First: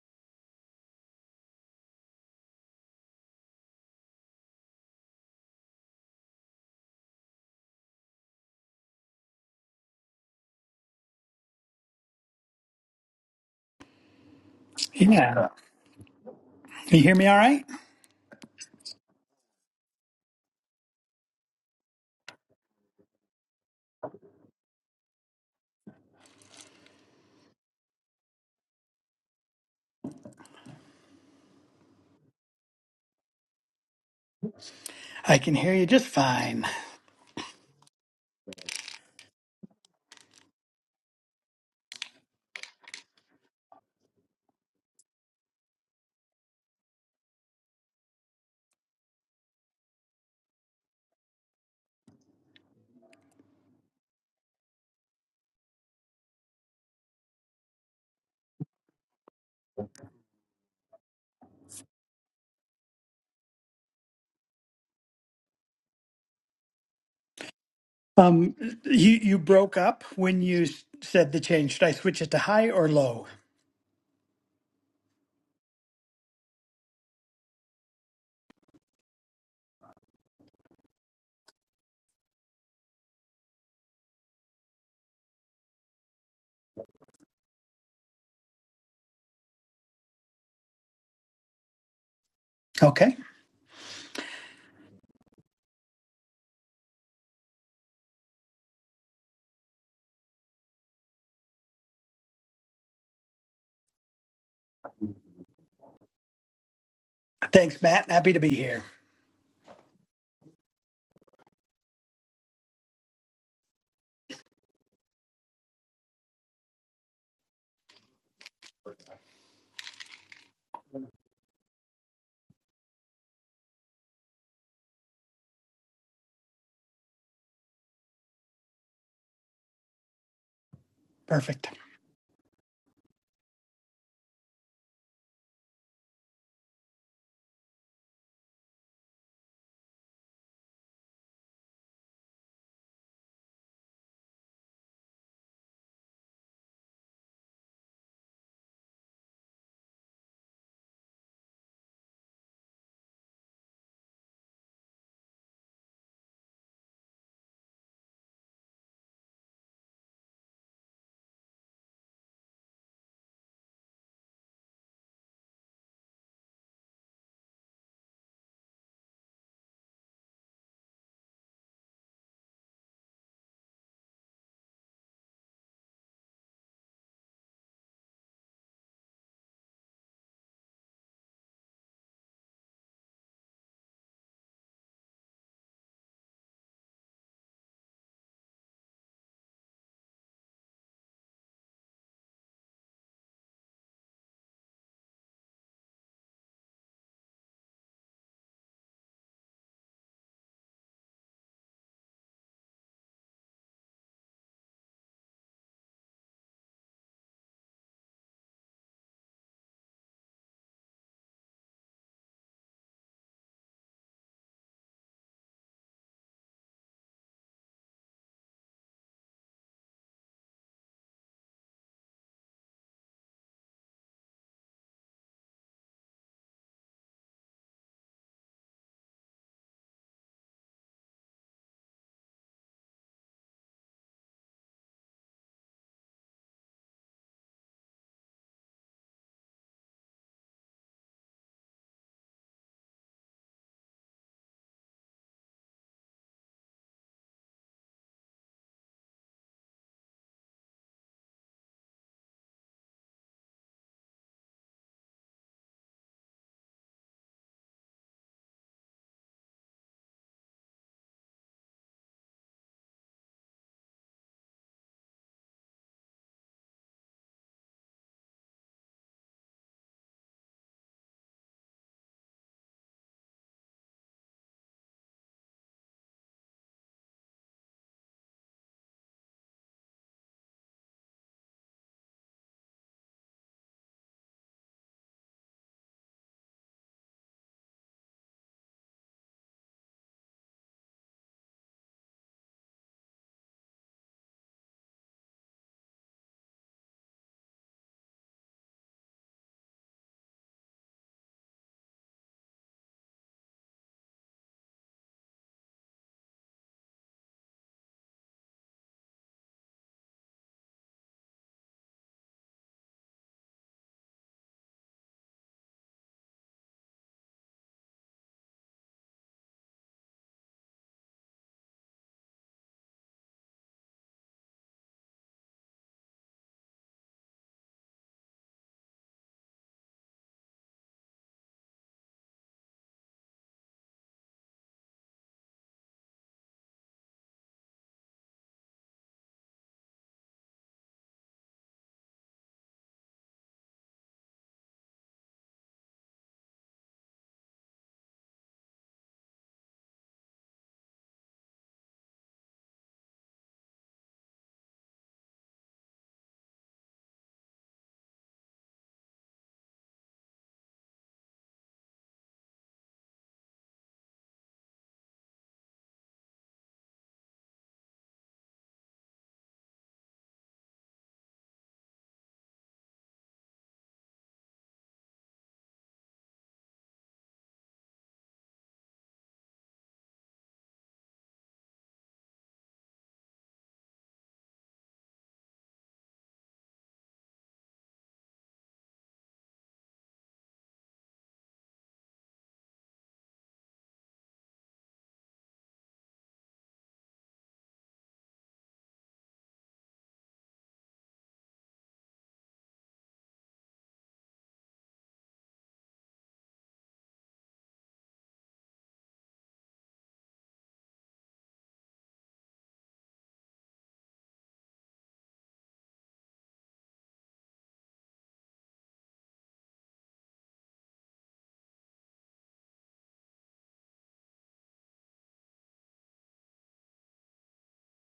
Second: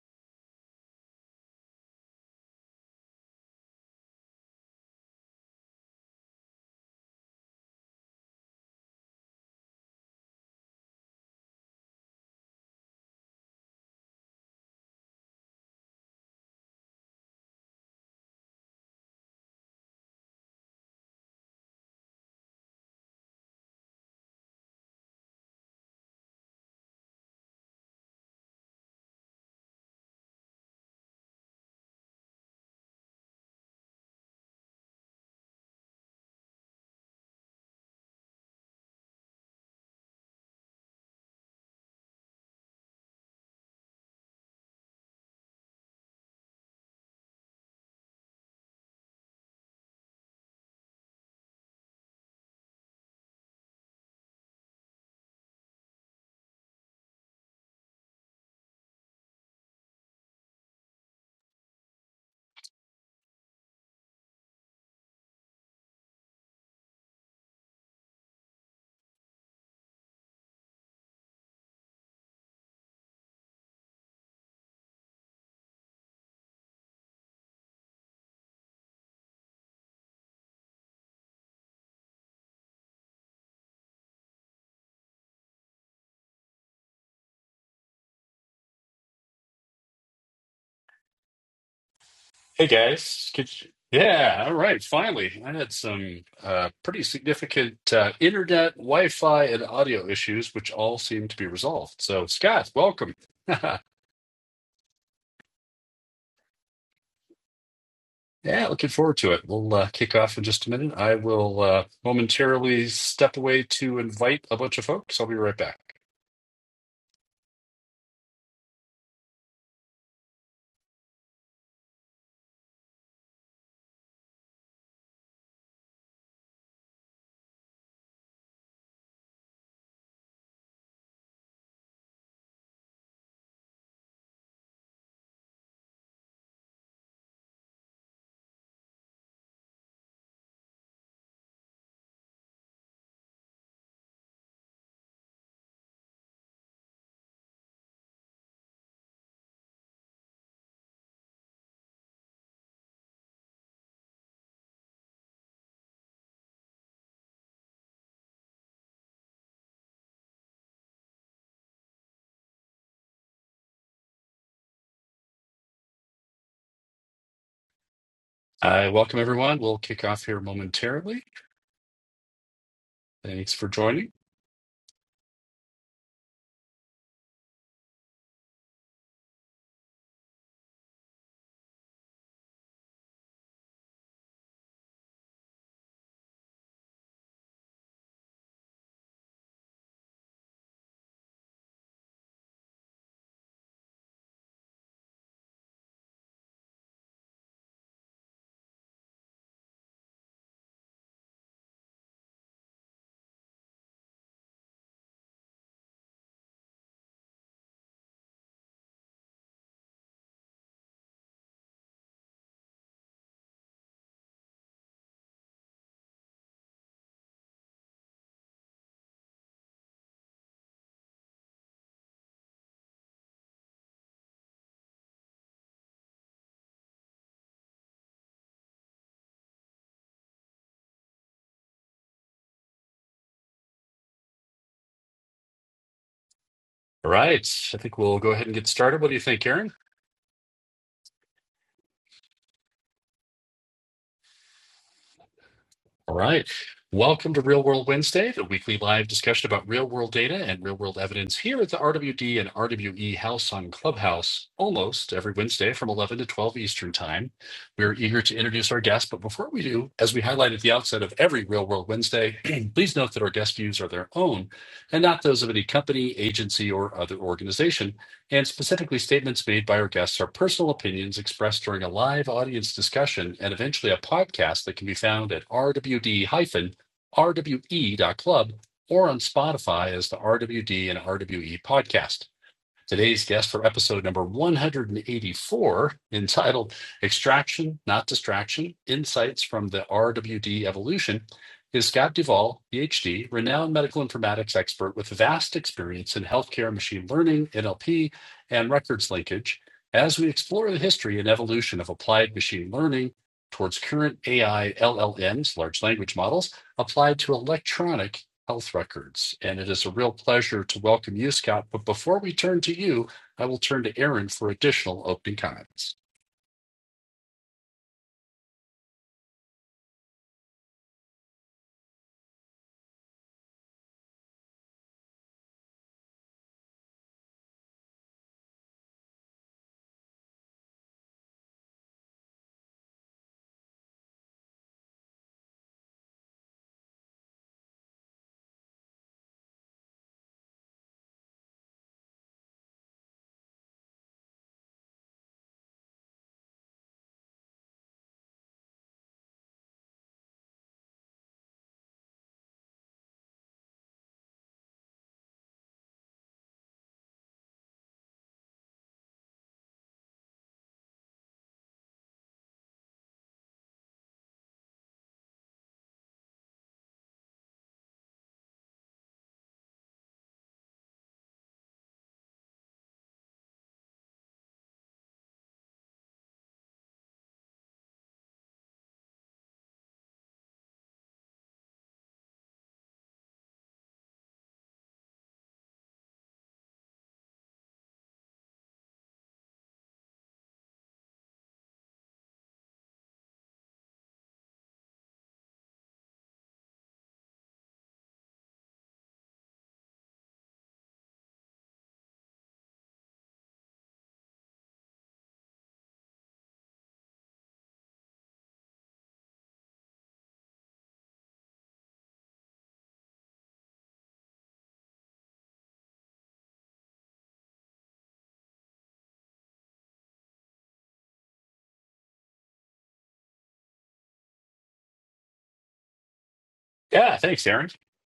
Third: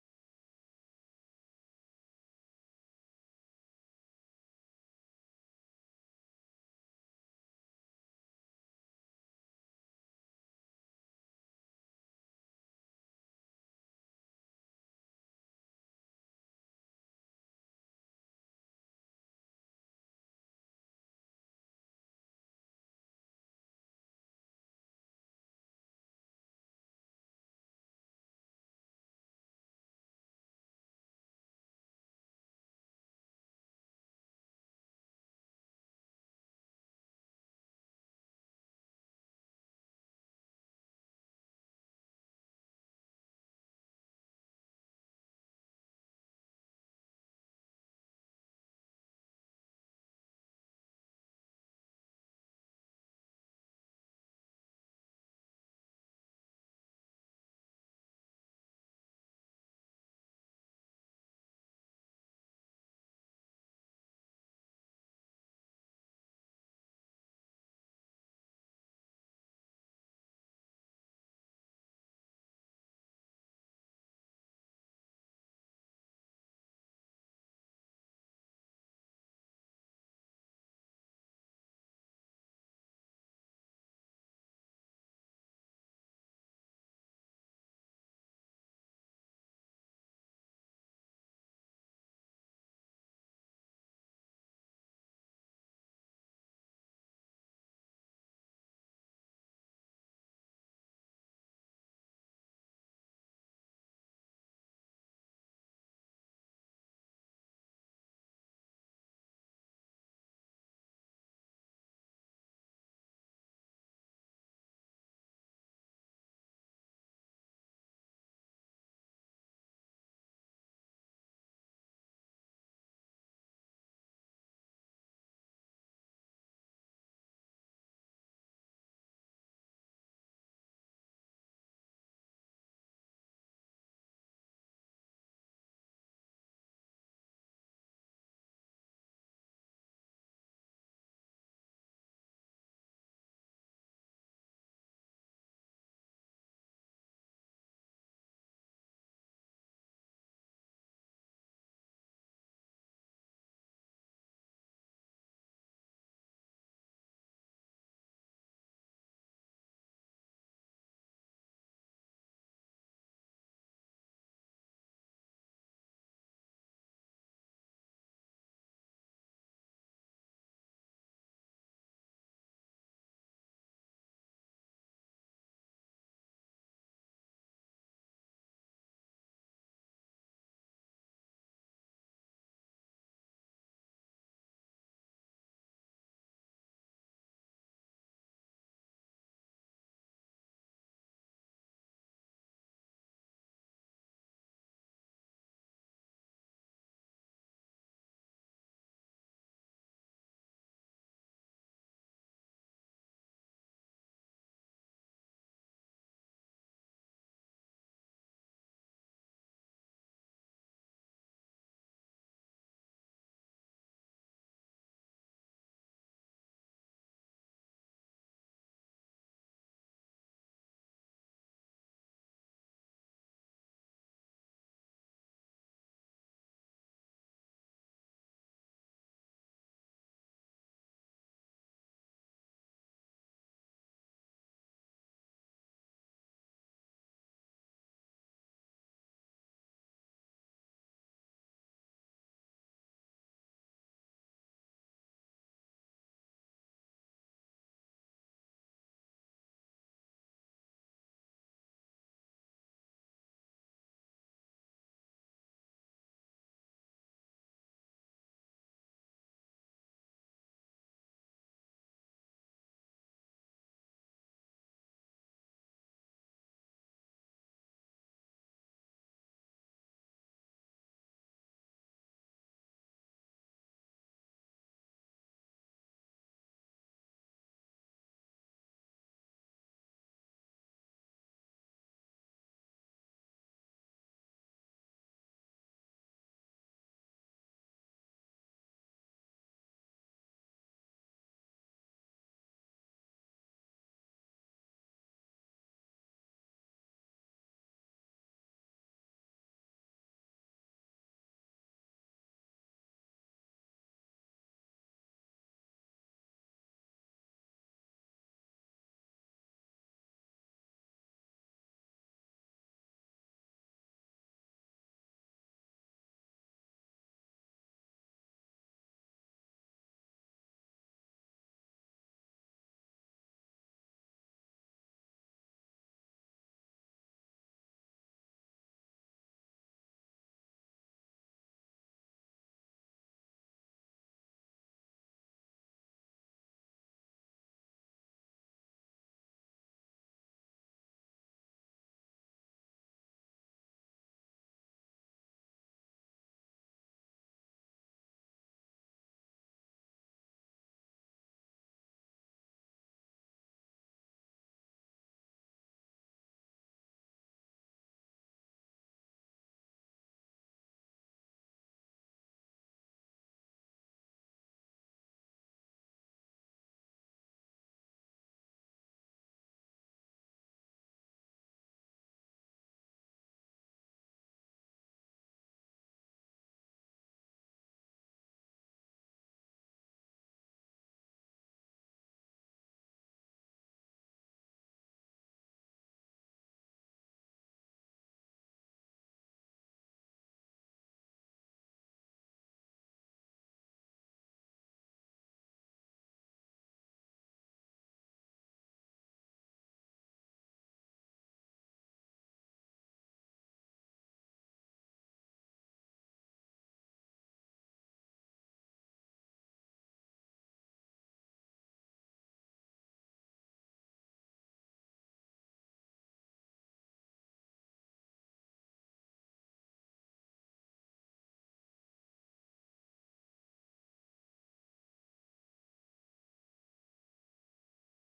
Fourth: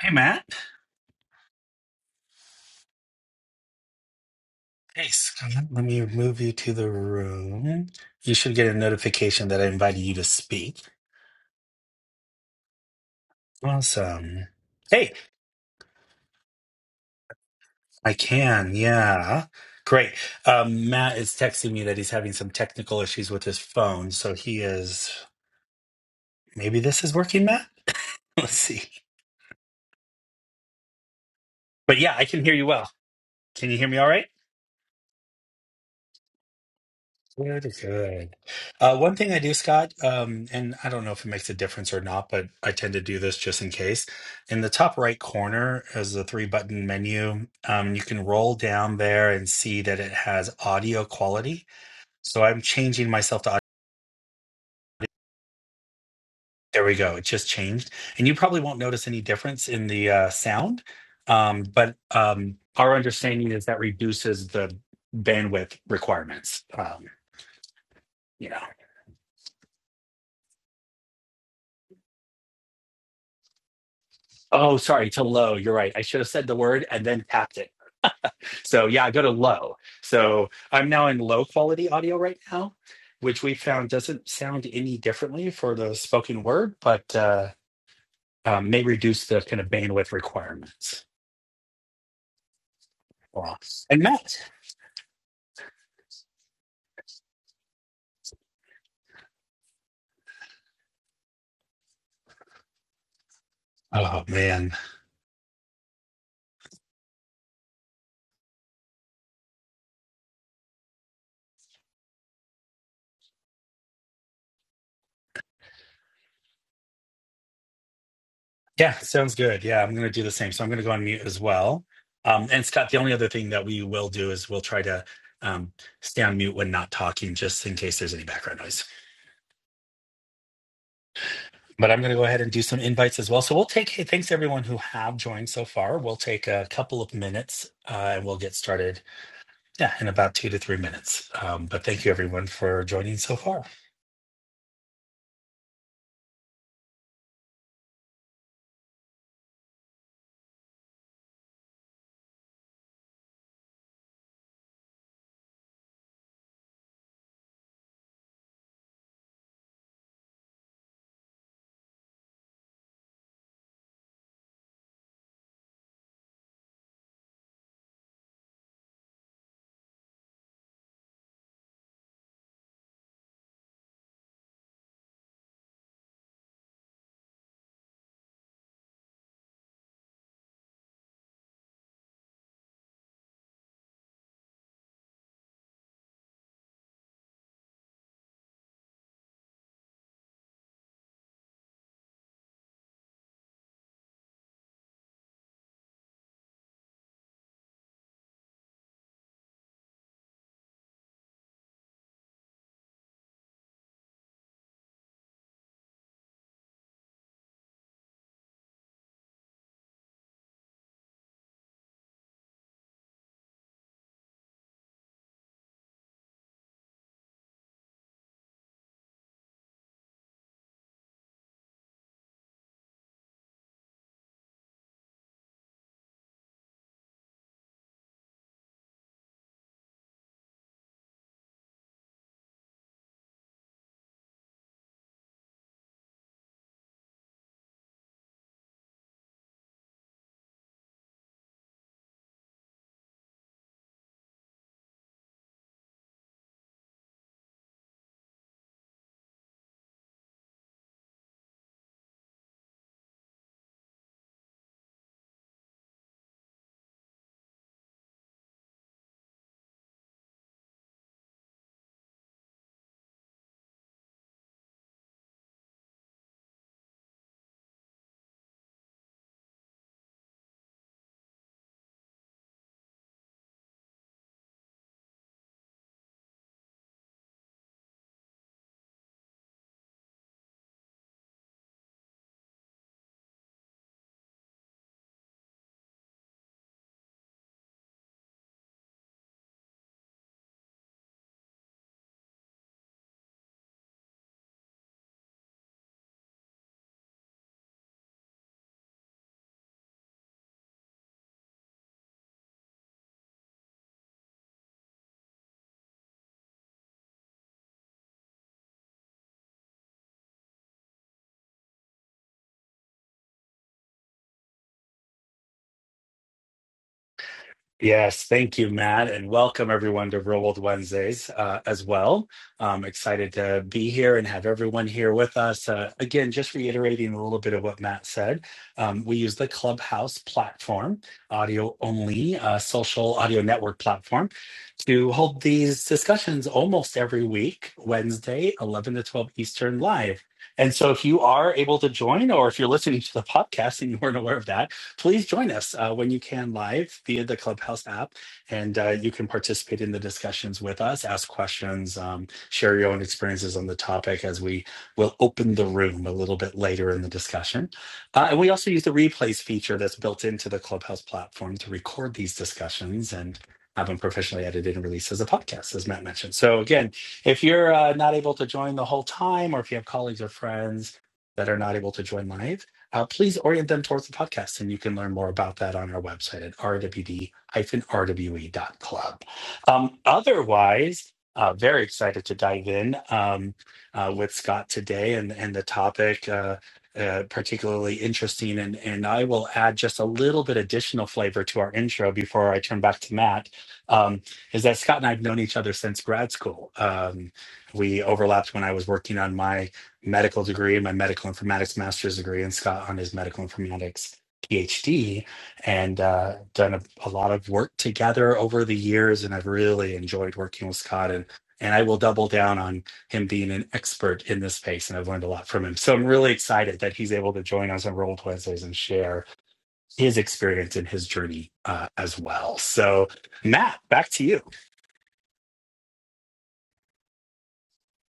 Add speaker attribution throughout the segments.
Speaker 1: Hey, Matt. Hey, Scott. Let me move you to the room. You should get a notification that I invited you to speak. Awesome. Hey,
Speaker 2: Yeah. Can you hear me all right?
Speaker 1: I can. Yeah. Great. Um, Matt is texting me that he's having some technical issues with his phone. So he is. Maybe this is working, Matt? Let's see. But yeah, I can hear you well. Can you hear me all right?
Speaker 2: I can hear you just fine.
Speaker 1: Very good. Uh, one thing I do, Scott, um, and I don't know if it makes a difference or not, but I tend to do this just in case. In the top right corner is a three button menu. Um, you can roll down there and see that it has audio quality. So I'm changing myself to audio. There we go. It just changed. And you probably won't notice any difference in the uh, sound. Um, but um, our understanding is that reduces the bandwidth requirements. Um, you
Speaker 2: Um,
Speaker 1: know.
Speaker 2: you you broke up when you s- said the change. Should I switch it to high or low?
Speaker 1: Oh, sorry, to low. You're right. I should have said the word and then tapped it. So yeah, I go to low. So I'm now in low quality audio right now, which we found doesn't sound any differently for the spoken word, but uh, um, may reduce the kind of bandwidth requirements.
Speaker 3: Hey
Speaker 2: Okay.
Speaker 3: guys,
Speaker 1: Wow.
Speaker 3: Could you-
Speaker 1: And Matt.
Speaker 3: yeah, all right. Finally, I had some uh, pretty significant uh, internet, Wi-Fi, and audio issues, which all seem to be resolved. So, Scott, welcome. yeah,
Speaker 1: Oh man.
Speaker 2: Thanks, Matt. Happy to be here.
Speaker 3: looking forward to it. We'll uh, kick off in just a minute. I will uh, momentarily step away to invite a bunch of folks. I'll be right back.
Speaker 1: Yeah, sounds good. Yeah, I'm gonna do the same. So I'm gonna go on mute as well. Um, and Scott, the only other thing that we will do is we'll try to um, stay on mute when not talking, just in case there's any background noise.
Speaker 2: Perfect.
Speaker 1: But I'm going to go ahead and do some invites as well. So we'll take, hey, thanks everyone who have joined so far. We'll take a couple of minutes uh, and we'll get started, yeah, in about two to three minutes. Um, but thank you everyone for joining so far.
Speaker 3: I welcome everyone. We'll kick off here momentarily. Thanks for joining. All right, I think we'll go ahead and get started. What do you think, Aaron? All right. Welcome to Real World Wednesday, the weekly live discussion about real world data and real world evidence here at the RWD and RWE House on Clubhouse, almost every Wednesday from 11 to 12 Eastern Time. We're eager to introduce our guests, but before we do, as we highlight at the outset of every Real World Wednesday, please note that our guest views are their own and not those of any company, agency, or other organization and specifically statements made by our guests are personal opinions expressed during a live audience discussion and eventually a podcast that can be found at rwd-rwe.club or on Spotify as the RWD and RWE podcast. Today's guest for episode number 184, entitled Extraction, Not Distraction Insights from the RWD Evolution, is Scott Duvall, PhD, renowned medical informatics expert with vast experience in healthcare machine learning, NLP, and records linkage, as we explore the history and evolution of applied machine learning towards current AI LLMs, large language models, applied to electronic health records. And it is a real pleasure to welcome you, Scott. But before we turn to you, I will turn to Aaron for additional opening comments.
Speaker 1: Yes, thank you, Matt, and welcome everyone to Real World Wednesdays uh, as well. I'm excited to be here and have everyone here with us. Uh, again, just reiterating a little bit of what Matt said, um, we use the Clubhouse platform, audio only, uh, social audio network platform, to hold these discussions almost every week, Wednesday, 11 to 12 Eastern live. And so if you are able to join, or if you're listening to the podcast and you weren't aware of that, please join us uh, when you can live via the Clubhouse app. And uh, you can participate in the discussions with us, ask questions, um, share your own experiences on the topic as we will open the room a little bit later in the discussion. Uh, and we also use the replays feature that's built into the Clubhouse platform to record these discussions and have them professionally edited and released as a podcast, as Matt mentioned. So, again, if you're uh, not able to join the whole time, or if you have colleagues or friends that are not able to join live, uh, please orient them towards the podcast. And you can learn more about that on our website at rwd-rwe.club. Um, otherwise, uh, very excited to dive in um, uh, with Scott today and, and the topic. Uh, uh, particularly interesting, and, and I will add just a little bit additional flavor to our intro before I turn back to Matt. Um, is that Scott and I have known each other since grad school. Um, we overlapped when I was working on my medical degree my medical informatics master's degree, and Scott on his medical informatics PhD, and uh, done a, a lot of work together over the years. And I've really enjoyed working with Scott, and and I will double down on him being an expert in this space. And I've learned a lot from him, so I'm really excited that he's able to join us on Roll Wednesdays and share his experience and his journey uh, as well. So, Matt, back to you.
Speaker 3: Yeah, thanks, Aaron.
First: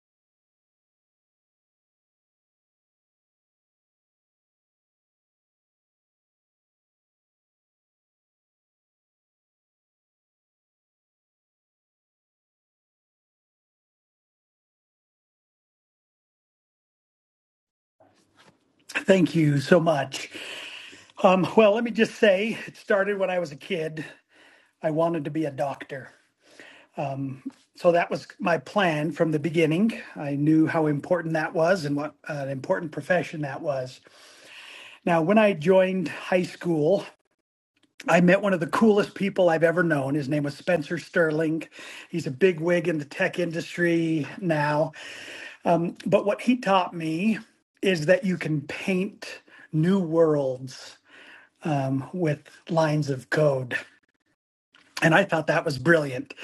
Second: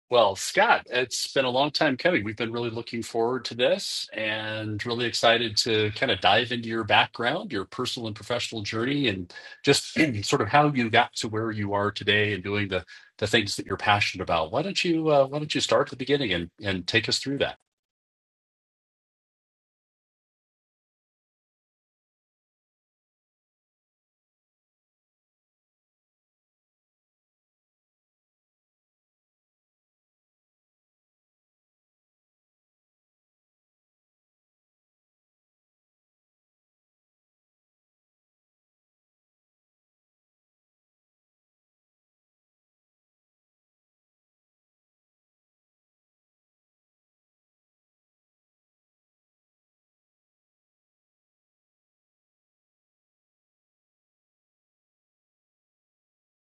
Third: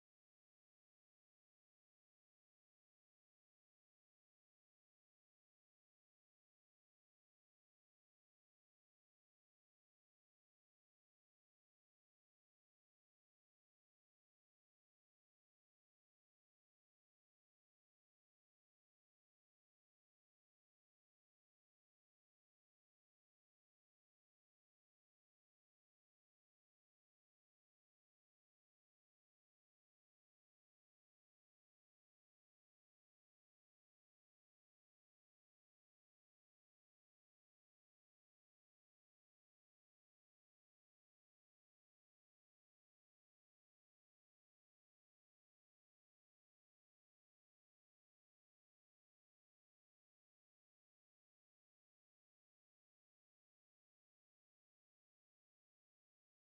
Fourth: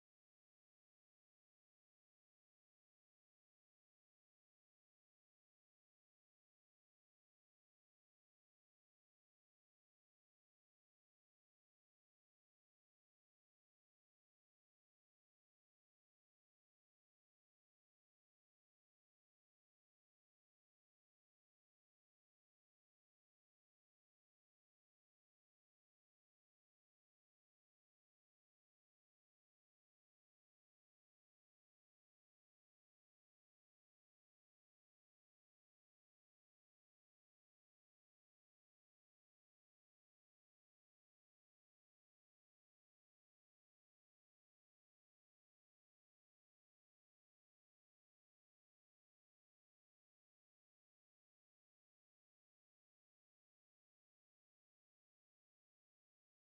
Speaker 3: Well, Scott, it's been a long time coming. We've been really looking forward to this and really excited to kind of dive into your background, your personal and professional journey, and just sort of how you got to where you are today and doing the the things that you're passionate about. Why don't you uh, Why don't you start at the beginning and and take us through that?
Speaker 2: Thank you so much. Um, well, let me just say it started when I was a kid. I wanted to be a doctor. So that was my plan from the beginning. I knew how important that was and what uh, an important profession that was. Now, when I joined high school, I met one of the coolest people I've ever known. His name was Spencer Sterling. He's a big wig in the tech industry now. But what he taught me is that you can paint new worlds um, with lines of code. And I thought that was brilliant.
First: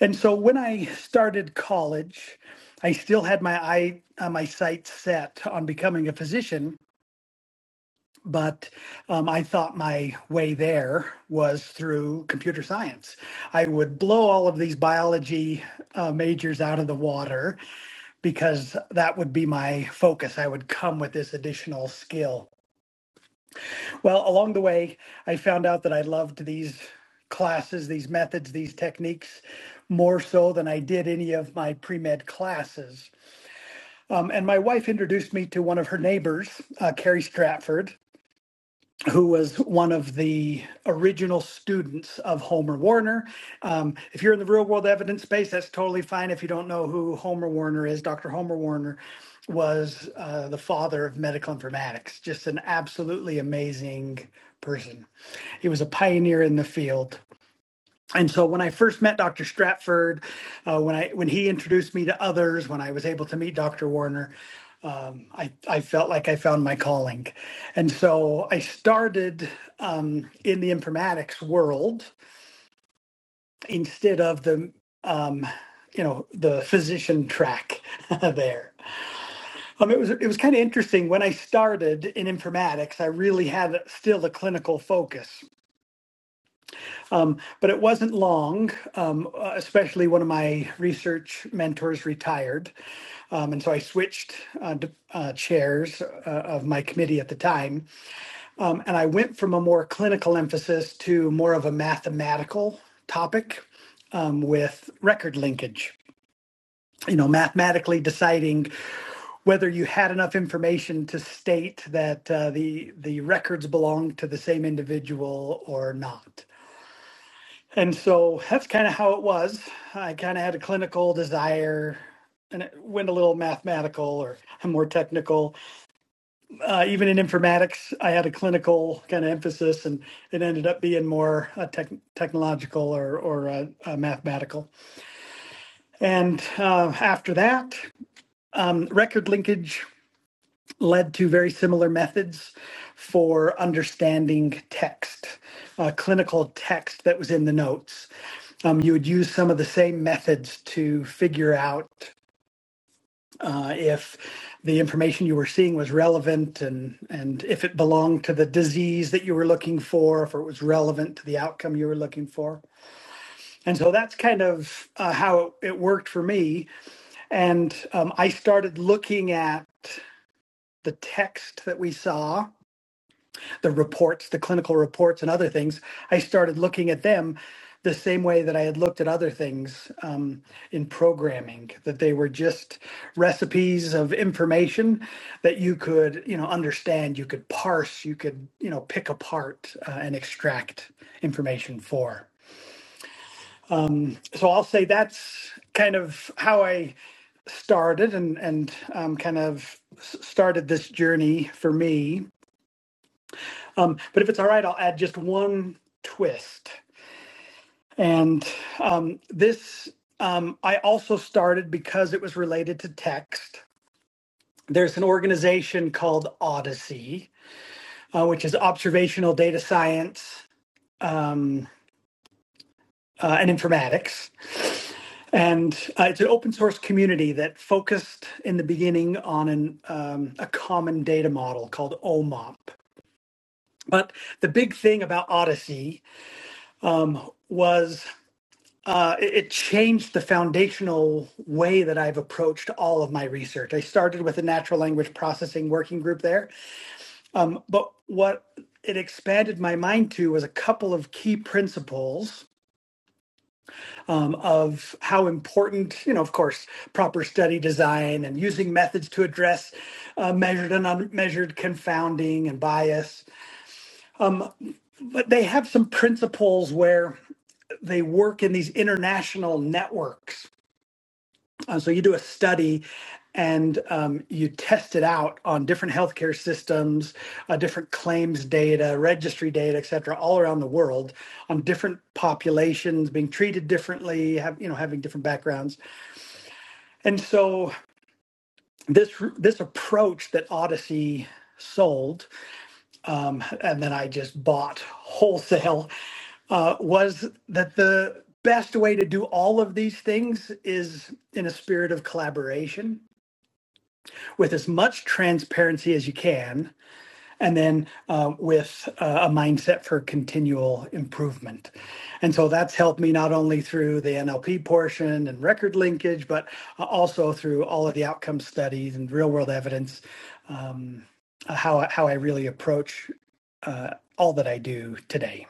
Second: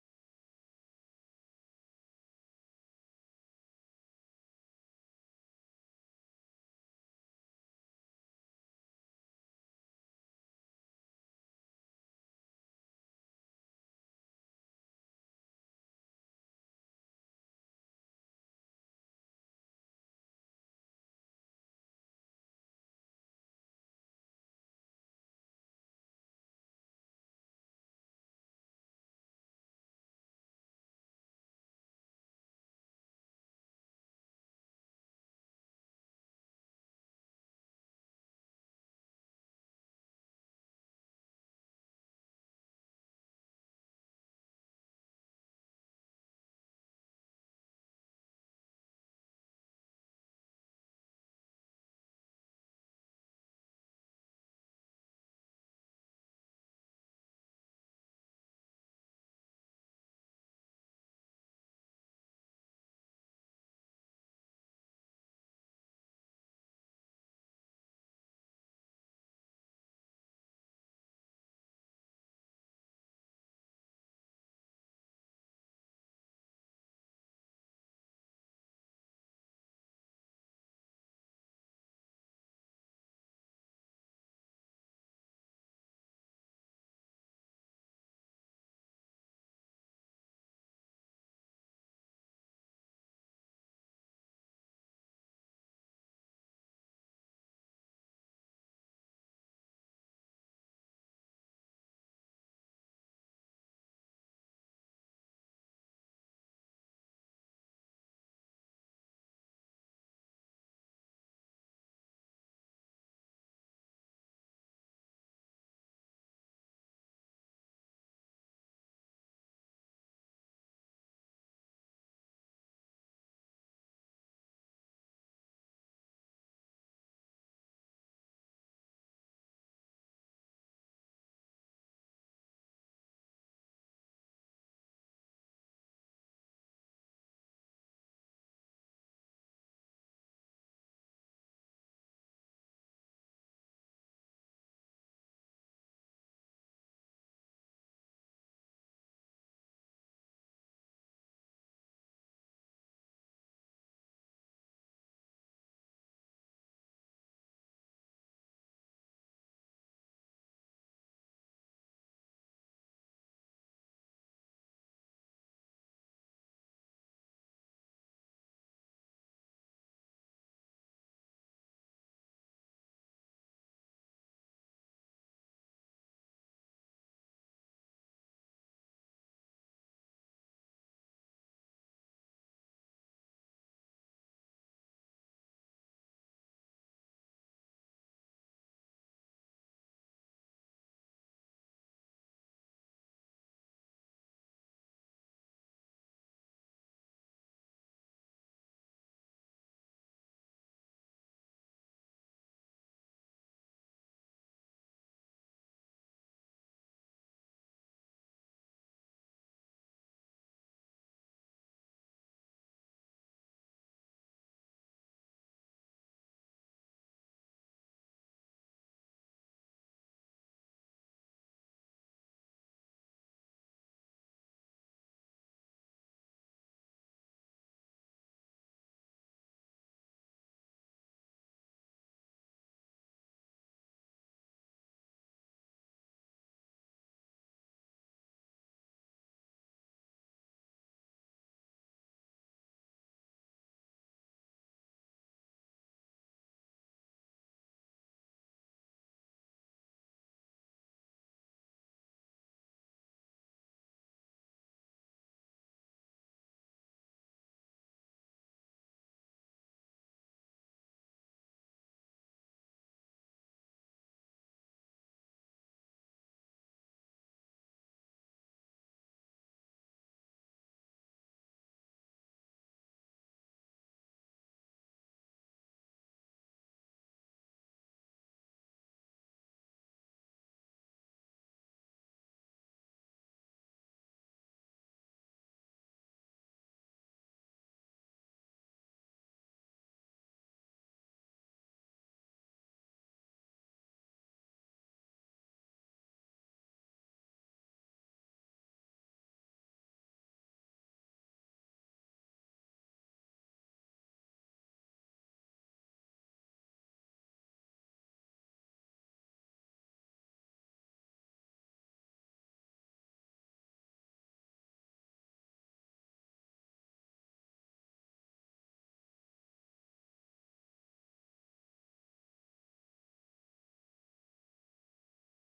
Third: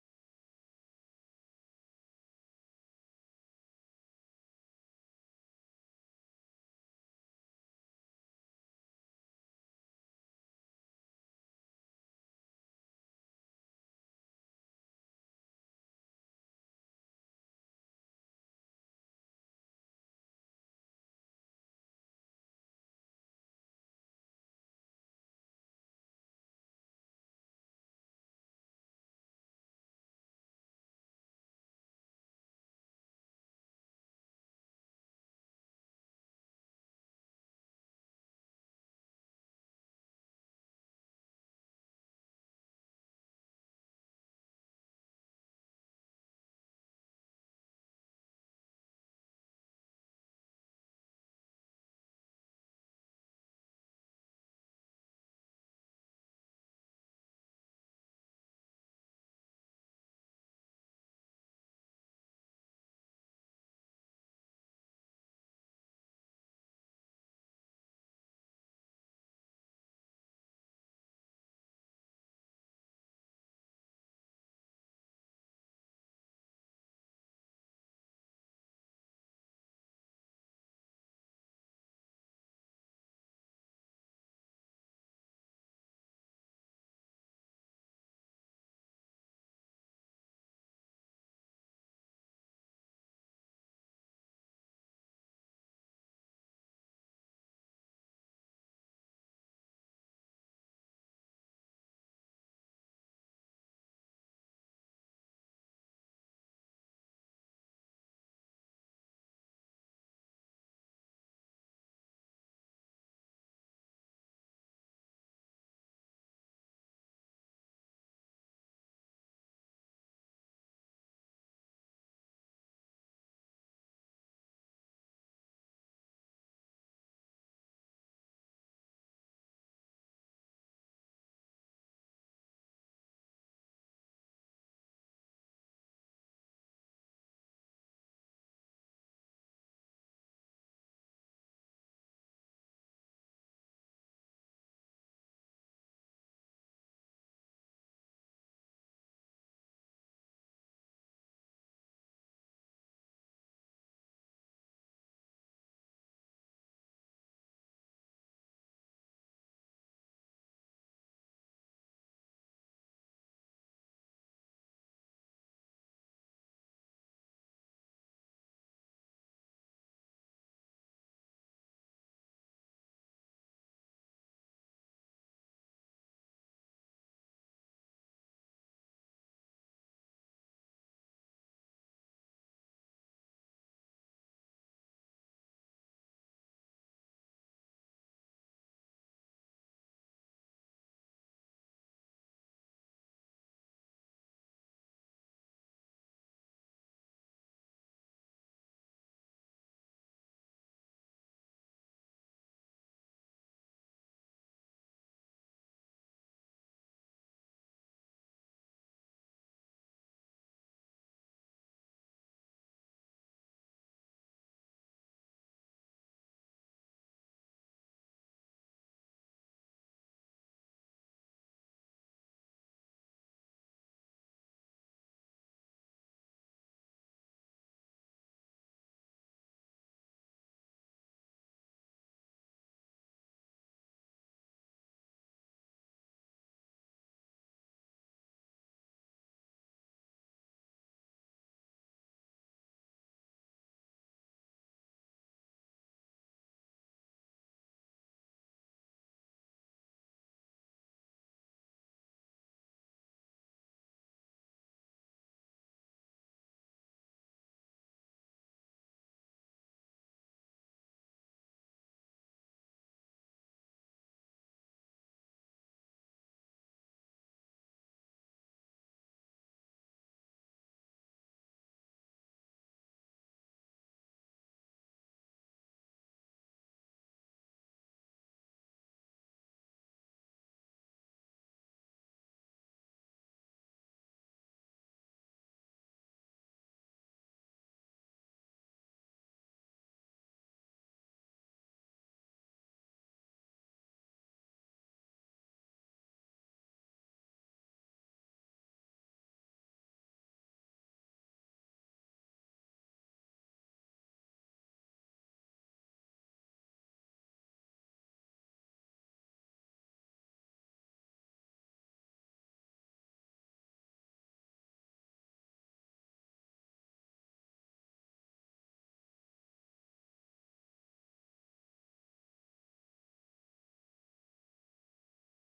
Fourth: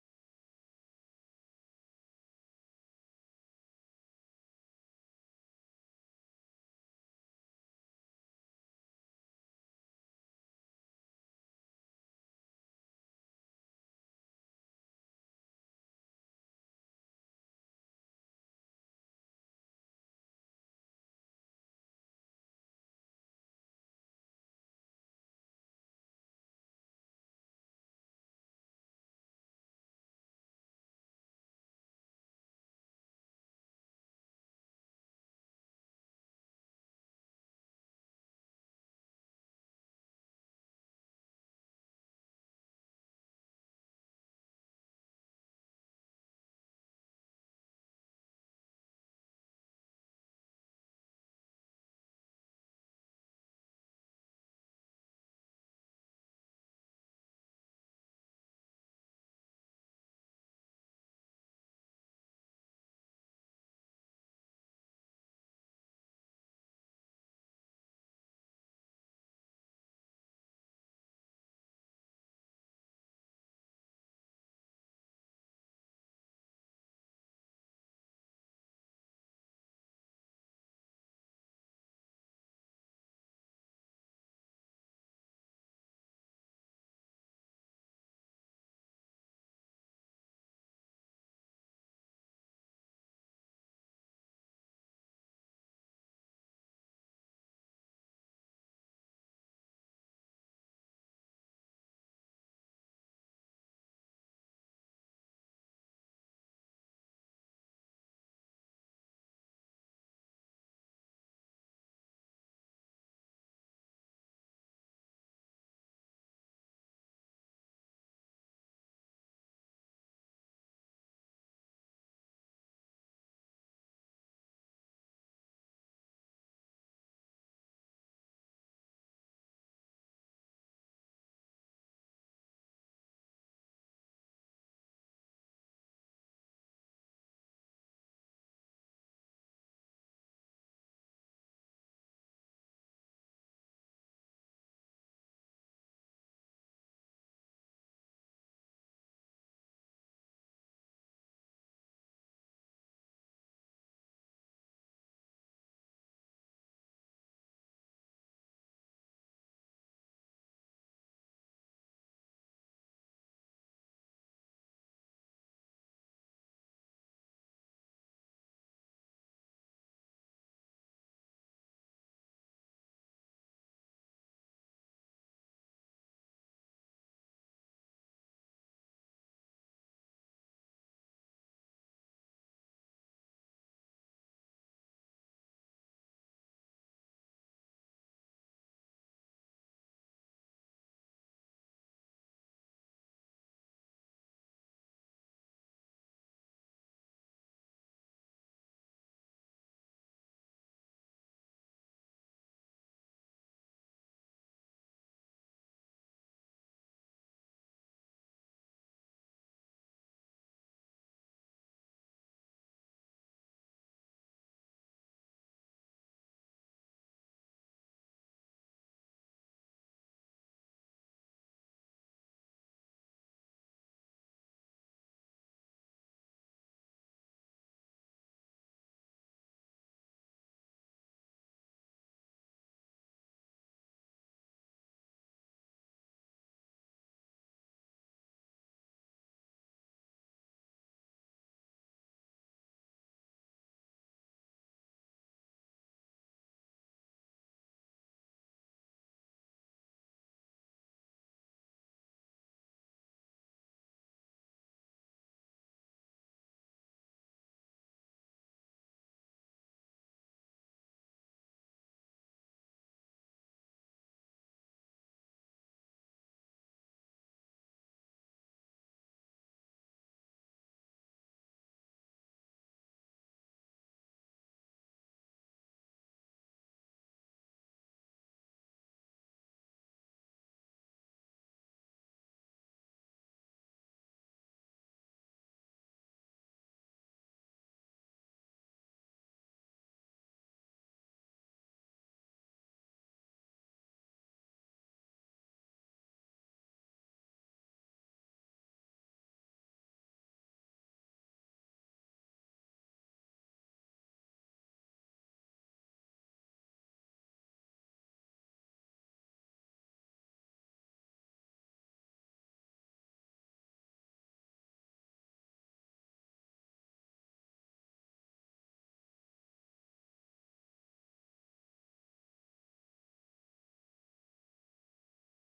Speaker 2: And so when I started college, I still had my eye, uh, my sights set on becoming a physician but um, I thought my way there was through computer science. I would blow all of these biology uh, majors out of the water because that would be my focus. I would come with this additional skill. Well, along the way, I found out that I loved these classes, these methods, these techniques more so than I did any of my pre med classes. Um, and my wife introduced me to one of her neighbors, uh, Carrie Stratford. who was one of the original students of Homer Warner. Um, if you're in the real world evidence space, that's totally fine. If you don't know who Homer Warner is, Dr. Homer Warner was uh, the father of medical informatics, just an absolutely amazing person. He was a pioneer in the field and so when I first met Dr. Stratford, uh, when I when he introduced me to others, when I was able to meet Dr. Warner, um, I I felt like I found my calling, and so I started um, in the informatics world instead of the um, you know the physician track there. Um, it was it was kind of interesting when I started in informatics. I really had still a clinical focus, Um, but it wasn't long, um, uh, especially one of my research mentors retired. Um, and so I switched uh, d- uh, chairs uh, of my committee at the time. Um, and I went from a more clinical emphasis to more of a mathematical topic um, with record linkage. You know, mathematically deciding whether you had enough information to state that uh, the the records belong to the same individual or not. And so that's kind of how it was. I kind of had a clinical desire and it went a little mathematical or more technical. Uh, even in informatics, I had a clinical kind of emphasis and it ended up being more uh, tech technological or, or uh, uh, mathematical. And uh, after that, um, record linkage led to very similar methods for understanding text, uh, clinical text that was in the notes. Um, you would use some of the same methods to figure out uh, if the information you were seeing was relevant and, and if it belonged to the disease that you were looking for, if it was relevant to the outcome you were looking for. And so that's kind of uh, how it worked for me. And um, I started looking at the text that we saw the reports, the clinical reports and other things, I started looking at them the same way that I had looked at other things um, in programming, that they were just recipes of information that you could, you know, understand, you could parse, you could, you know, pick apart uh, and extract information for. So I'll say that's kind of how I started and and um, kind of started this journey for me Um, but if it's all right, I'll add just one twist. And um, this um, I also started because it was related to text. There's an organization called Odyssey, uh, which is observational data science um, uh, and informatics. And uh, it's an open source community that focused in the beginning on an, um, a common data model called OMOP. But the big thing about Odyssey um, was uh, it, it changed the foundational way that I've approached all of my research. I started with a natural language processing working group there, um, but what it expanded my mind to was a couple of key principles um, of how important, you know, of course, proper study design and using methods to address uh, measured and unmeasured confounding and bias. Um, but they have some principles where they work in these international networks Uh, so you do a study and um, you test it out on different healthcare systems, uh, different claims data, registry data, et cetera, all around the world on different populations being treated differently, have, you know, having different backgrounds. And so this this approach that Odyssey sold um, and then I just bought wholesale uh, was that the best way to do all of these things is in a spirit of collaboration with as much transparency as you can, and then uh, with uh, a mindset for continual improvement. And so that's helped me not only through the NLP portion and record linkage, but uh, also through all of the outcome studies and real world evidence, um, how, how I really approach uh, all that I do today.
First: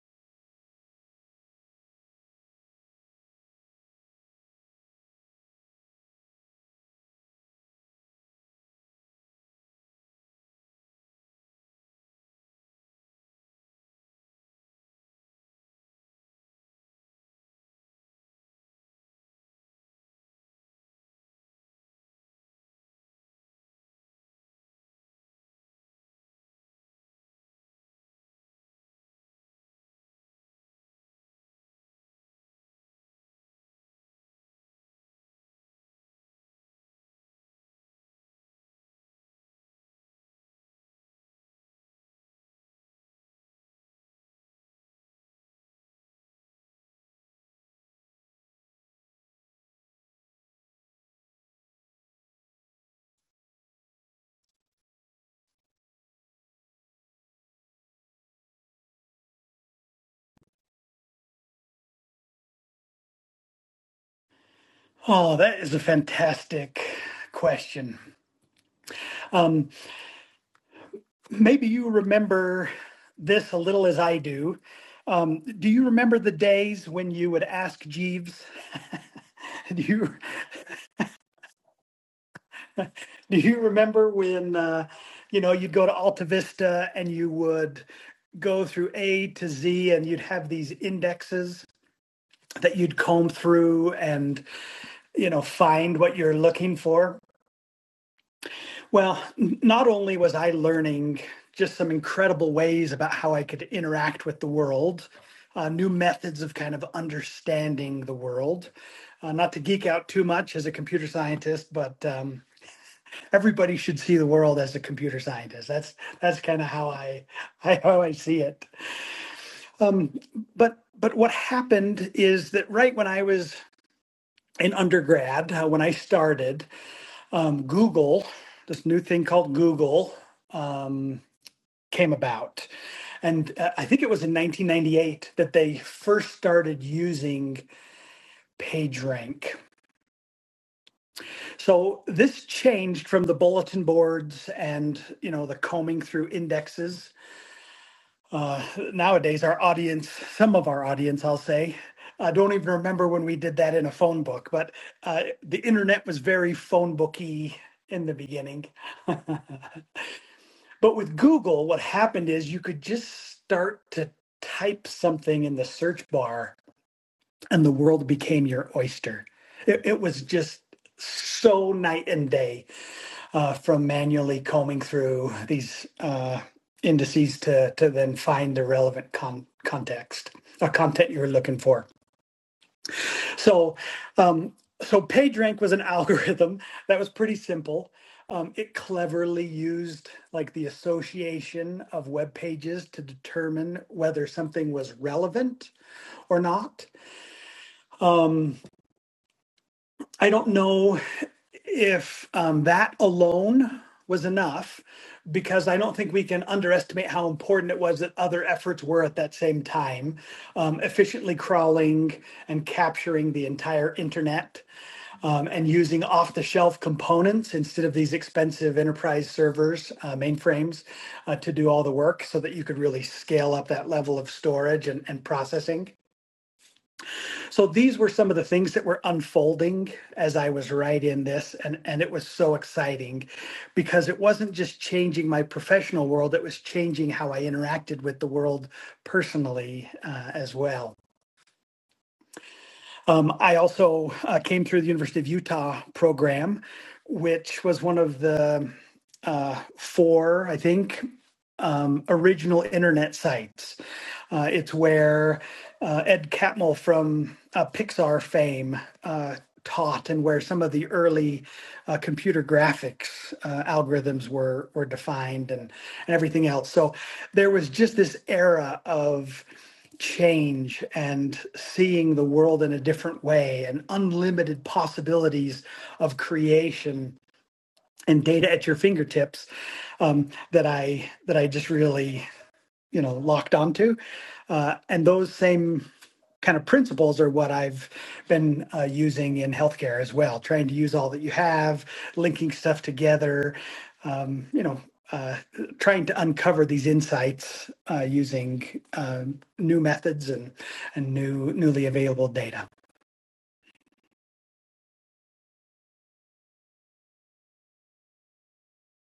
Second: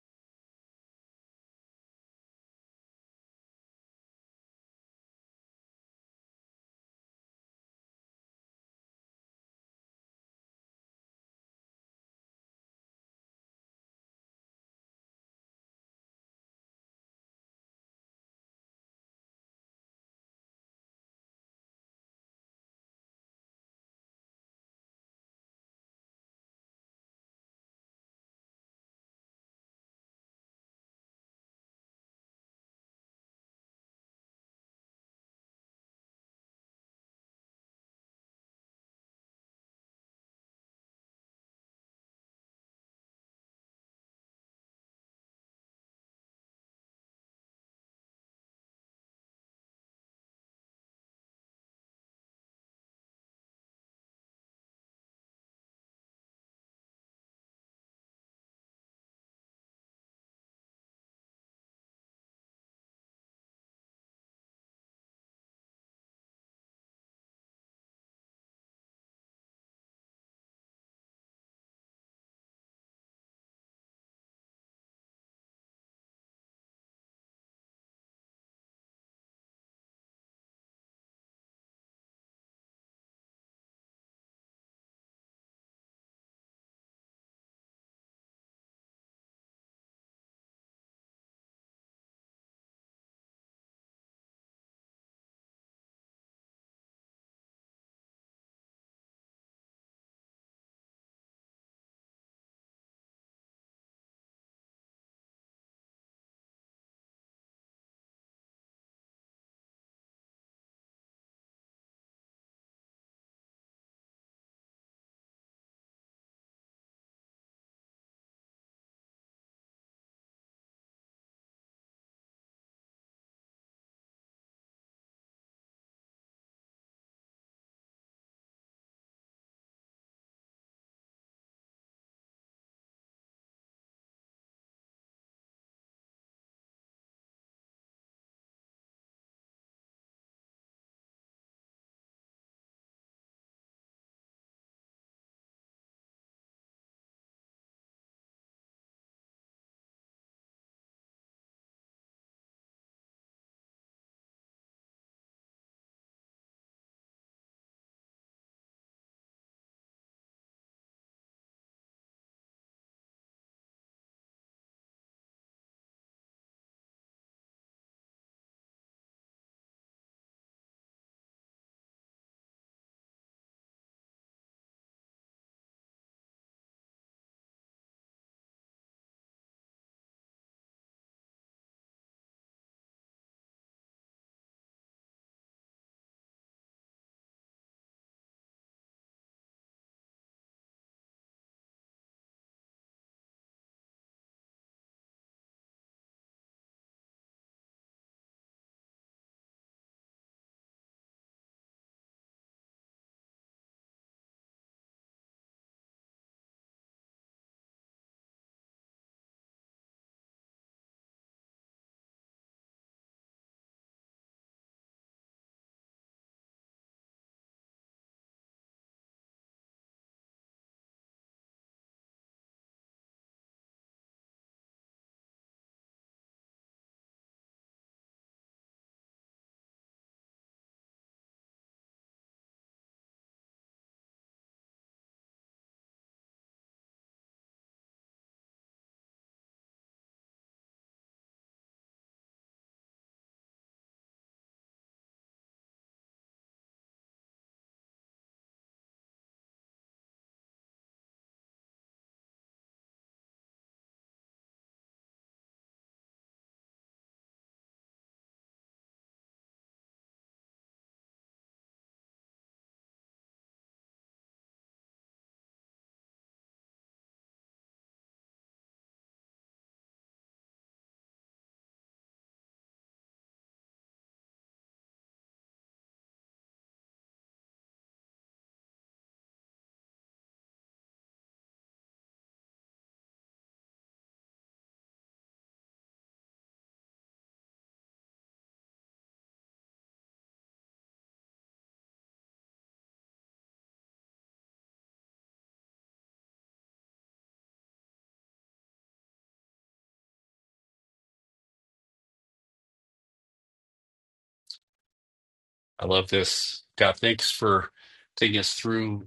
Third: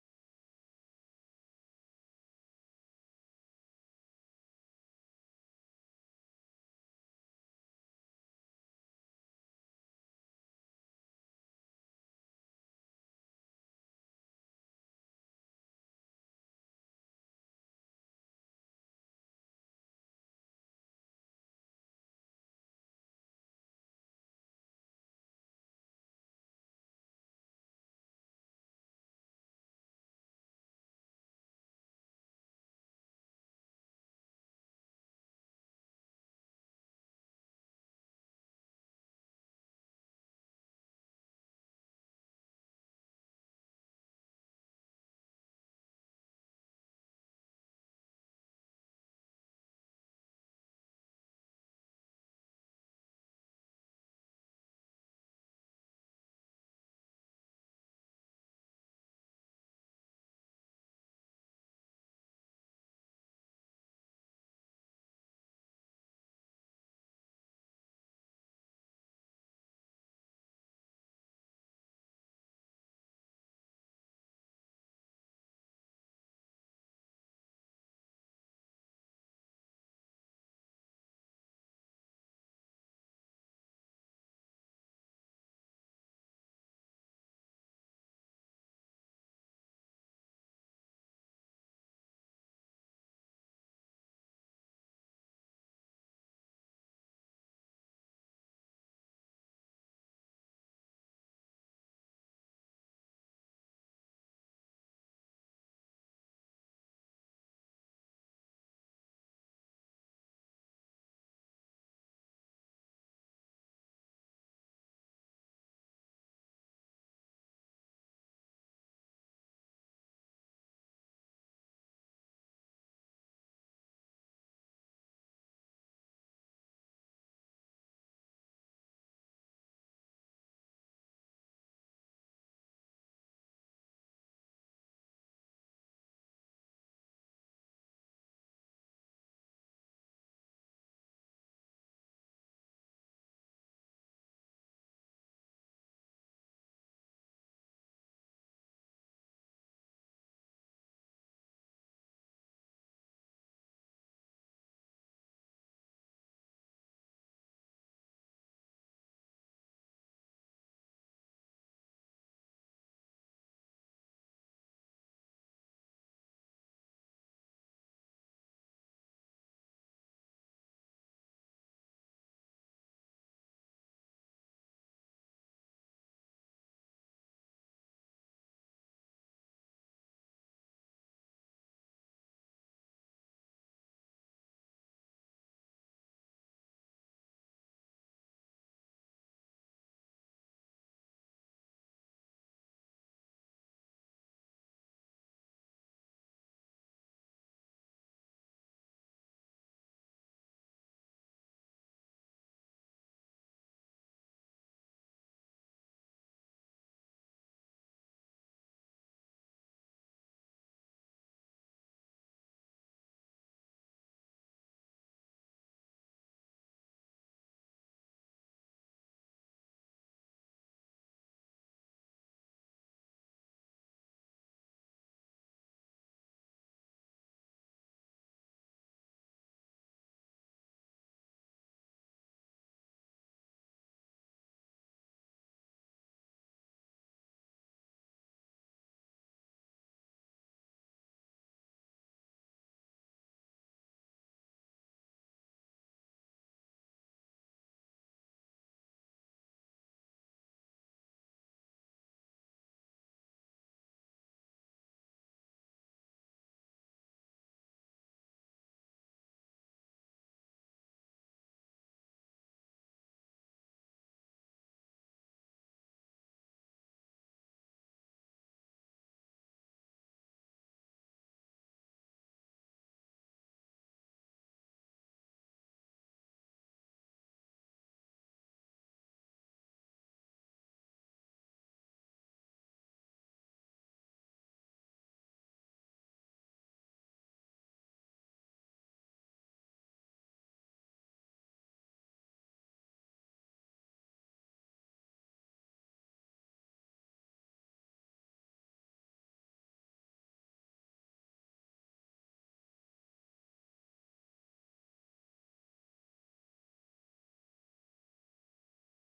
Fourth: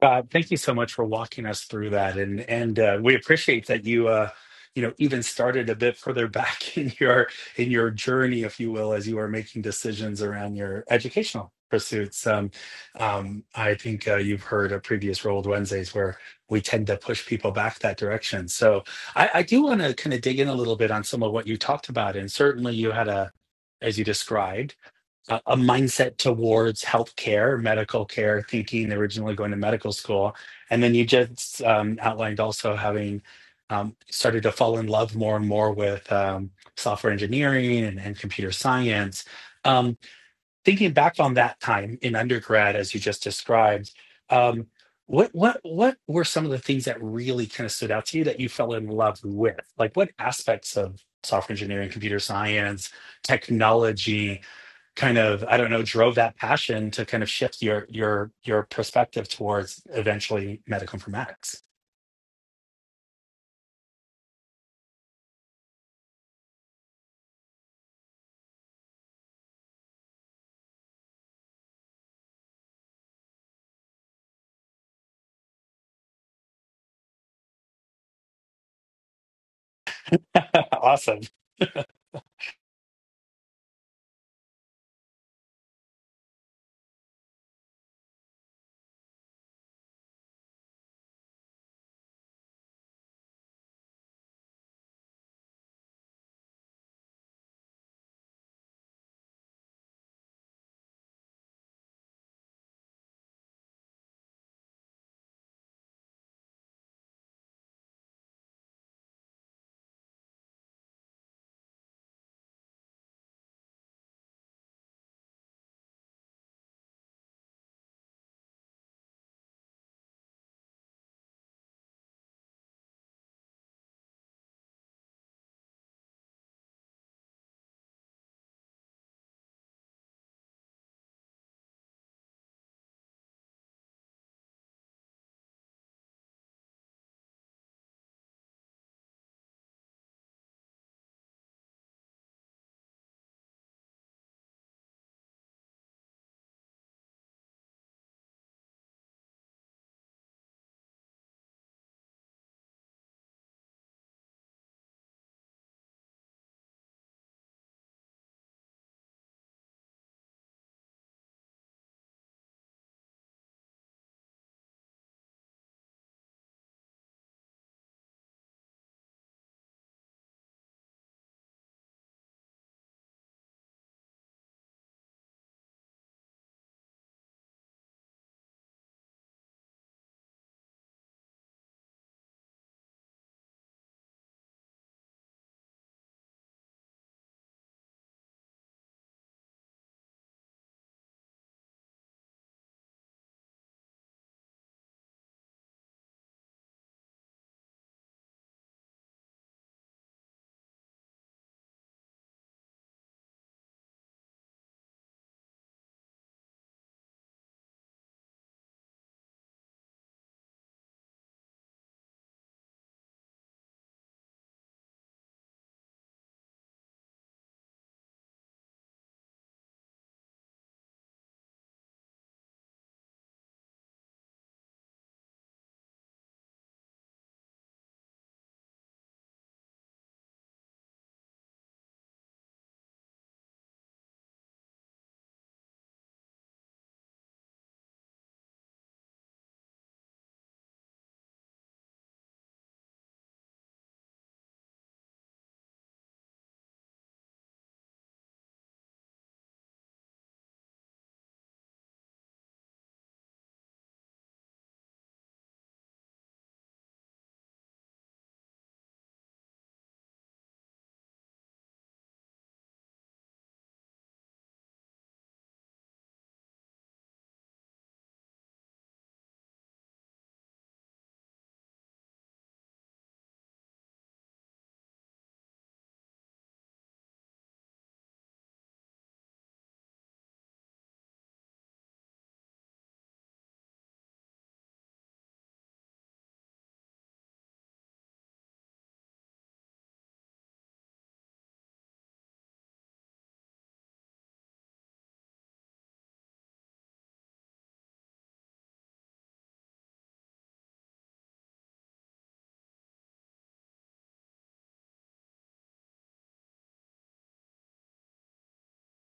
Speaker 1: God, thank you so much for walking us through that, and and uh, we appreciate that you, uh, you know, even started a bit further back in your in your journey, if you will, as you are making decisions around your educational pursuits. Um, um, I think uh, you've heard a previous Rolled Wednesdays where we tend to push people back that direction. So I, I do want to kind of dig in a little bit on some of what you talked about, and certainly you had a, as you described a, a mindset towards healthcare, medical care, thinking originally going to medical school. And then you just um, outlined also having um, started to fall in love more and more with um, software engineering and, and computer science. Um, thinking back on that time in undergrad, as you just described, um, what what what were some of the things that really kind of stood out to you that you fell in love with? Like what aspects of software engineering, computer science, technology kind of i don't know drove that passion to kind of shift your your your perspective towards eventually medical informatics
Speaker 2: Oh, that is a fantastic question. Um, Maybe you remember this a little as I do. Um, do you remember the days when you would ask Jeeves? Do you
Speaker 1: awesome
Speaker 2: do you remember when uh, you know you'd go to Alta Vista and you would go through A to Z and you'd have these indexes that you'd comb through and you know find what you're looking for? Well, not only was I learning just some incredible ways about how I could interact with the world, uh, new methods of kind of understanding the world. Uh, not to geek out too much as a computer scientist, but um, everybody should see the world as a computer scientist. That's that's kind of how I, I how I see it. Um, but but what happened is that right when I was in undergrad, uh, when I started, um, Google, this new thing called Google. Um, came about. And uh, I think it was in 1998 that they first started using PageRank. So this changed from the bulletin boards and you know the combing through indexes. Uh, nowadays, our audience, some of our audience, I'll say, I don't even remember when we did that in a phone book, but uh, the internet was very phone booky in the beginning. But with Google, what happened is you could just start to type something in the search bar and the world became your oyster. It, it was just so night and day uh, from manually combing through these uh, indices to, to then find the relevant con- context, uh, content you were looking for. So, um, so PageRank was an algorithm that was pretty simple. Um, it cleverly used like the association of web pages to determine whether something was relevant or not. I don't know if um, that alone was enough because I don't think we can underestimate how important it was that other efforts were at that same time, um, efficiently crawling and capturing the entire internet um, and using off-the-shelf components instead of these expensive enterprise servers, uh, mainframes, uh, to do all the work so that you could really scale up that level of storage and, and processing. So these were some of the things that were unfolding as I was writing this, and, and it was so exciting because it wasn't just changing my professional world, it was changing how I interacted with the world personally uh, as well. Um, I also uh, came through the University of Utah program, which was one of the uh, four, I think, um, original internet sites. Uh, it's where uh, Ed Catmull from uh, Pixar fame uh, taught, and where some of the early uh, computer graphics uh, algorithms were were defined, and and everything else. So there was just this era of change and seeing the world in a different way and unlimited possibilities of creation and data at your fingertips um, that I that I just really you know locked onto uh, and those same kind of principles are what i've been uh, using in healthcare as well trying to use all that you have linking stuff together um, you know uh, trying to uncover these insights uh, using um new methods and, and new newly available data
Speaker 3: I love this. God, thanks for taking us through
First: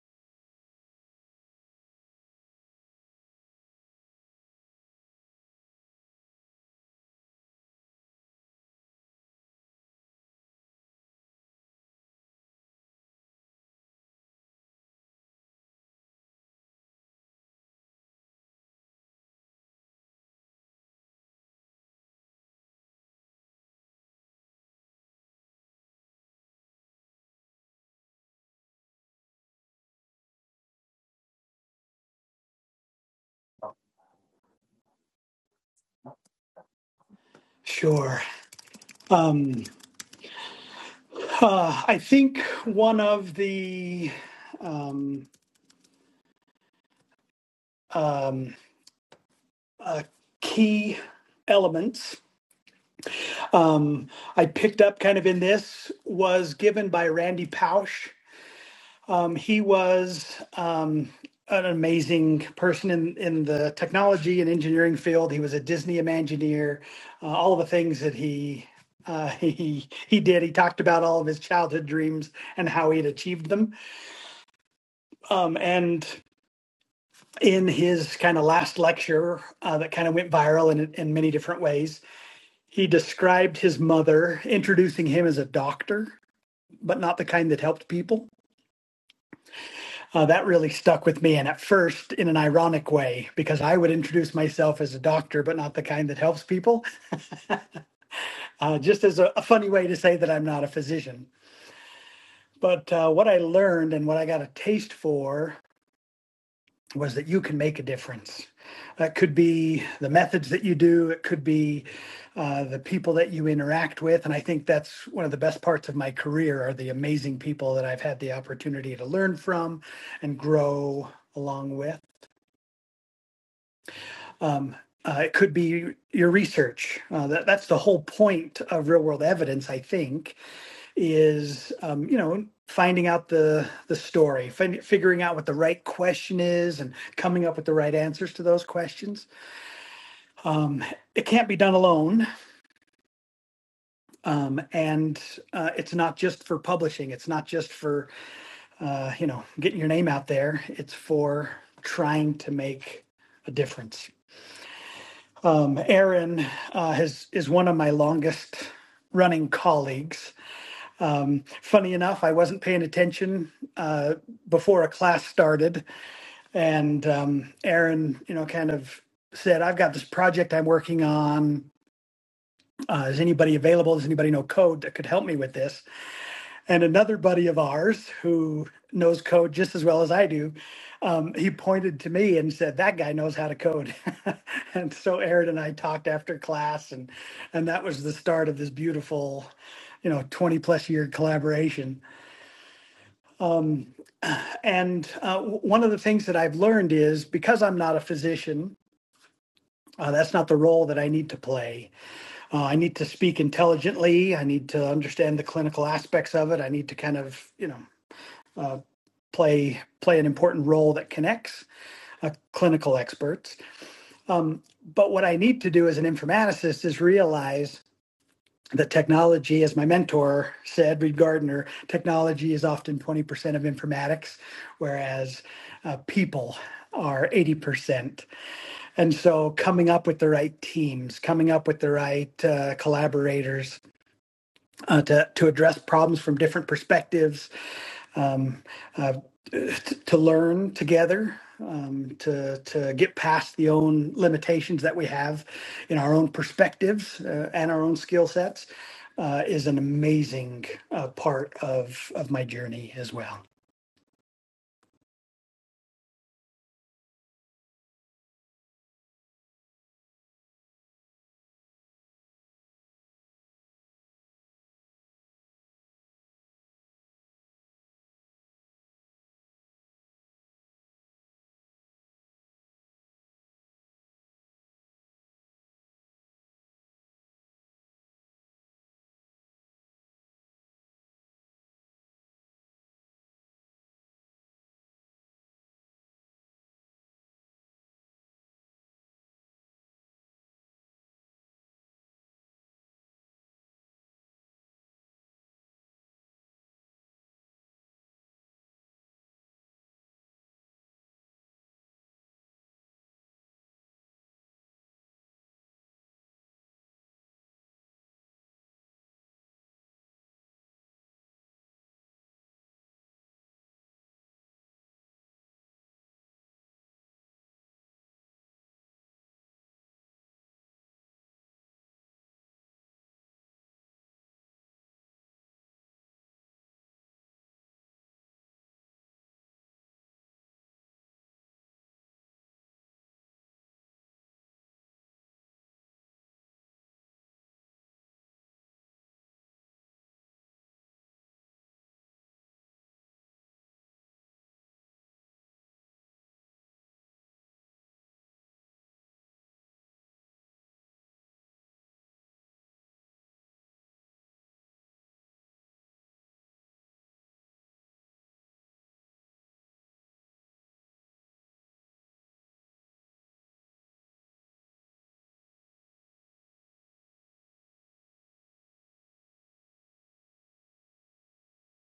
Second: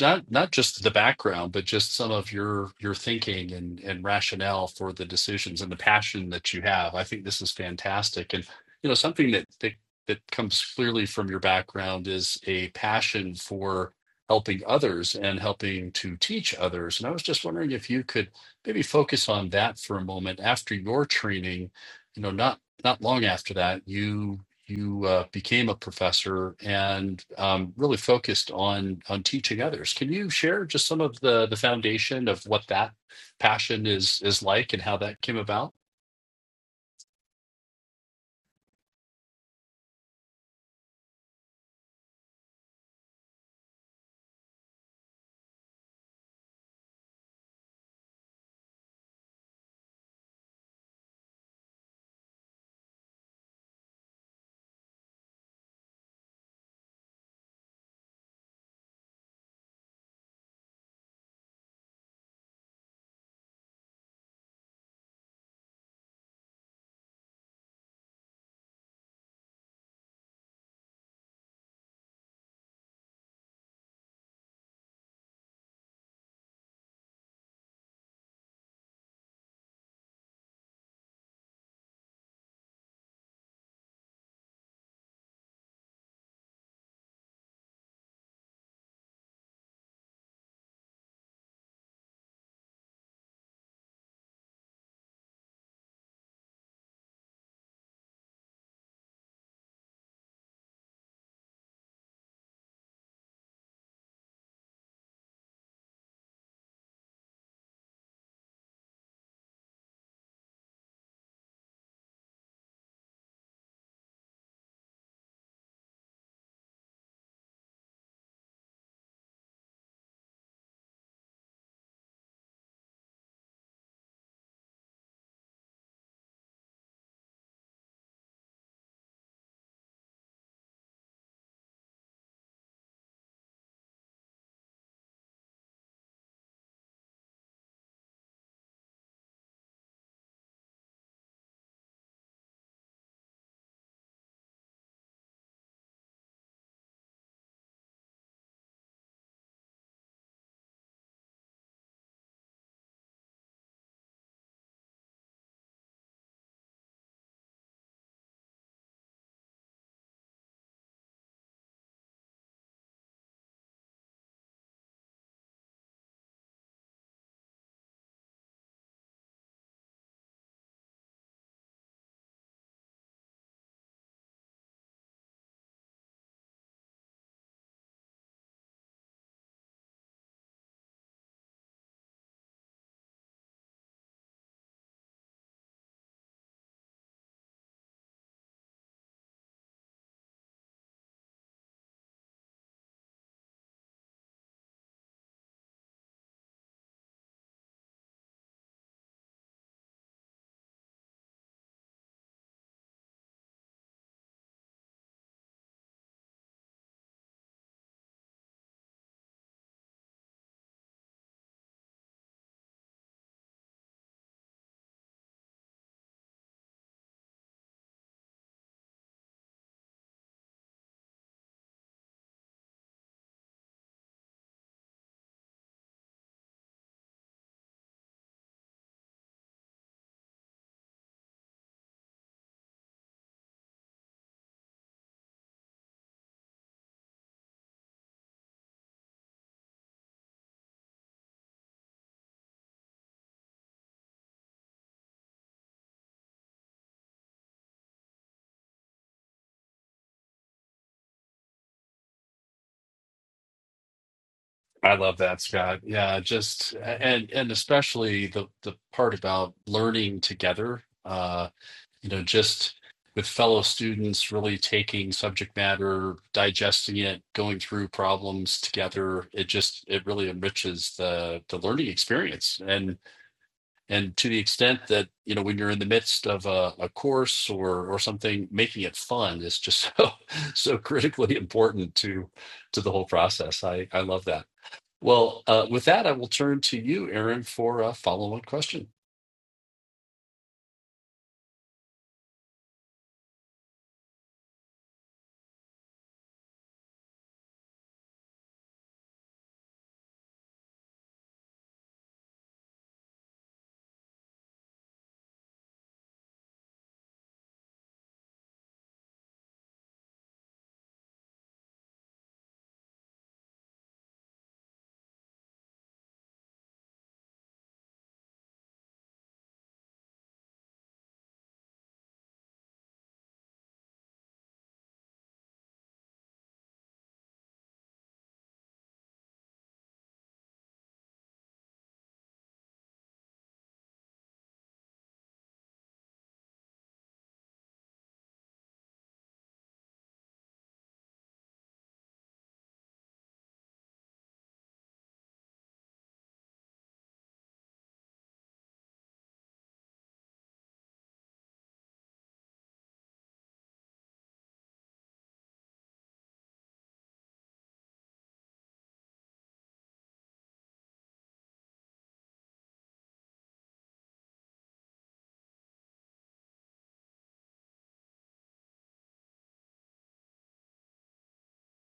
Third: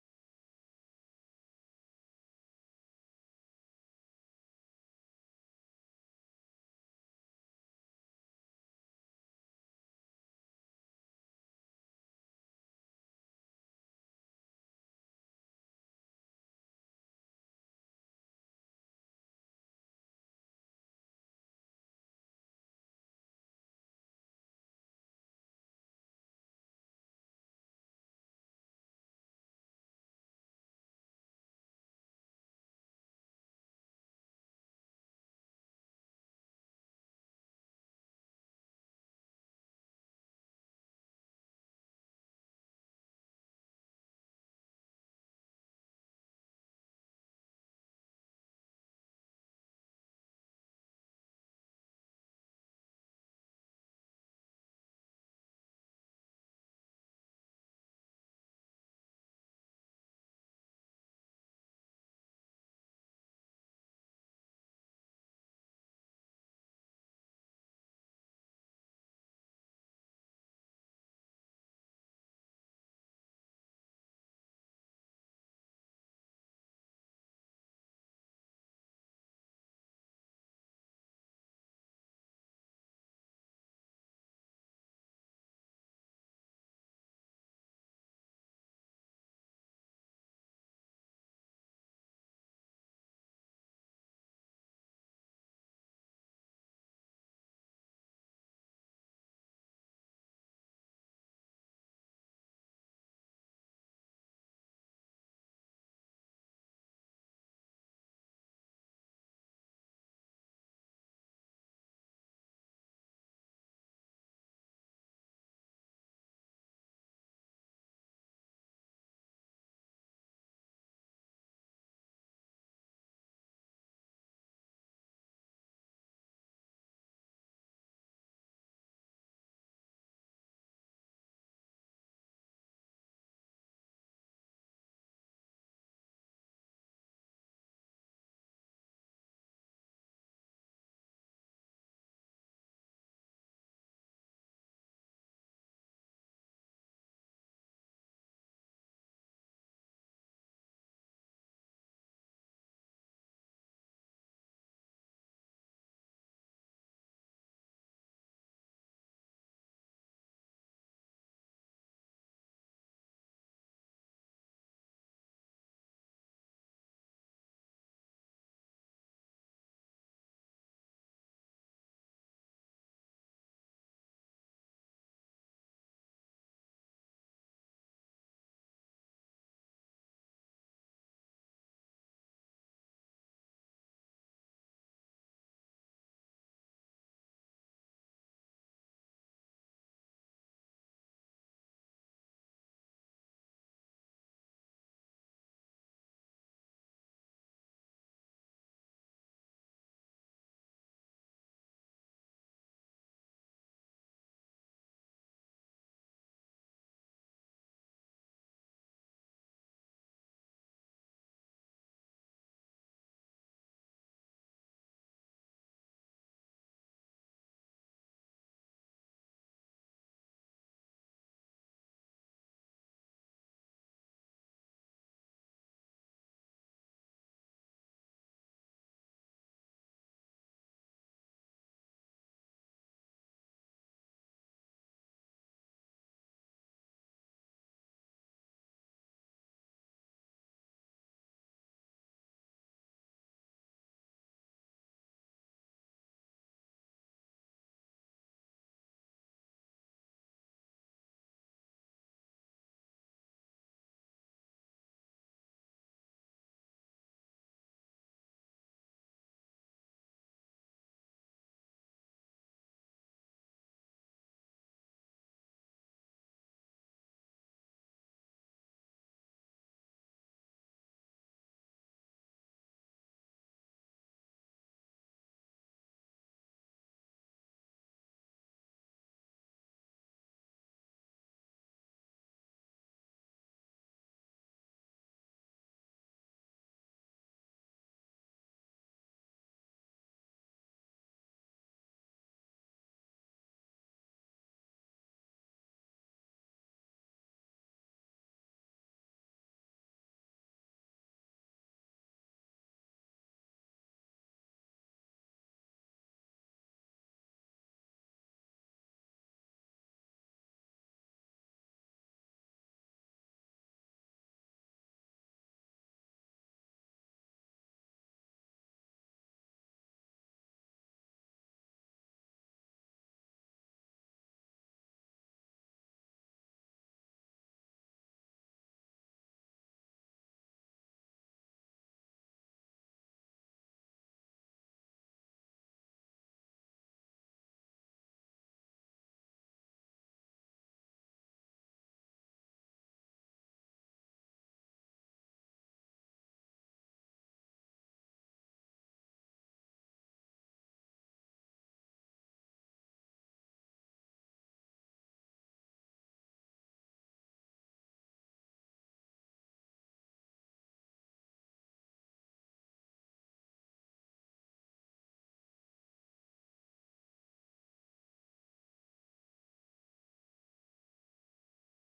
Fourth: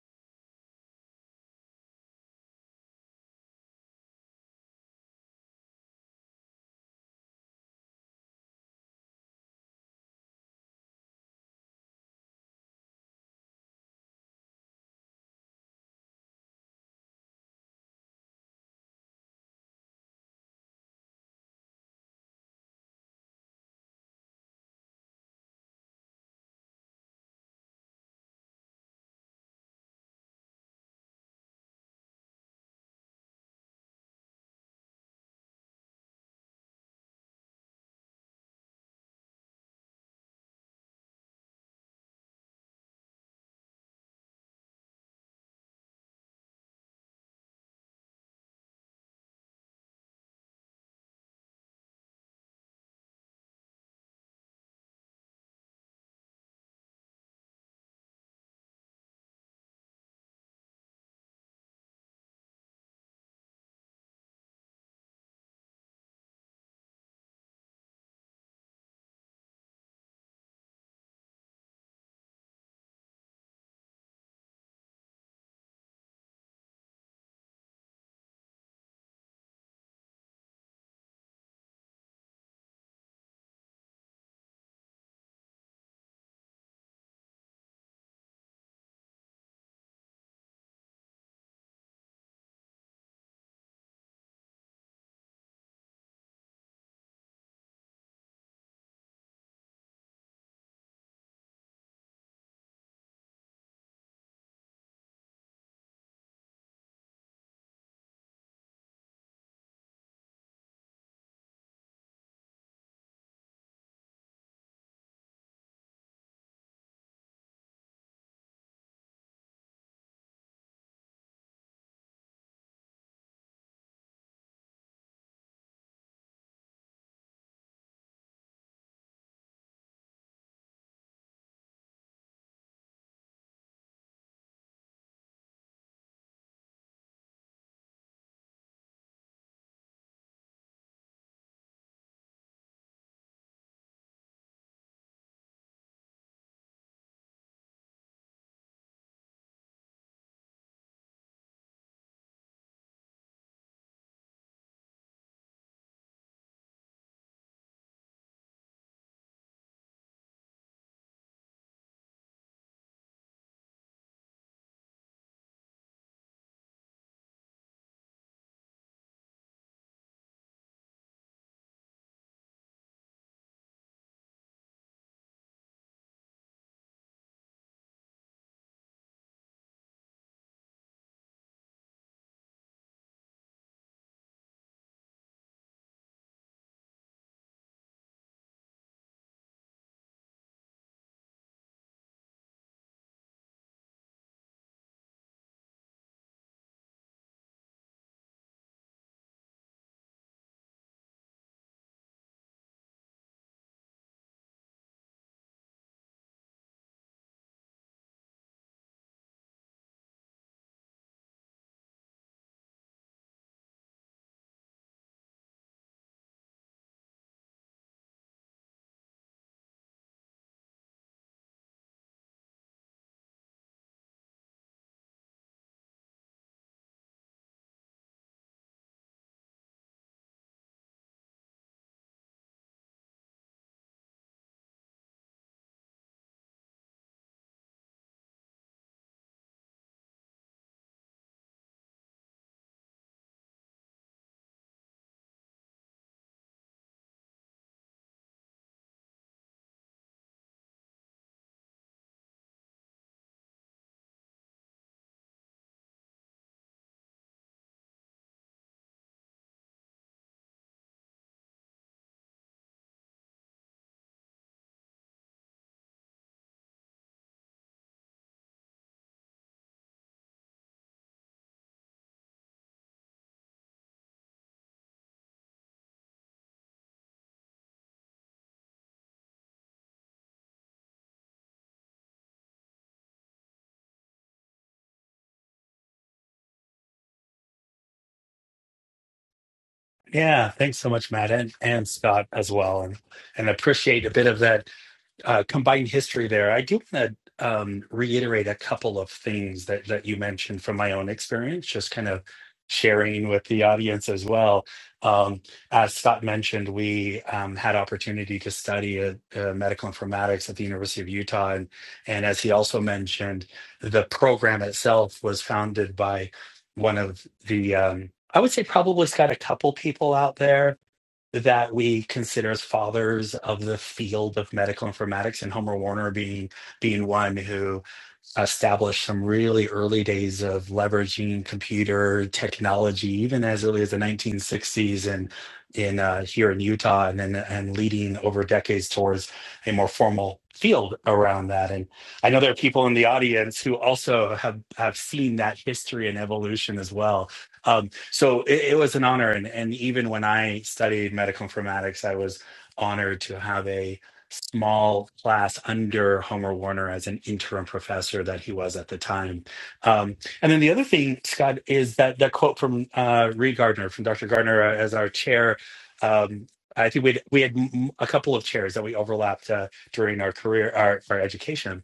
Speaker 3: not not just the background, but just some of your your thinking and and rationale for the decisions and the passion that you have. I think this is fantastic. And you know, something that that, that comes clearly from your background is a passion for helping others and helping to teach others. And I was just wondering if you could maybe focus on that for a moment after your training, you know, not not long after that, you you uh, became a professor and um, really focused on on teaching others. Can you share just some of the the foundation of what that passion is is like and how that came about?
Speaker 2: sure um, uh, i think one of the um, um, uh, key elements um, I picked up kind of in this was given by Randy Pausch. Um, he was um, an amazing person in, in the technology and engineering field. He was a Disney Imagineer, uh, all of the things that he uh, he he did. He talked about all of his childhood dreams and how he had achieved them. Um, and in his kind of last lecture uh, that kind of went viral in, in many different ways, he described his mother introducing him as a doctor but not the kind that helped people. Uh, that really stuck with me. And at first, in an ironic way, because I would introduce myself as a doctor, but not the kind that helps people, uh, just as a, a funny way to say that I'm not a physician. But uh, what I learned and what I got a taste for was that you can make a difference. That could be the methods that you do, it could be uh, the people that you interact with. And I think that's one of the best parts of my career are the amazing people that I've had the opportunity to learn from and grow along with. Um, uh, it could be your research. Uh, that, that's the whole point of real world evidence, I think, is, um, you know, finding out the the story, fin- figuring out what the right question is and coming up with the right answers to those questions Um, it can't be done alone, um, and uh, it's not just for publishing. It's not just for uh, you know getting your name out there. It's for trying to make a difference. Um, Aaron uh, has is one of my longest running colleagues. Um, funny enough, I wasn't paying attention uh, before a class started, and um, Aaron, you know, kind of said, "I've got this project I'm working on. uh, is anybody available? Does anybody know code that could help me with this? And another buddy of ours who knows code just as well as I do, um, he pointed to me and said, "That guy knows how to code." and so Aaron and I talked after class, and and that was the start of this beautiful, you know, twenty plus year collaboration. Um, and uh, w- one of the things that I've learned is because I'm not a physician, uh, that's not the role that I need to play uh, I need to speak intelligently. I need to understand the clinical aspects of it. I need to kind of, you know, uh, play play an important role that connects uh, clinical experts. Um, but what I need to do as an informaticist is realize that technology, as my mentor said, Reed Gardner, technology is often 20% of informatics, whereas uh, people are 80%. And so coming up with the right teams, coming up with the right uh, collaborators, uh, to, to address problems from different perspectives, um, uh, t- to learn together, um, to, to get past the own limitations that we have in our own perspectives uh, and our own skill sets. Uh, is an amazing uh, part of, of my journey as well.
Speaker 3: I love that, Scott. Yeah, just And and especially the the part about learning together. Uh, you know, just with fellow students, really taking subject matter, digesting it, going through problems together. It just it really enriches the the learning experience and. and to the extent that you know when you're in the midst of a, a course or or something making it fun is just so so critically important to to the whole process i i love that well uh, with that i will turn to you aaron for a follow-on question
Speaker 1: yeah thanks so much matt and, and scott as well and and appreciate a bit of that uh, combined history there. I do want to um, reiterate a couple of things that that you mentioned from my own experience, just kind of sharing with the audience as well. Um, as Scott mentioned, we um, had opportunity to study uh uh, medical informatics at the University of Utah, and, and as he also mentioned, the program itself was founded by one of the um, I would say probably Scott, a couple people out there that we consider as fathers of the field of medical informatics, and Homer Warner being being one who established some really early days of leveraging computer technology, even as early as the 1960s and in uh, here in Utah, and then and leading over decades towards a more formal field around that. And I know there are people in the audience who also have have seen that history and evolution as well. Um, so it, it was an honor, and and even when I studied medical informatics, I was honored to have a small class under Homer Warner as an interim professor that he was at the time. Um, and then the other thing, Scott, is that that quote from uh, Reed Gardner, from Dr. Gardner uh, as our chair. Um, I think we we had m- a couple of chairs that we overlapped uh, during our career, our, our education.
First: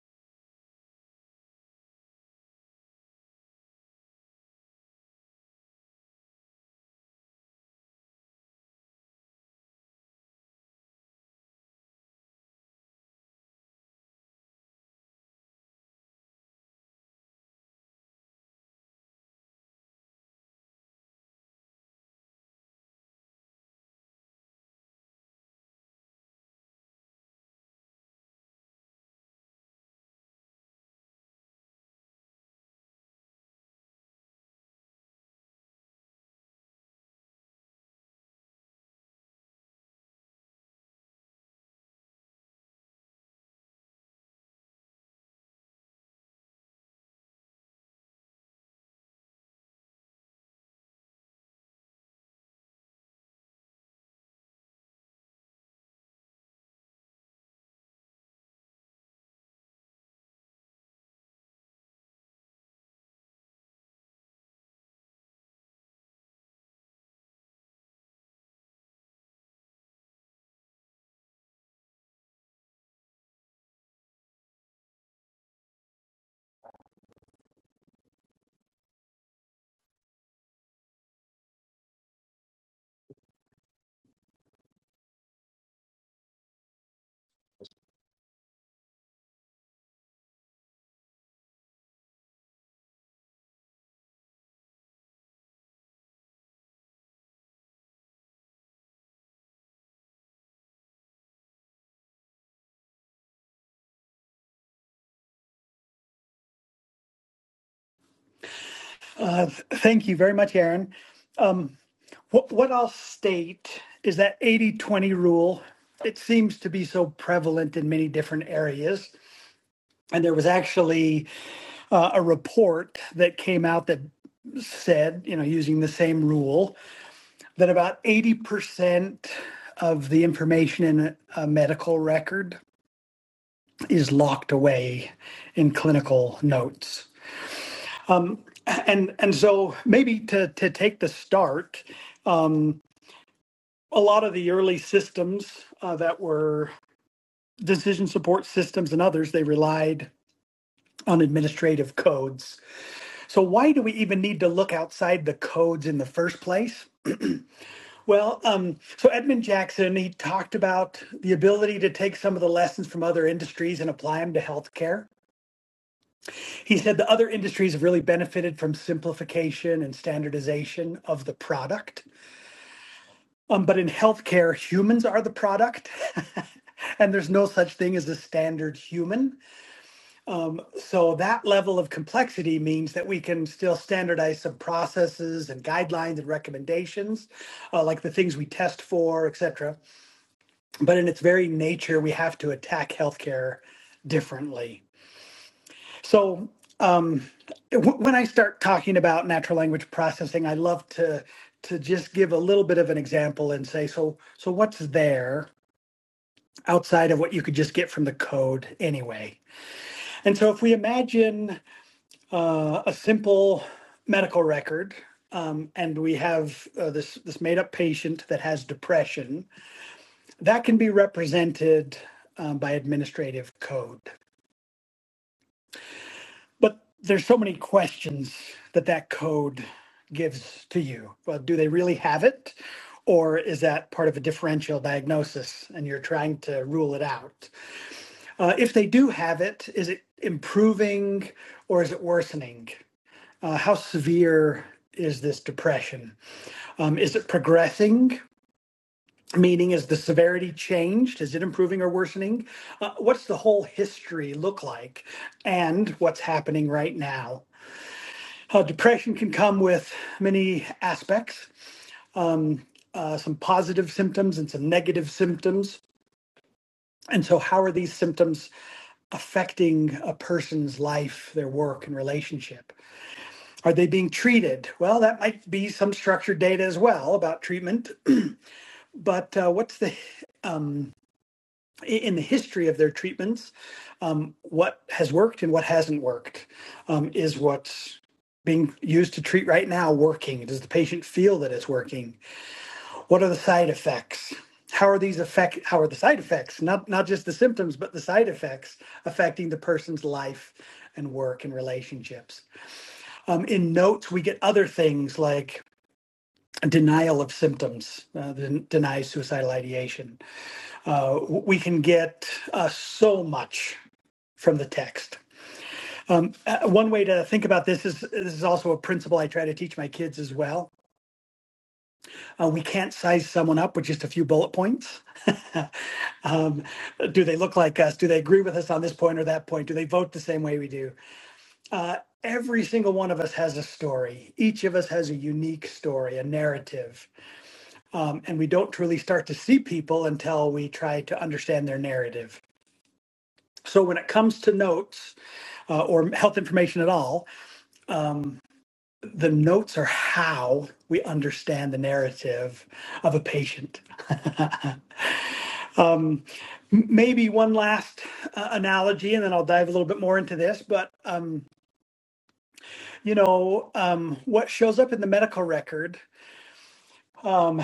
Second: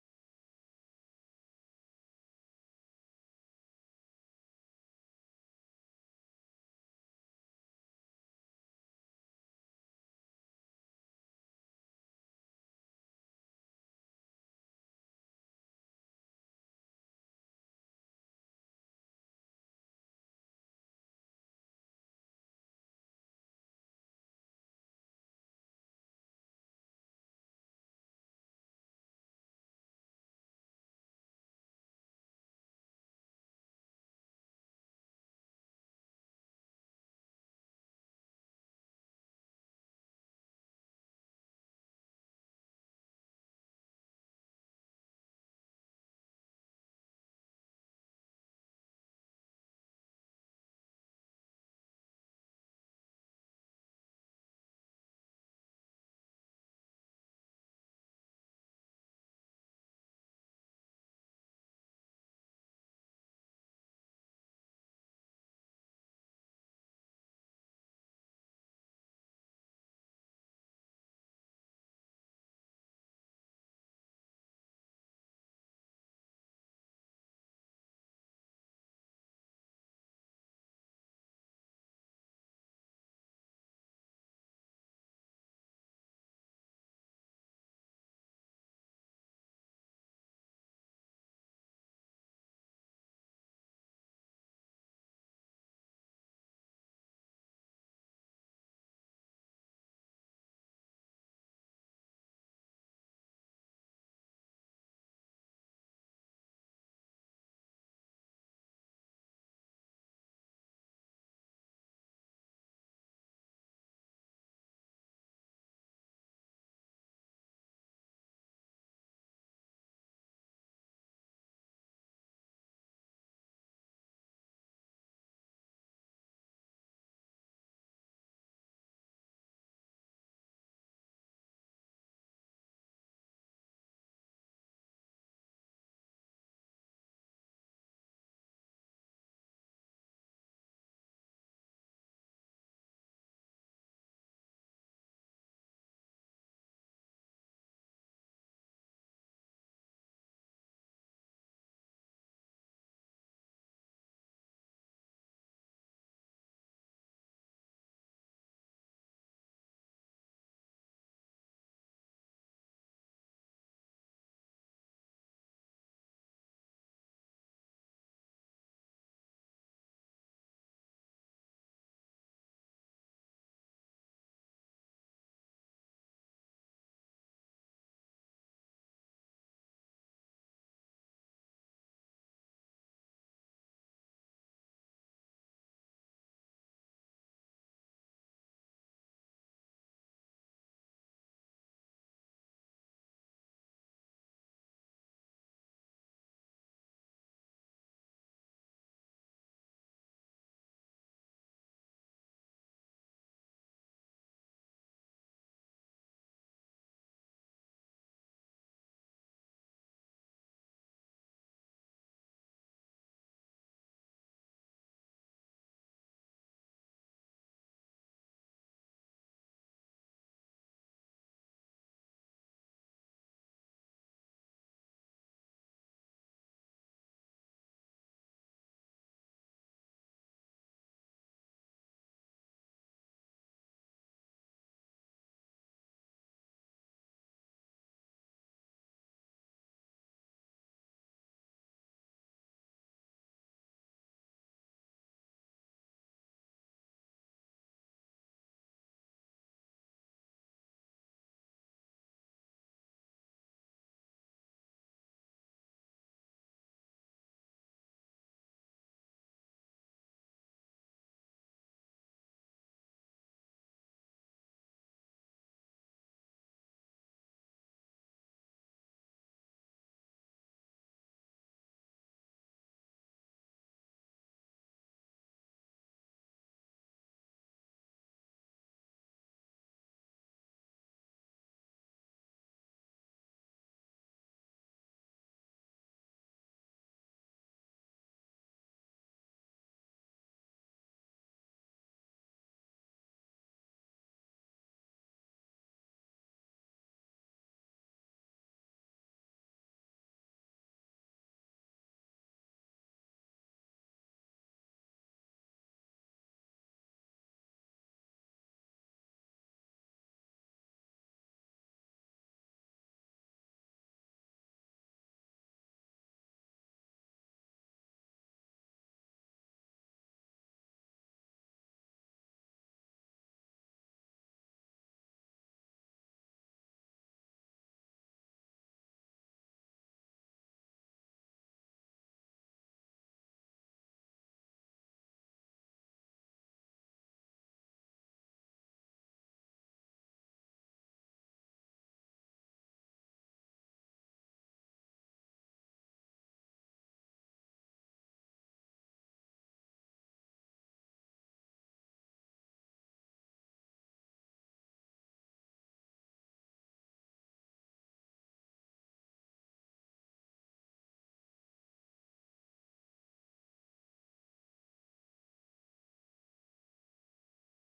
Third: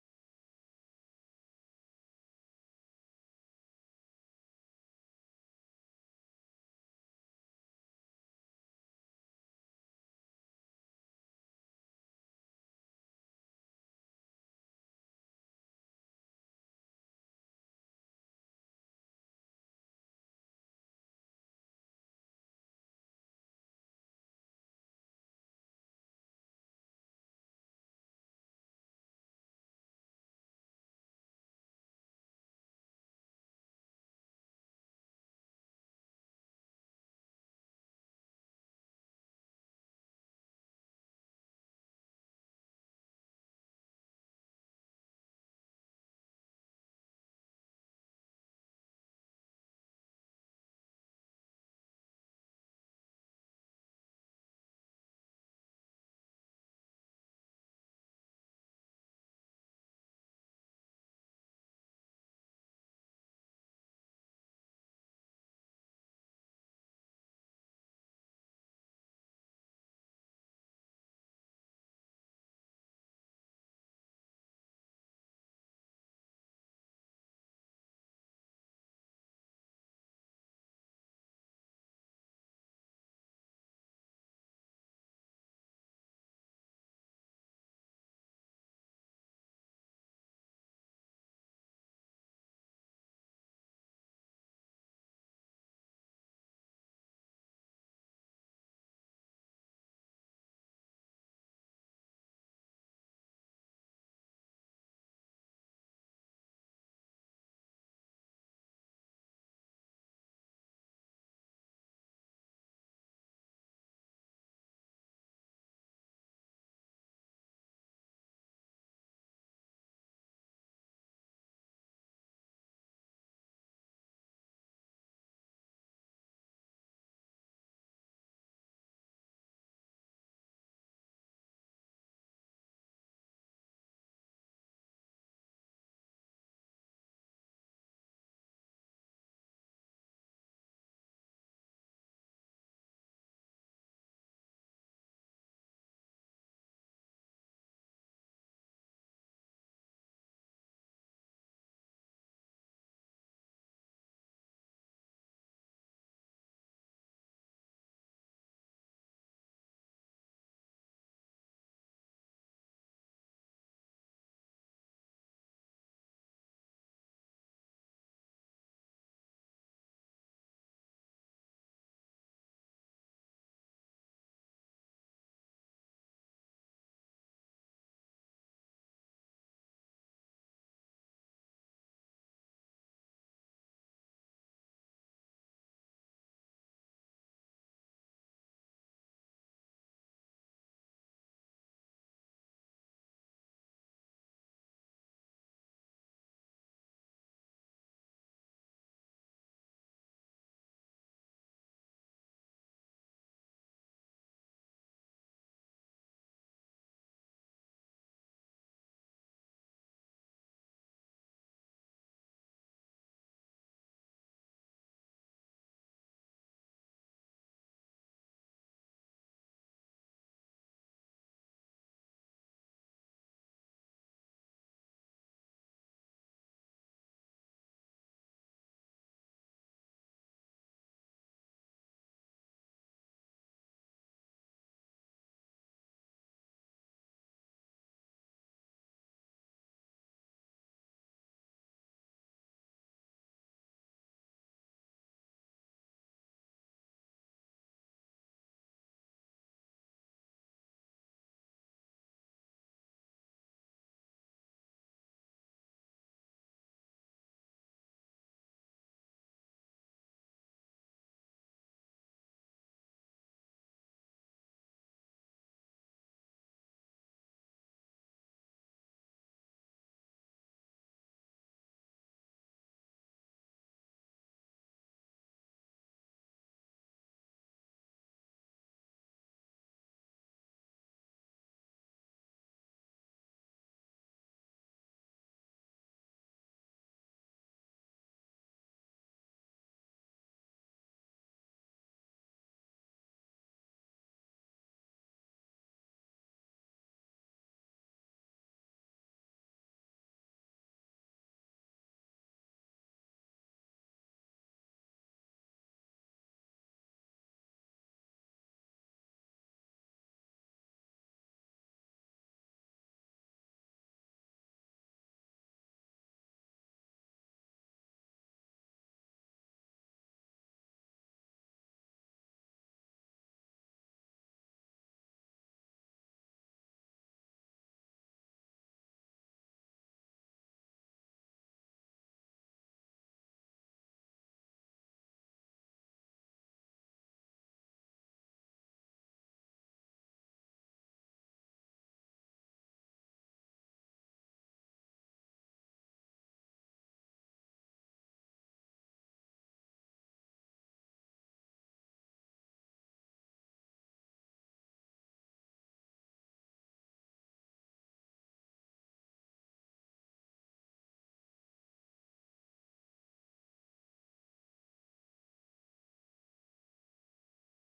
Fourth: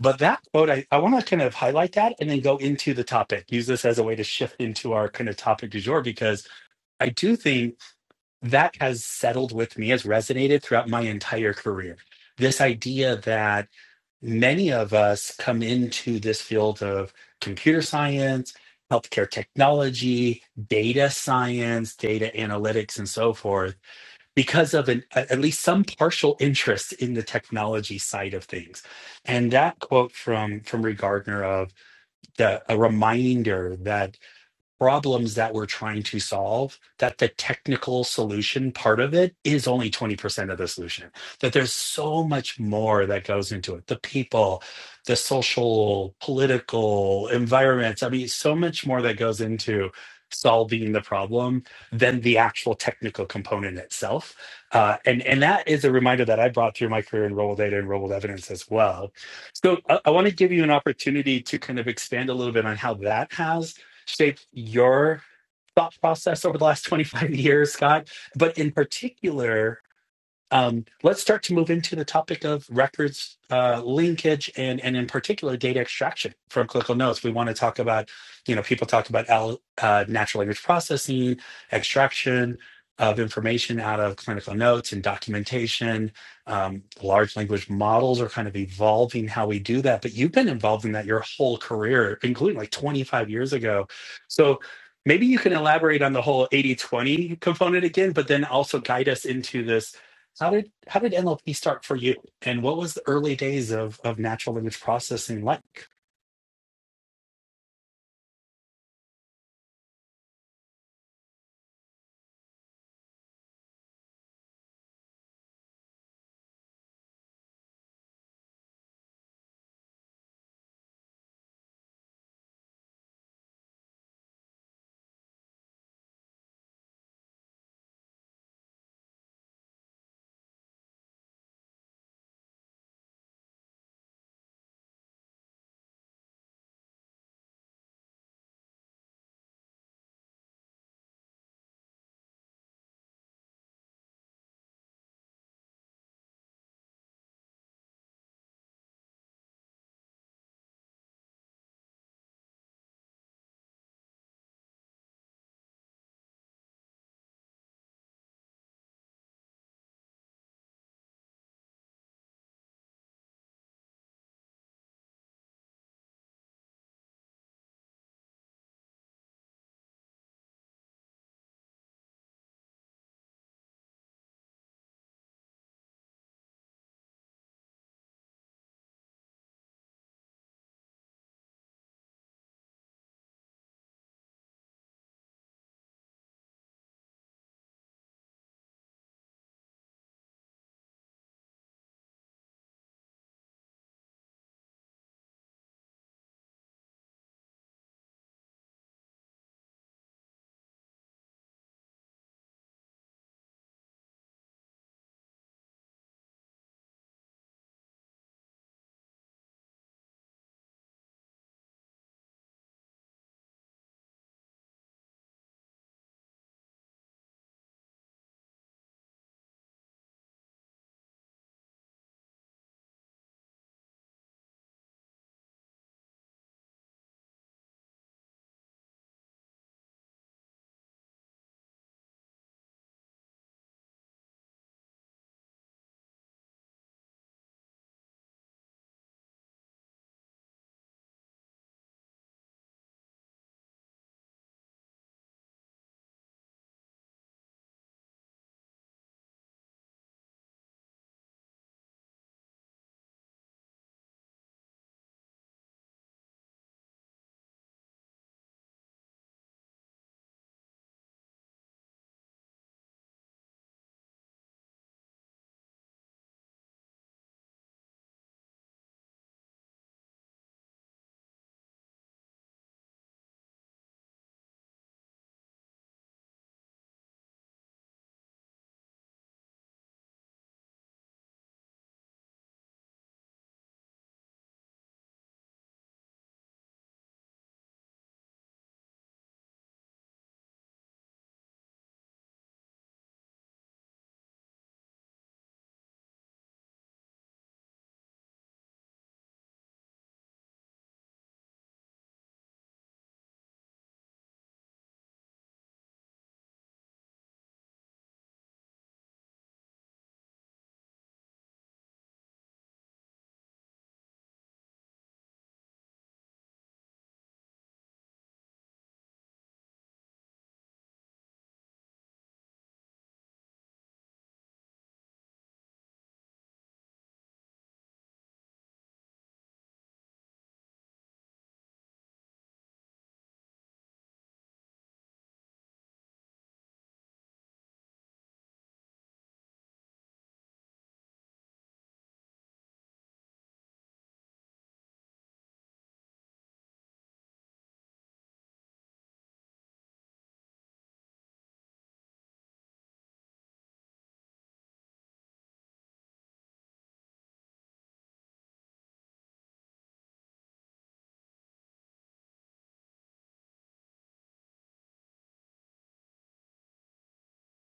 Speaker 1: But that quote, I, I want to kind of highlight that and then go into the topic. Use this as a way to shift into our kind of topic du jour because I do think that has settled with me, has resonated throughout my entire career. This idea that many of us come into this field of computer science, healthcare technology, data science, data analytics, and so forth, because of an, at least some partial interest in the technology side of things. And that quote from, from Reed Gardner of the, a reminder that problems that we're trying to solve that the technical solution part of it is only 20% of the solution that there's so much more that goes into it the people the social political environments i mean so much more that goes into solving the problem than the actual technical component itself uh, and and that is a reminder that i brought through my career in rolled data and rolled evidence as well so i, I want to give you an opportunity to kind of expand a little bit on how that has shaped your thought process over the last 25 years, Scott, but in particular, um, let's start to move into the topic of records uh, linkage and and in particular data extraction from clinical notes. We want to talk about you know people talk about L, uh, natural language processing, extraction of information out of clinical notes and documentation. Um, large language models are kind of evolving how we do that, but you've been involved in that your whole career, including like 25 years ago. So maybe you can elaborate on the whole 80-20 component again, but then also guide us into this how did how did NLP start for you, and what was the early days of of natural language processing like?
Speaker 2: Uh, thank you very much, Aaron. Um, what, what I'll state is that 80 20 rule, it seems to be so prevalent in many different areas. And there was actually uh, a report that came out that said, you know, using the same rule, that about 80% of the information in a, a medical record is locked away in clinical notes. Um, and and so maybe to to take the start, um, a lot of the early systems uh, that were decision support systems and others they relied on administrative codes So why do we even need to look outside the codes in the first place? Well, um, so Edmund Jackson, he talked about the ability to take some of the lessons from other industries and apply them to healthcare. He said the other industries have really benefited from simplification and standardization of the product. Um, but in healthcare, humans are the product, and there's no such thing as a standard human. Um, so that level of complexity means that we can still standardize some processes and guidelines and recommendations, uh, like the things we test for, et cetera. But in its very nature, we have to attack healthcare differently. So um, w- when I start talking about natural language processing, I love to to just give a little bit of an example and say, so so what's there outside of what you could just get from the code anyway? And so if we imagine uh, a simple medical record. Um, and we have uh, this this made up patient that has depression that can be represented um, by administrative code. But there's so many questions that that code gives to you. Well, do they really have it, or is that part of a differential diagnosis and you're trying to rule it out? Uh, if they do have it, is it improving or is it worsening? uh, how severe is this depression? Um, is it progressing? Meaning, is the severity changed? Is it improving or worsening? Uh, what's the whole history look like? And what's happening right now? Uh, depression can come with many aspects, um, uh, some positive symptoms and some negative symptoms. And so, how are these symptoms affecting a person's life, their work, and relationship? Are they being treated? Well, that might be some structured data as well about treatment, but uh, what's the um, in the history of their treatments, um, what has worked and what hasn't worked? Um, is what's being used to treat right now working? Does the patient feel that it's working? What are the side effects? How are these affect? How are the side effects? Not not just the symptoms, but the side effects affecting the person's life and work and relationships. Um, in notes, we get other things like denial of symptoms, uh, den- deny suicidal ideation. Uh, we can get uh, so much from the text. Um, uh, one way to think about this is this is also a principle I try to teach my kids as well. Uh, we can't size someone up with just a few bullet points. um, do they look like us? Do they agree with us on this point or that point? Do they vote the same way we do? Uh, every single one of us has a story. Each of us has a unique story, a narrative Um, and we don't really start to see people until we try to understand their narrative. So when it comes to notes uh, or health information at all, um, the notes are how we understand the narrative of a patient. um, maybe one last uh, analogy, and then I'll dive a little bit more into this. But um, you know, um, what shows up in the medical record um,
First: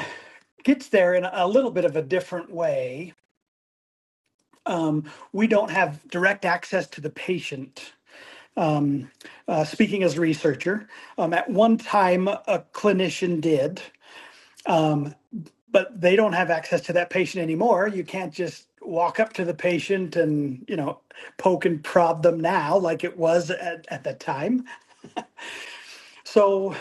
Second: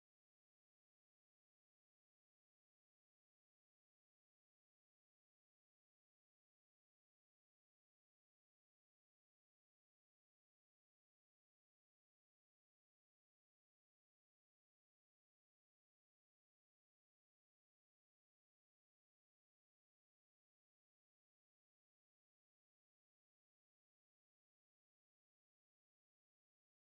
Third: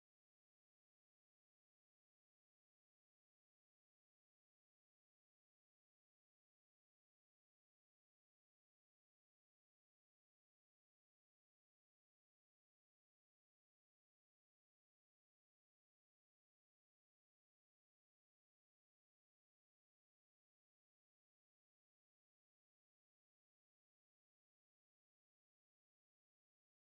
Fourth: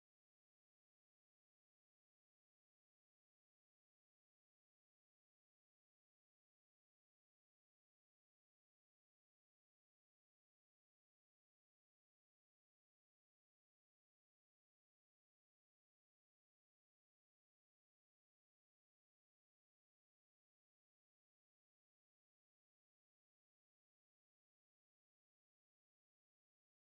Speaker 2: gets there in a little bit of a different way um, we don't have direct access to the patient. Um, uh, speaking as a researcher, um, at one time a clinician did, um, but they don't have access to that patient anymore. You can't just walk up to the patient and you know poke and prod them now like it was at, at that time. So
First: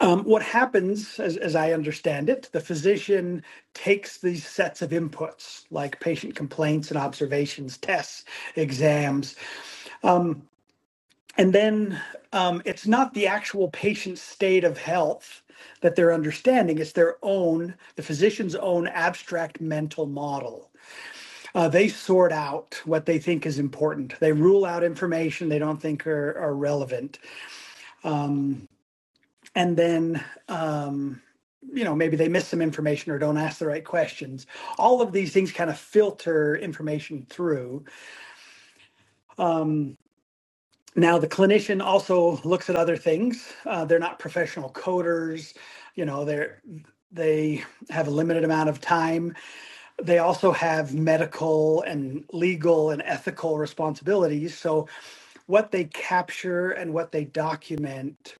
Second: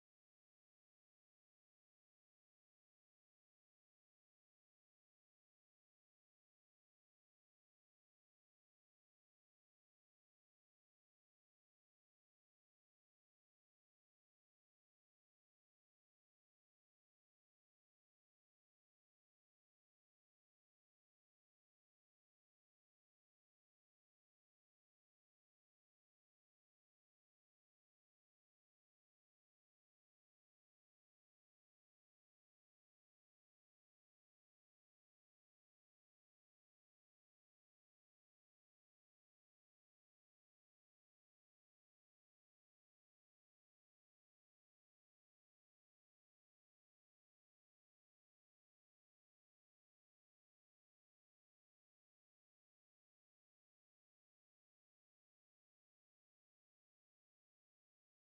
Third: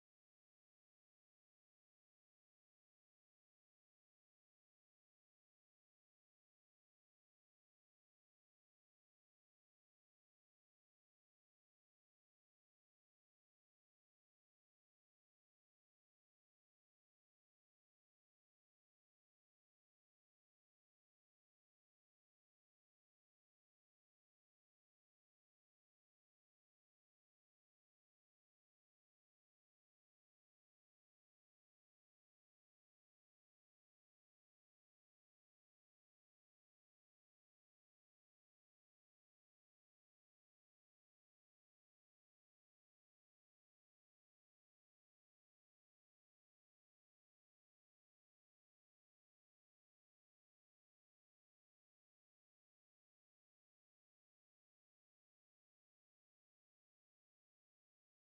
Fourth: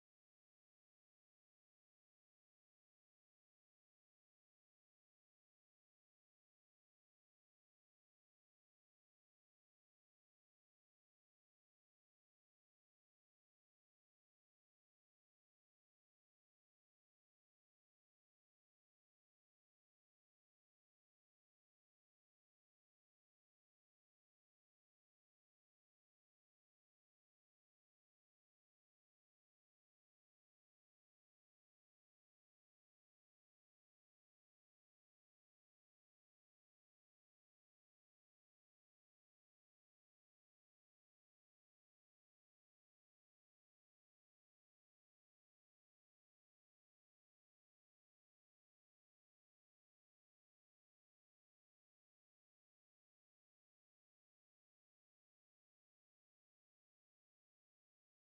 Speaker 2: um, what happens, as, as I understand it, the physician takes these sets of inputs like patient complaints and observations, tests, exams. Um, And then um, it's not the actual patient's state of health that they're understanding, it's their own, the physician's own abstract mental model. Uh, they sort out what they think is important. They rule out information they don't think are, are relevant. Um, and then, um, you know, maybe they miss some information or don't ask the right questions. All of these things kind of filter information through. Um, Now, the clinician also looks at other things. Uh, they're not professional coders. You know, they're they have a limited amount of time. They also have medical and legal and ethical responsibilities. So, what they capture and what they document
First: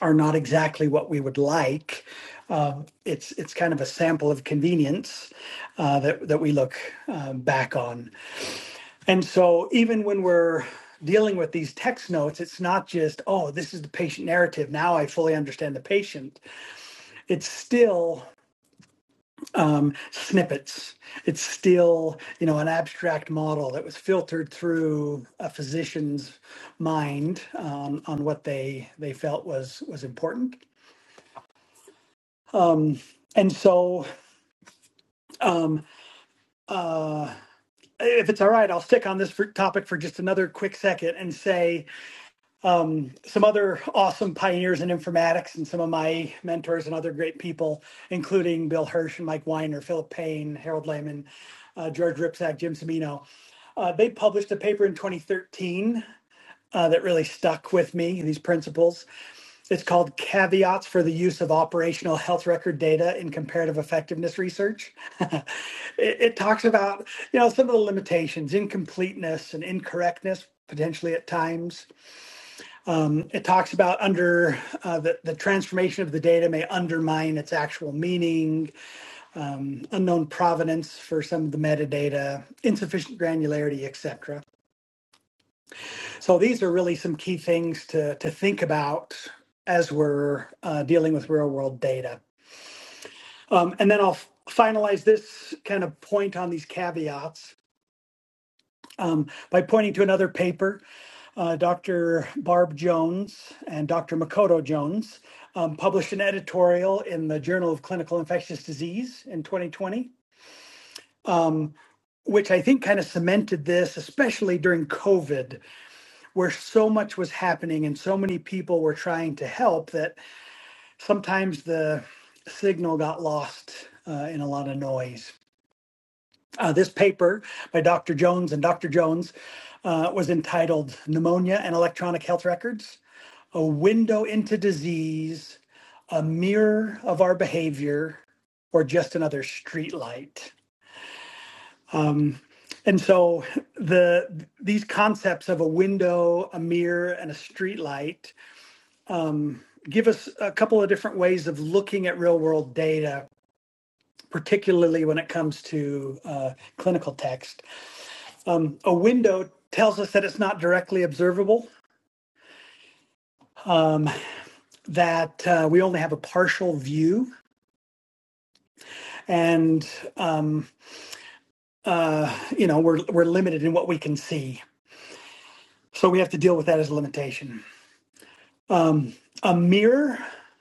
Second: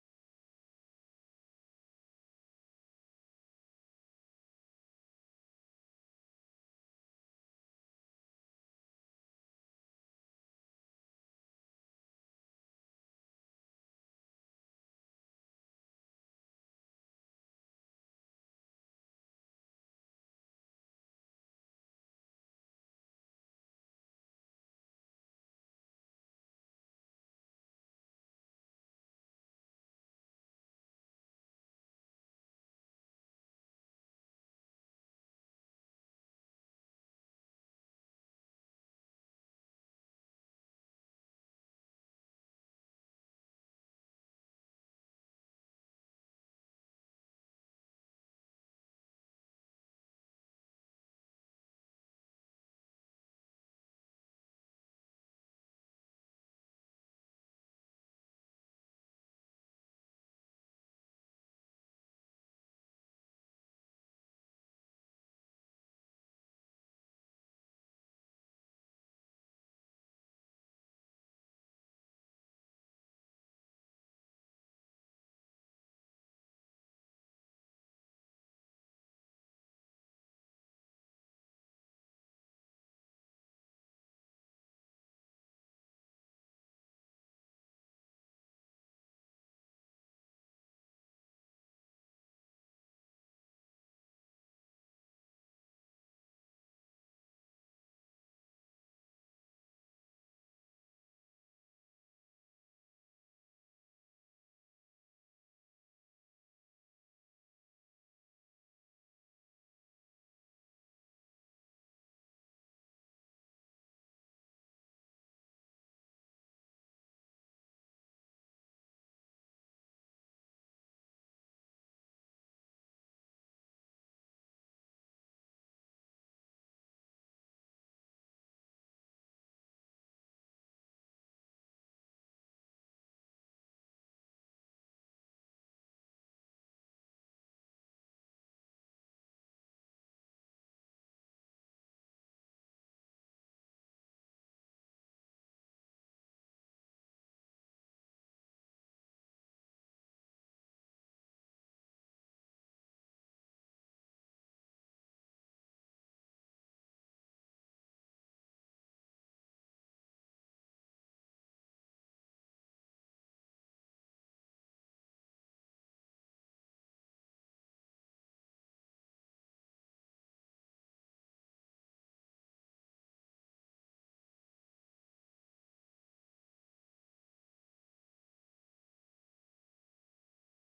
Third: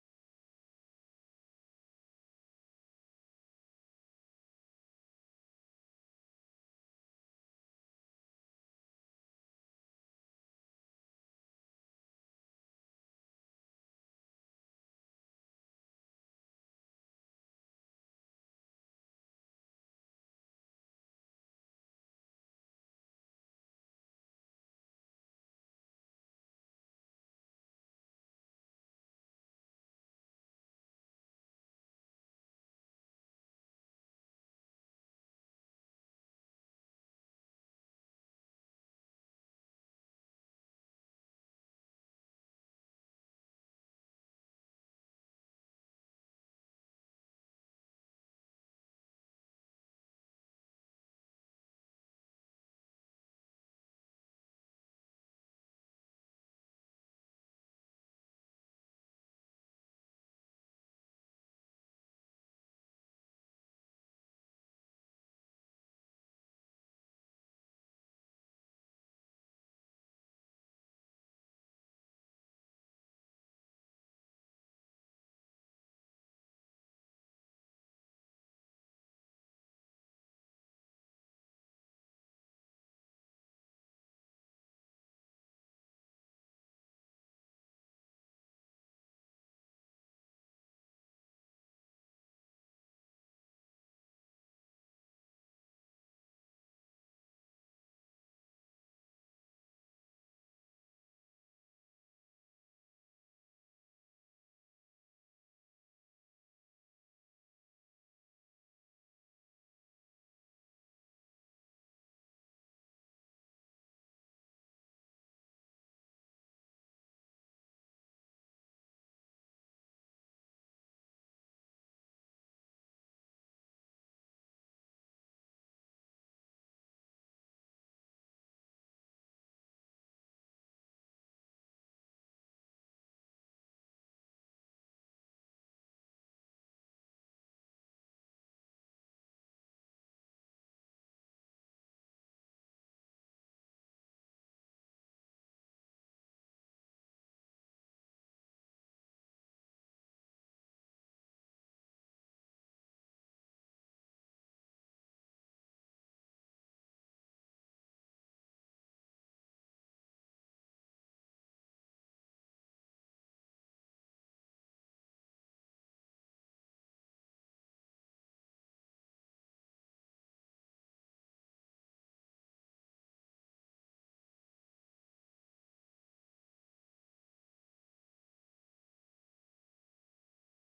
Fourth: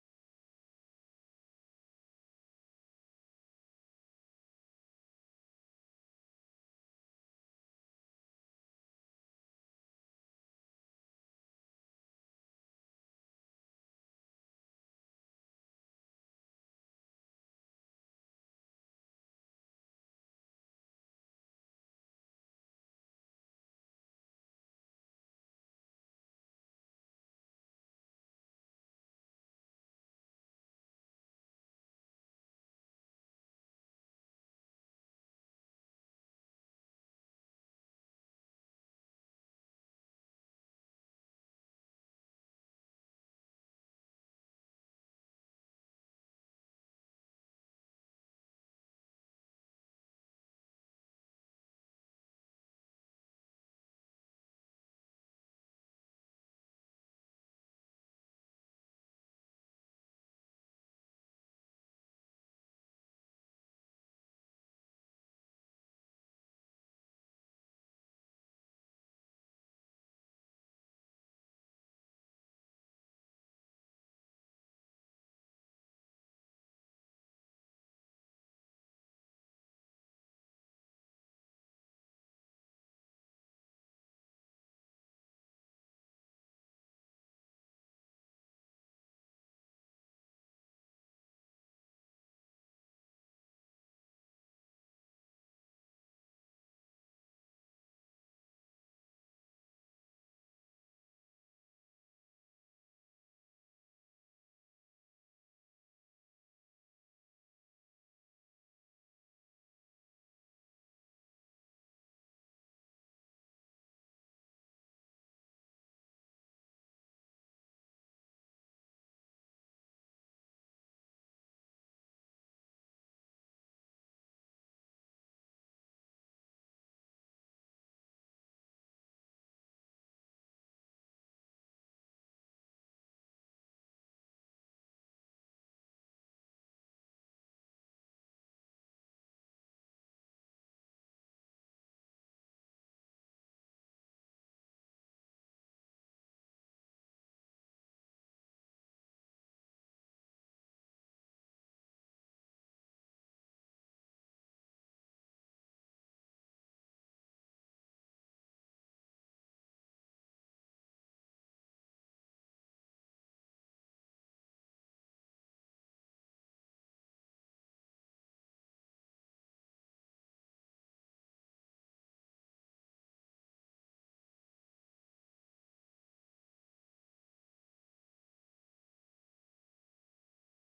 Speaker 2: are not exactly what we would like. Um, it's it's kind of a sample of convenience uh, that that we look uh, back on. And so even when we're dealing with these text notes, it's not just, oh, this is the patient narrative. Now I fully understand the patient. It's still um, snippets. It's still, you know, an abstract model that was filtered through a physician's mind um, on what they they felt was was important. Um, and so um, uh, if it's all right, I'll stick on this for topic for just another quick second and say um, some other awesome pioneers in informatics and some of my mentors and other great people, including Bill Hirsch and Mike Weiner, Philip Payne, Harold Lehman, uh, George Ripsack, Jim Semino. Uh, they published a paper in 2013 uh, that really stuck with me, these principles. It's called Caveats for the Use of Operational Health Record Data in Comparative Effectiveness Research. it, it talks about, you know, some of the limitations, incompleteness and incorrectness potentially at times um, it talks about under uh, the, the transformation of the data may undermine its actual meaning, um, unknown provenance for some of the metadata, insufficient granularity, etc. So these are really some key things to, to think about as we're uh, dealing with real world data. Um, and then I'll f- finalize this kind of point on these caveats um, by pointing to another paper. Uh, Dr. Barb Jones and Dr. Makoto Jones um, published an editorial in the Journal of Clinical Infectious Disease in 2020, um, which I think kind of cemented this, especially during COVID, where so much was happening and so many people were trying to help that sometimes the signal got lost uh, in a lot of noise. Uh, this paper by Dr. Jones and Dr. Jones uh, was entitled Pneumonia and Electronic Health Records A Window into Disease, a Mirror of Our Behavior, or Just Another Streetlight. Um, and so the these concepts of a window, a mirror, and a streetlight give us a couple of different ways of looking at real world data, particularly when it comes to uh, clinical text. Um, a window tells us that it's not directly observable, um, that uh, we only have a partial view, and um, uh, you know we're we're limited in what we can see. So we have to deal with that as a limitation. Um, a mirror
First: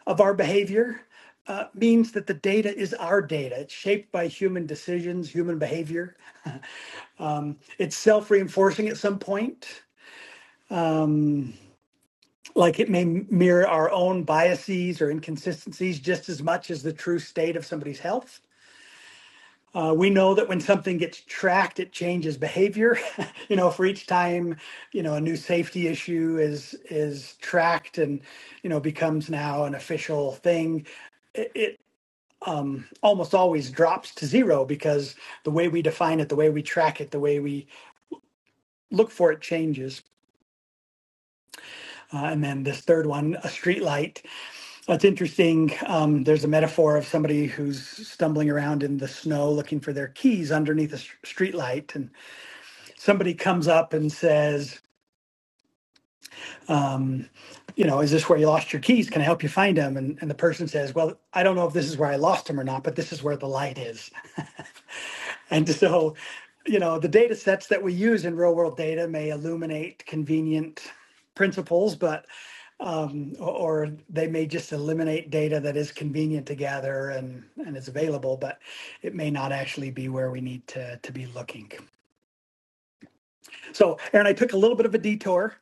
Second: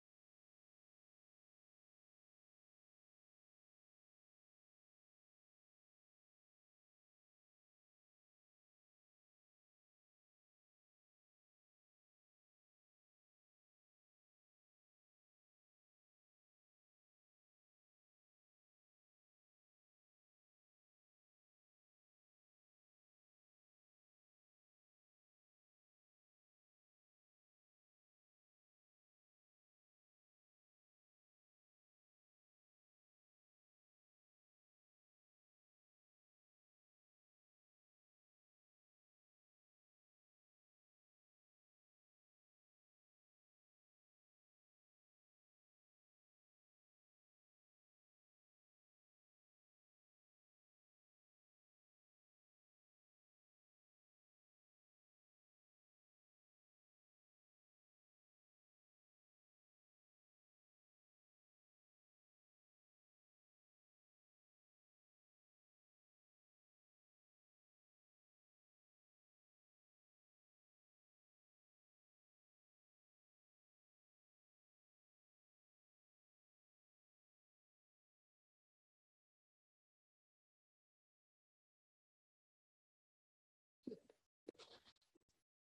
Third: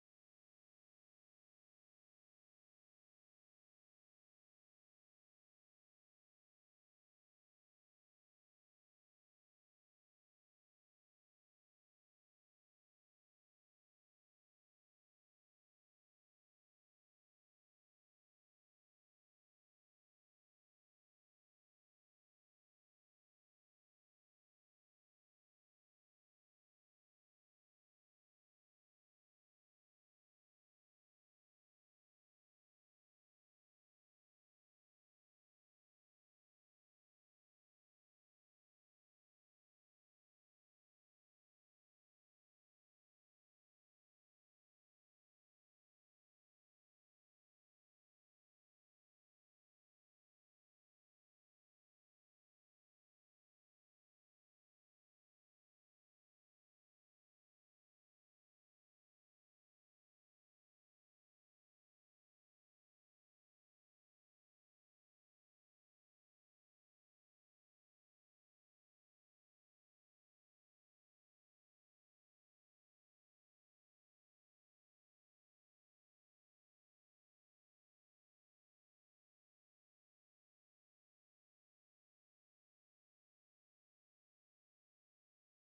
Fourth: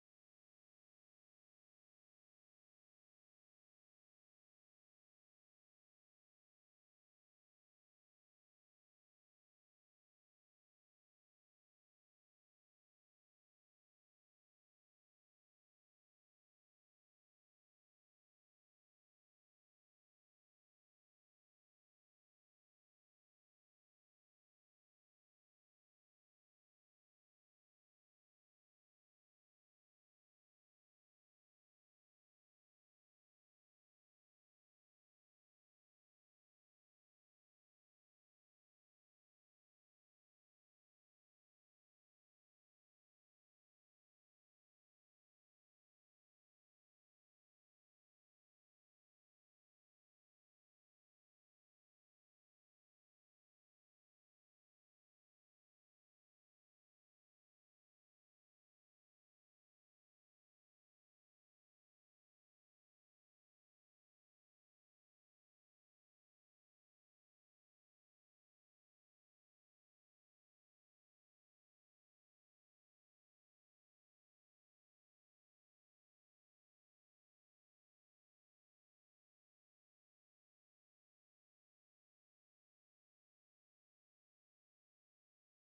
Speaker 2: of our behavior uh, means that the data is our data. It's shaped by human decisions, human behavior. Um, it's self reinforcing at some point. Um, like it may mirror our own biases or inconsistencies just as much as the true state of somebody's health. Uh, we know that when something gets tracked, it changes behavior. you know, for each time, you know, a new safety issue is is tracked and you know becomes now an official thing. It, it um, almost always drops to zero because the way we define it, the way we track it, the way we look for it changes. Uh, and then this third one, a streetlight That's interesting. Um, there's a metaphor of somebody who's stumbling around in the snow looking for their keys underneath a st- streetlight, and somebody comes up and says, um, "You know, is this where you lost your keys? Can I help you find them?" And, and the person says, "Well, I don't know if this is where I lost them or not, but this is where the light is." And so, you know, the data sets that we use in real world data may illuminate convenient principles, but Um, or, or they may just eliminate data that is convenient to gather and, and is available, but it may not actually be where we need to, to be looking. So, Aaron, I took a little bit of a detour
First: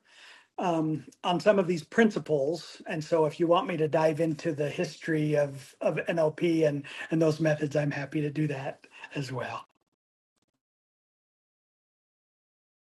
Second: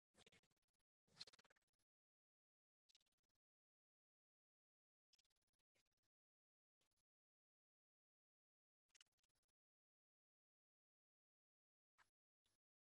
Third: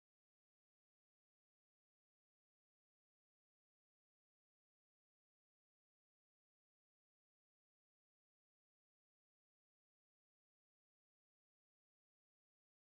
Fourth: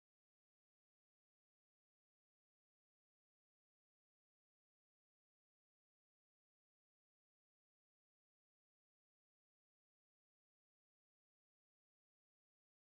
Speaker 2: um, on some of these principles. And so, if you want me to dive into the history of, of NLP and, and those methods, I'm happy to do that as well.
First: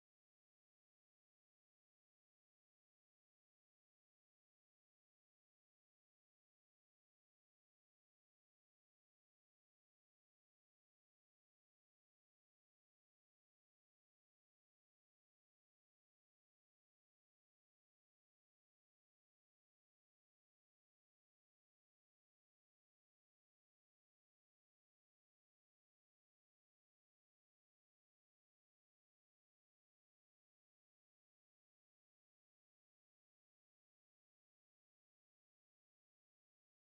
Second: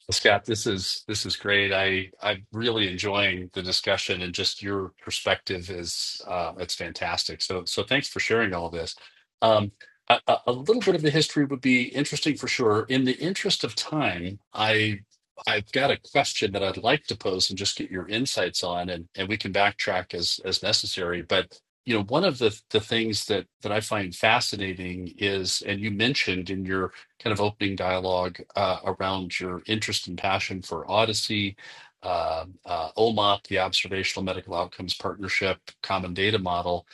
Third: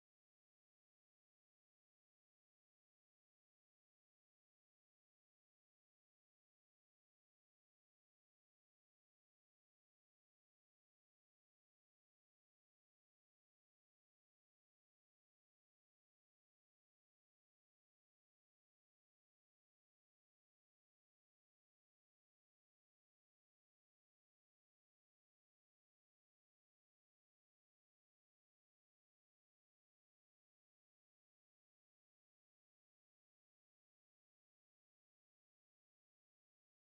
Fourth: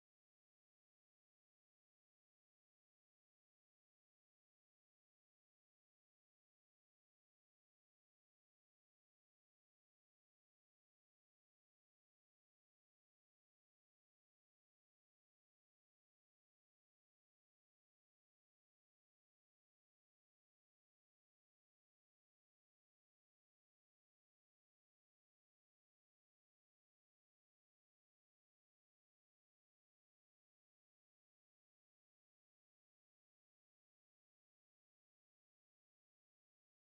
Speaker 3: Well, Scott, this is this is great. I I'm really enjoying the discussion and just your perspective is uh, it's fantastic. So so thanks for sharing all this. Um, a, a a little bit of the history would be interesting for sure. In the interest of time, I I've got a question that I'd like to pose and just get your insights on, and and we can backtrack as as necessary. But you know, one of the the things that that I find fascinating is, and you mentioned in your kind of opening dialogue uh, around your interest and passion for Odyssey, uh, uh, OMOP, the Observational Medical Outcomes Partnership Common Data Model,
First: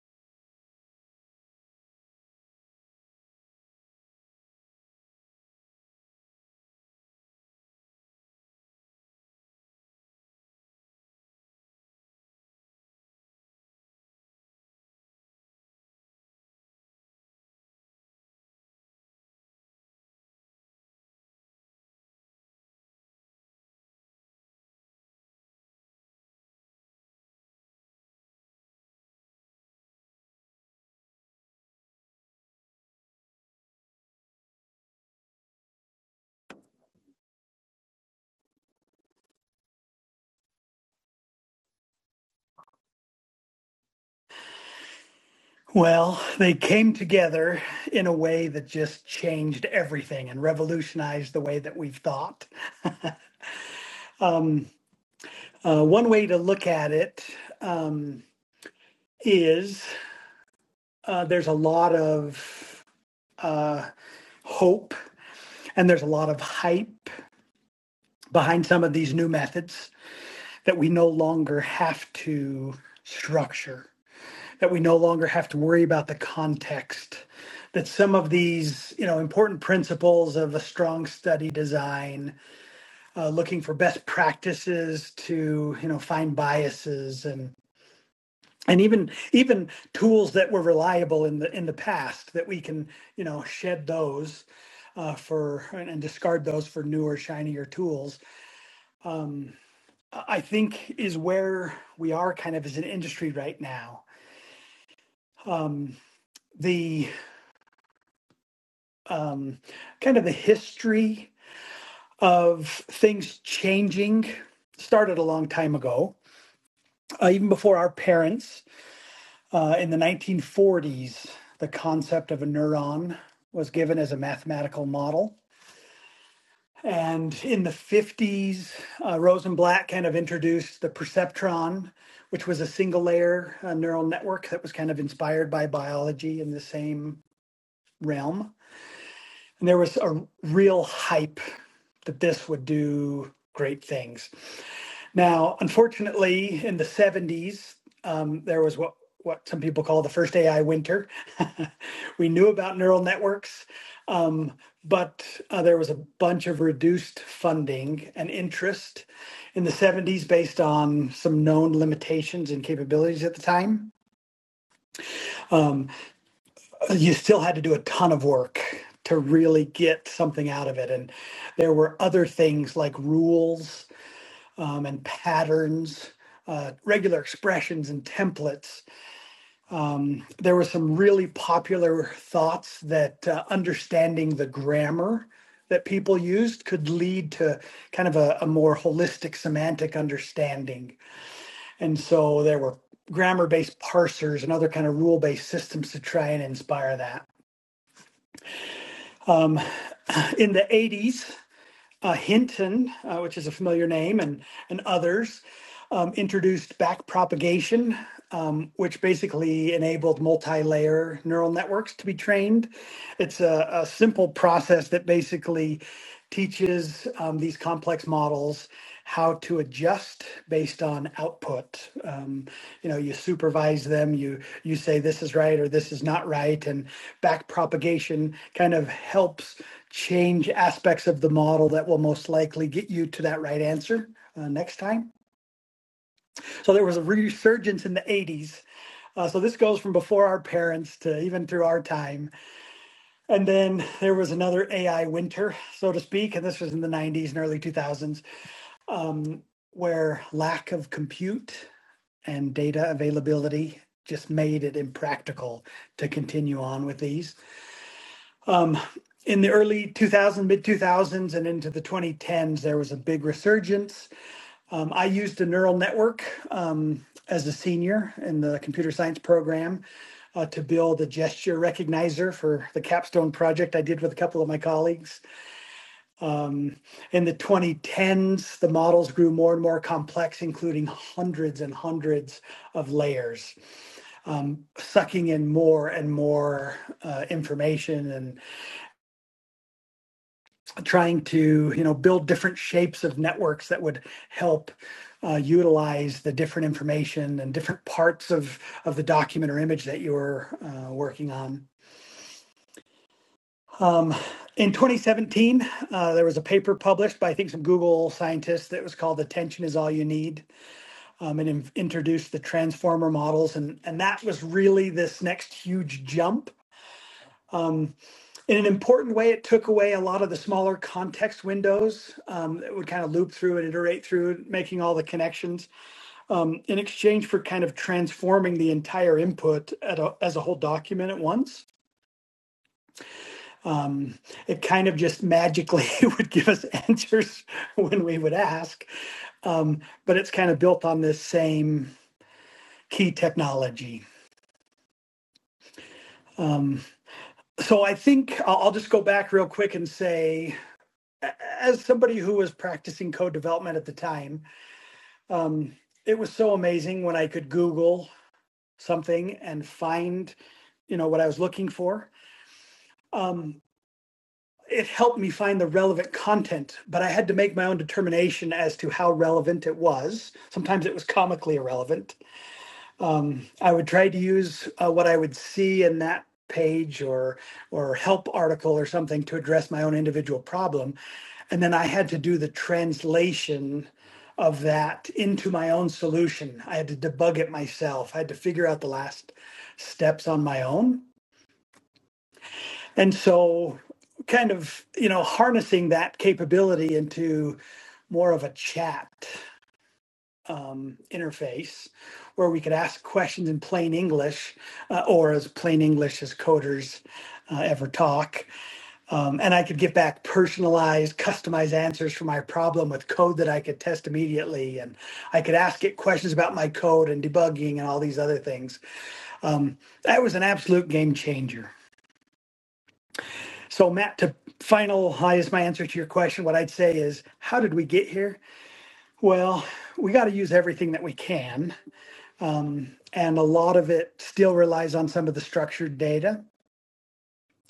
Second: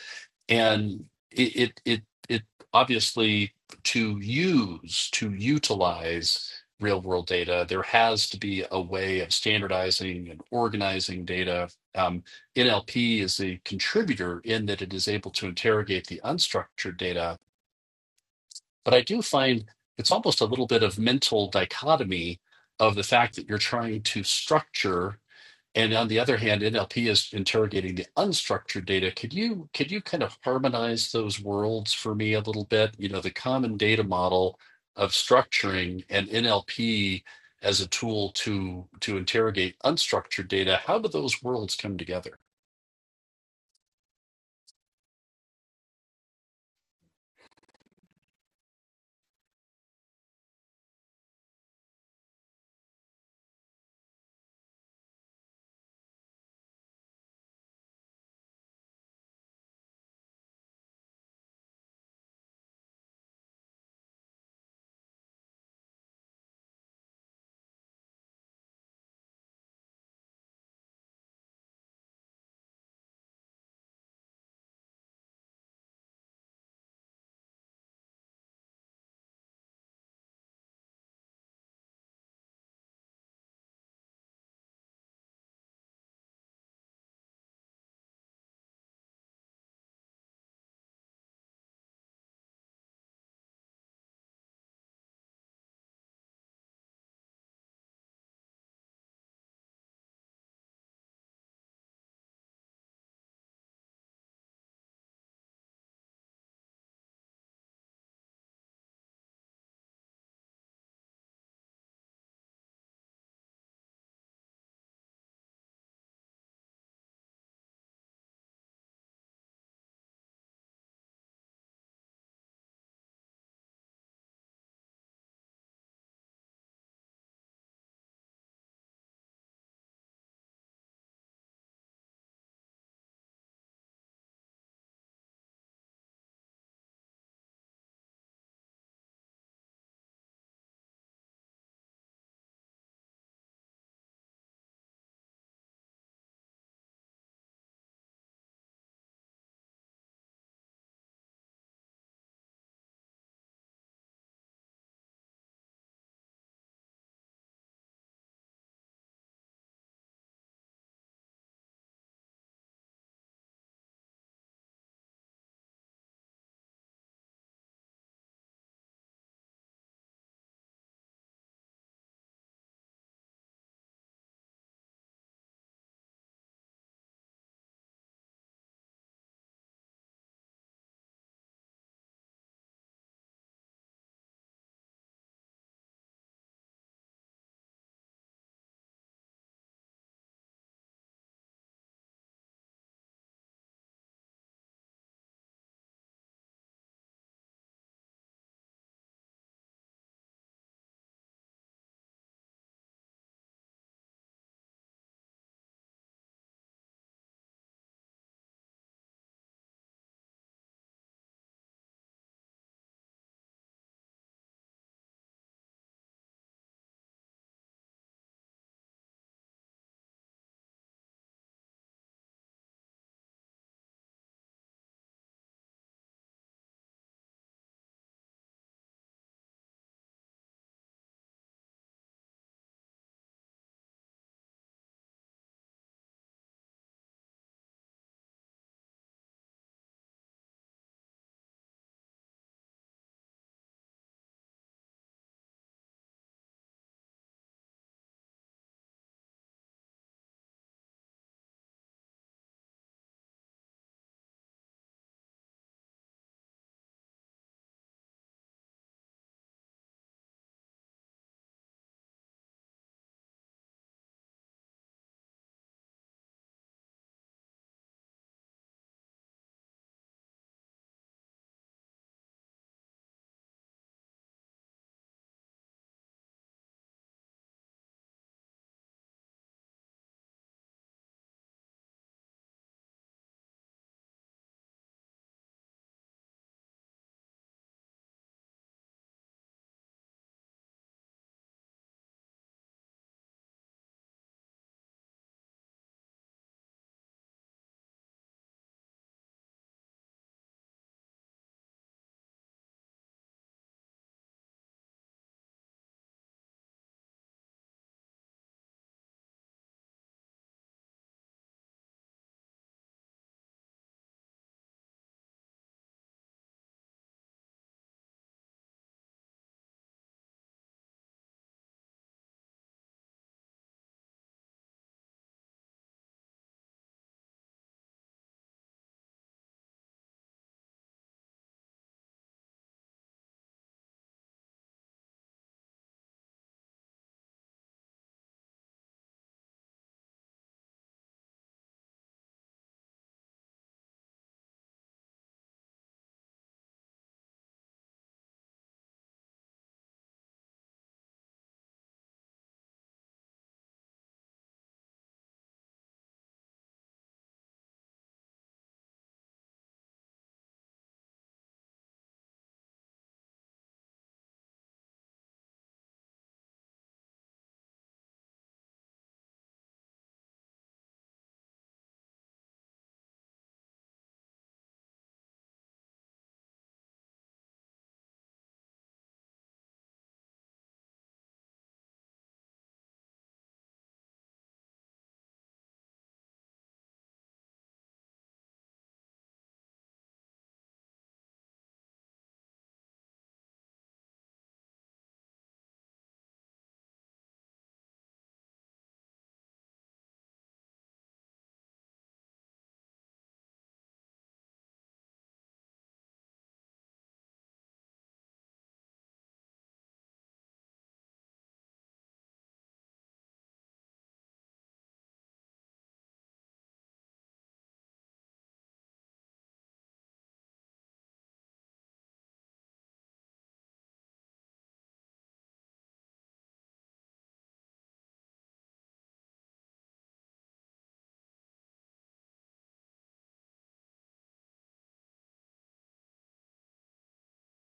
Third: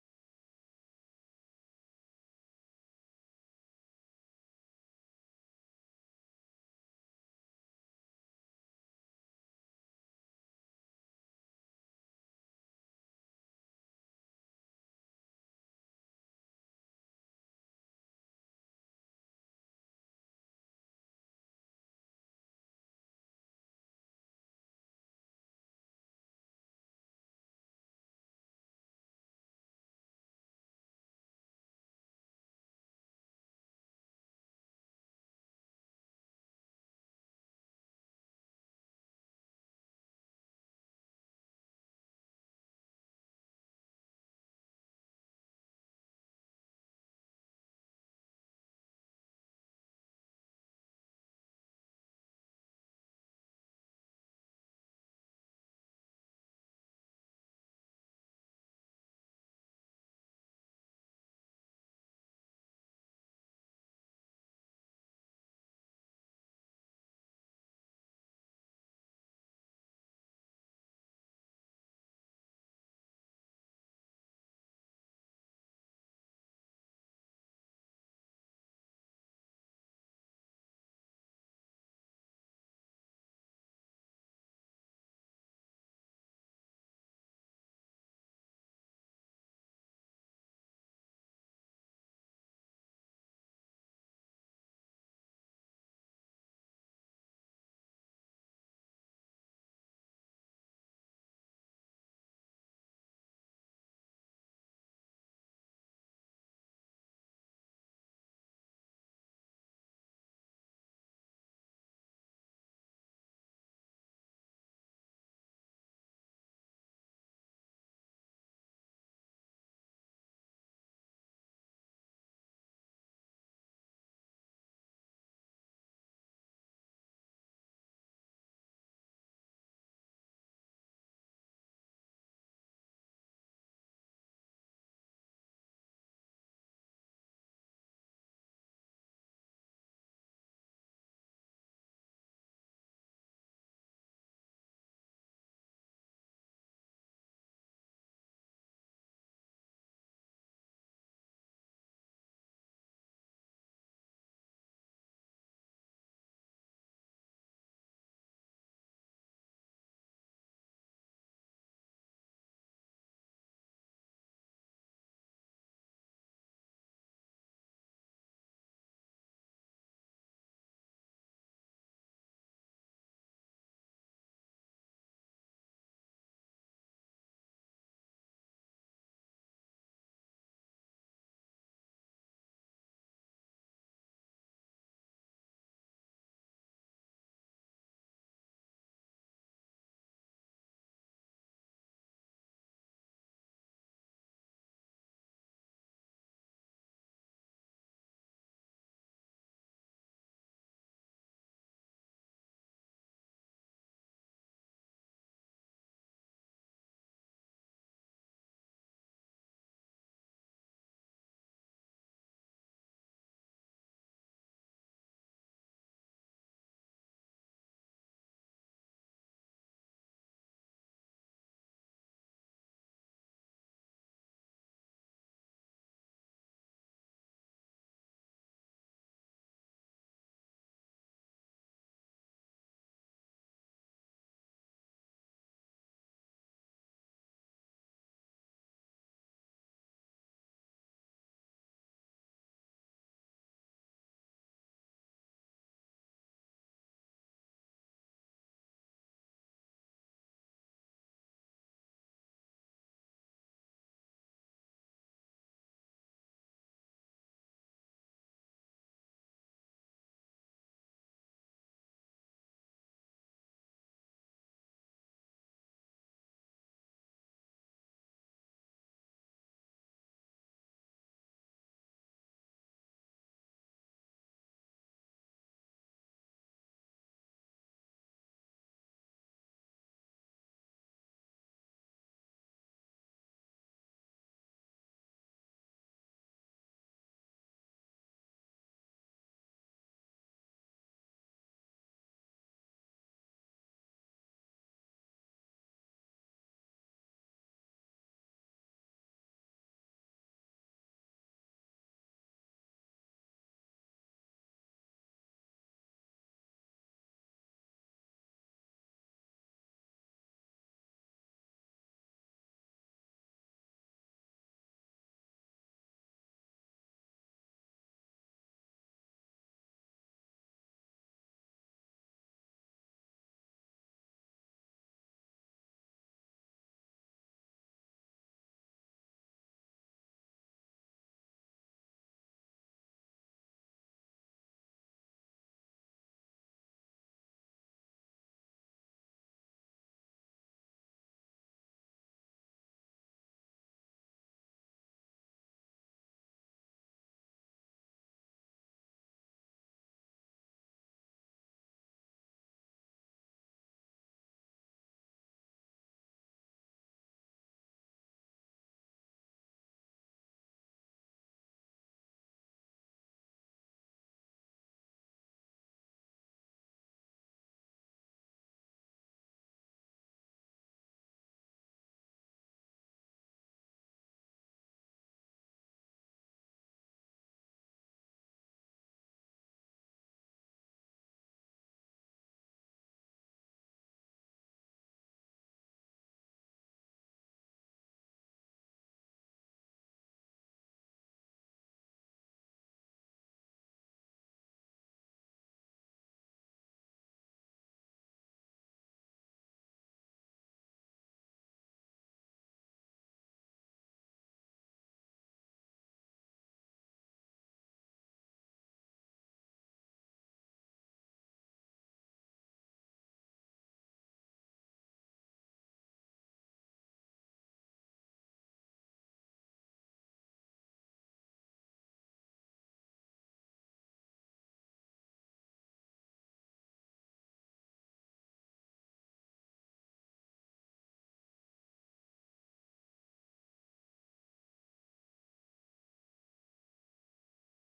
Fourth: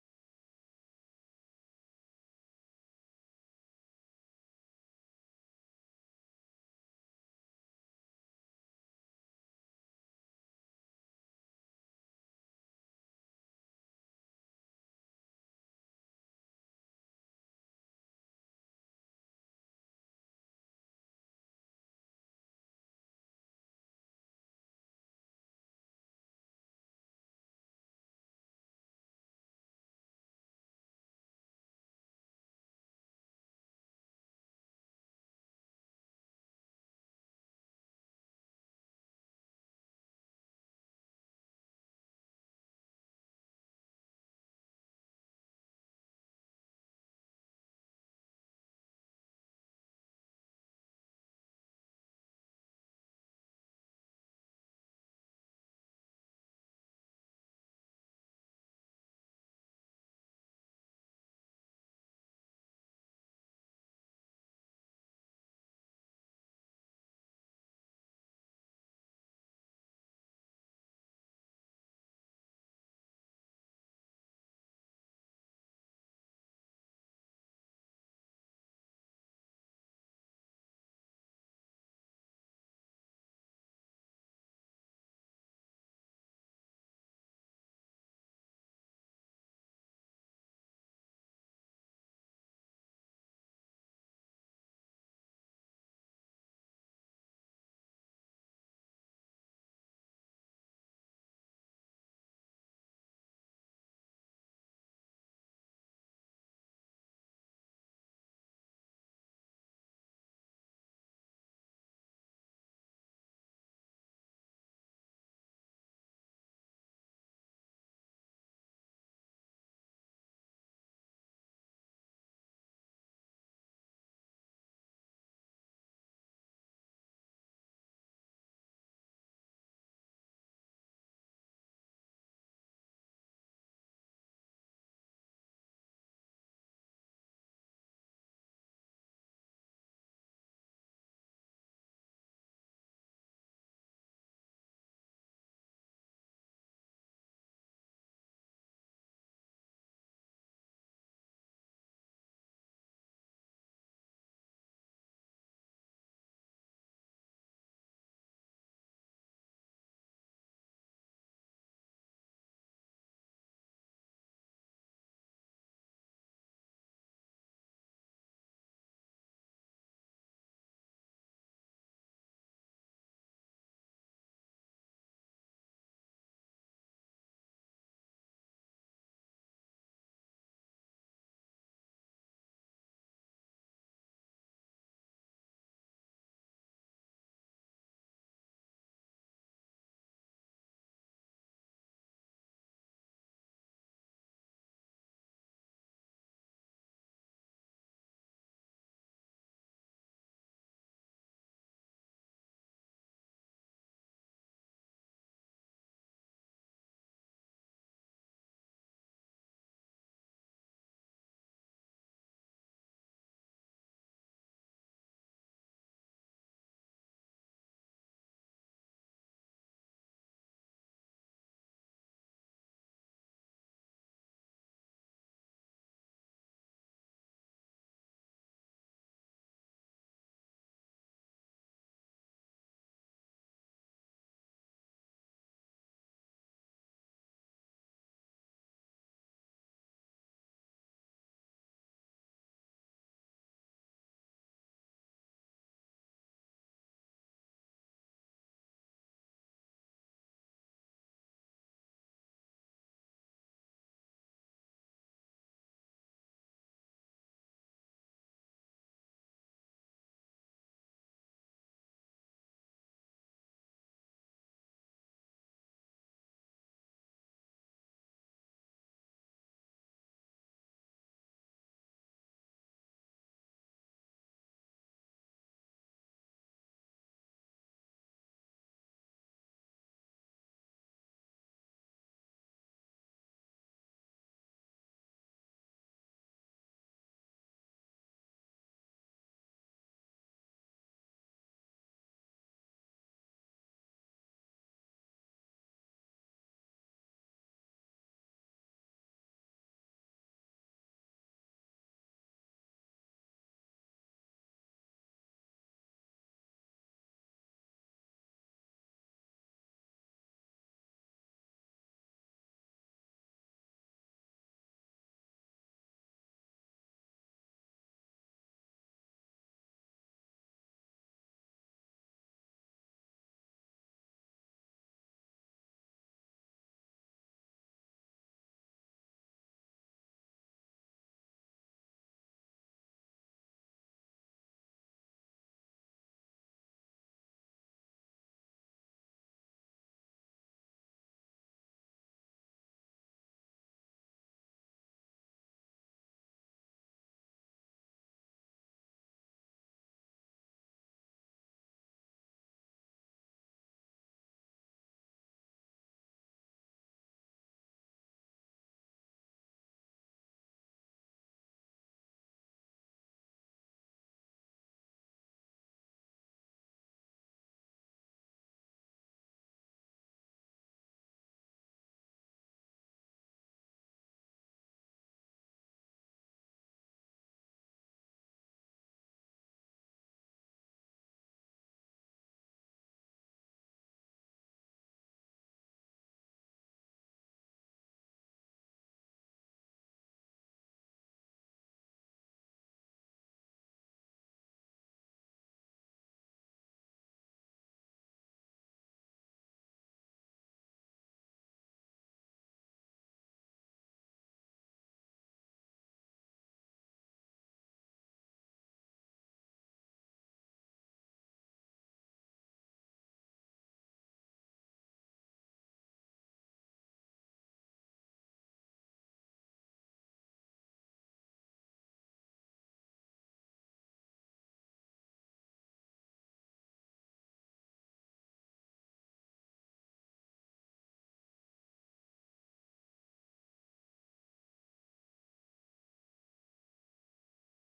Speaker 3: and it it it, it obviously to use to utilize real world data there has to be a way of standardizing and organizing data um, nlp is a contributor in that it is able to interrogate the unstructured data but I do find it's almost a little bit of mental dichotomy of the fact that you're trying to structure, and on the other hand, NLP is interrogating the unstructured data. Could you could you kind of harmonize those worlds for me a little bit? You know, the common data model of structuring and NLP as a tool to to interrogate unstructured data. How do those worlds come together?
Speaker 2: Well, they came together in a way that just changed everything and revolutionized the way that we've thought. Um, Uh, one way to look at it um, is uh, there's a lot of uh, hope and there's a lot of hype behind some of these new methods that we no longer have to structure, that we no longer have to worry about the context, that some of these you know important principles of a strong study design, uh, looking for best practices to you know find biases and. and even even tools that were reliable in the in the past that we can you know shed those uh, for and, and discard those for newer shinier tools um, i think is where we are kind of as an industry right now um, the um, kind of the history of things changing started a long time ago uh, even before our parents Uh, in the 1940s, the concept of a neuron was given as a mathematical model. And in the 50s, uh, Rosenblatt kind of introduced the perceptron, which was a single layer uh, neural network that was kind of inspired by biology in the same realm. And there was a real hype that this would do great things. Now, unfortunately, in the 70s, um, there was what what some people call the first AI winter. we knew about neural networks, um, but uh, there was a bunch of reduced funding and interest in the 70s based on some known limitations and capabilities at the time. Um, you still had to do a ton of work to really get something out of it. And there were other things like rules um, and patterns, uh, regular expressions and templates. Um, there were some really popular thoughts that uh, understanding the grammar that people used could lead to kind of a, a more holistic semantic understanding. And so there were grammar based parsers and other kind of rule based systems to try and inspire that. Um, in the 80s, uh, Hinton, uh, which is a familiar name, and, and others, um, introduced backpropagation, um, which basically enabled multi-layer neural networks to be trained. It's a, a simple process that basically teaches um, these complex models how to adjust based on output. Um, you know, you supervise them, you you say this is right or this is not right, and back propagation kind of helps change aspects of the model that will most likely get you to that right answer uh, next time. So there was a resurgence in the 80s. Uh, so this goes from before our parents to even through our time. And then there was another AI winter, so to speak, and this was in the 90s and early 2000s, um, where lack of compute and data availability just made it impractical to continue on with these. Um, in the early 2000s, mid 2000s, and into the 2010s, there was a big resurgence. Um, I used a neural network um, as a senior in the computer science program uh, to build a gesture recognizer for the capstone project I did with a couple of my colleagues. Um, in the 2010s, the models grew more and more complex, including hundreds and hundreds of layers um, sucking in more and more uh, information and trying to you know build different shapes of networks that would help uh, utilize the different information and different parts of of the document or image that you were uh, working on. Um, in 2017, uh, there was a paper published by I think some Google scientists that was called "Attention is All You Need," um, and in- introduced the transformer models, and and that was really this next huge jump Um, in an important way, it took away a lot of the smaller context windows um, that would kind of loop through and iterate through, making all the connections um, in exchange for kind of transforming the entire input at a, as a whole document at once. Um, it kind of just magically would give us answers when we would ask, um, but it's kind of built on this same key technology. Um, so I think I'll I'll just go back real quick and say, as somebody who was practicing code development at the time, um, it was so amazing when I could Google something and find, you know, what I was looking for. Um, it helped me find the relevant content, but I had to make my own determination as to how relevant it was. Sometimes it was comically irrelevant. Um, I would try to use uh, what I would see in that page or or help article or something to address my own individual problem And then I had to do the translation of that into my own solution. I had to debug it myself. I had to figure out the last steps on my own. And so, kind of, you know, harnessing that capability into more of a chat um, interface where we could ask questions in plain English uh, or as plain English as coders uh, ever talk Um, and I could get back personalized, customized answers for my problem with code that I could test immediately. And I could ask it questions about my code and debugging and all these other things. Um, that was an absolute game changer. So, Matt, to finalize my answer to your question, what I'd say is how did we get here? Well, we got to use everything that we can. Um, and a lot of it still relies on some of the structured data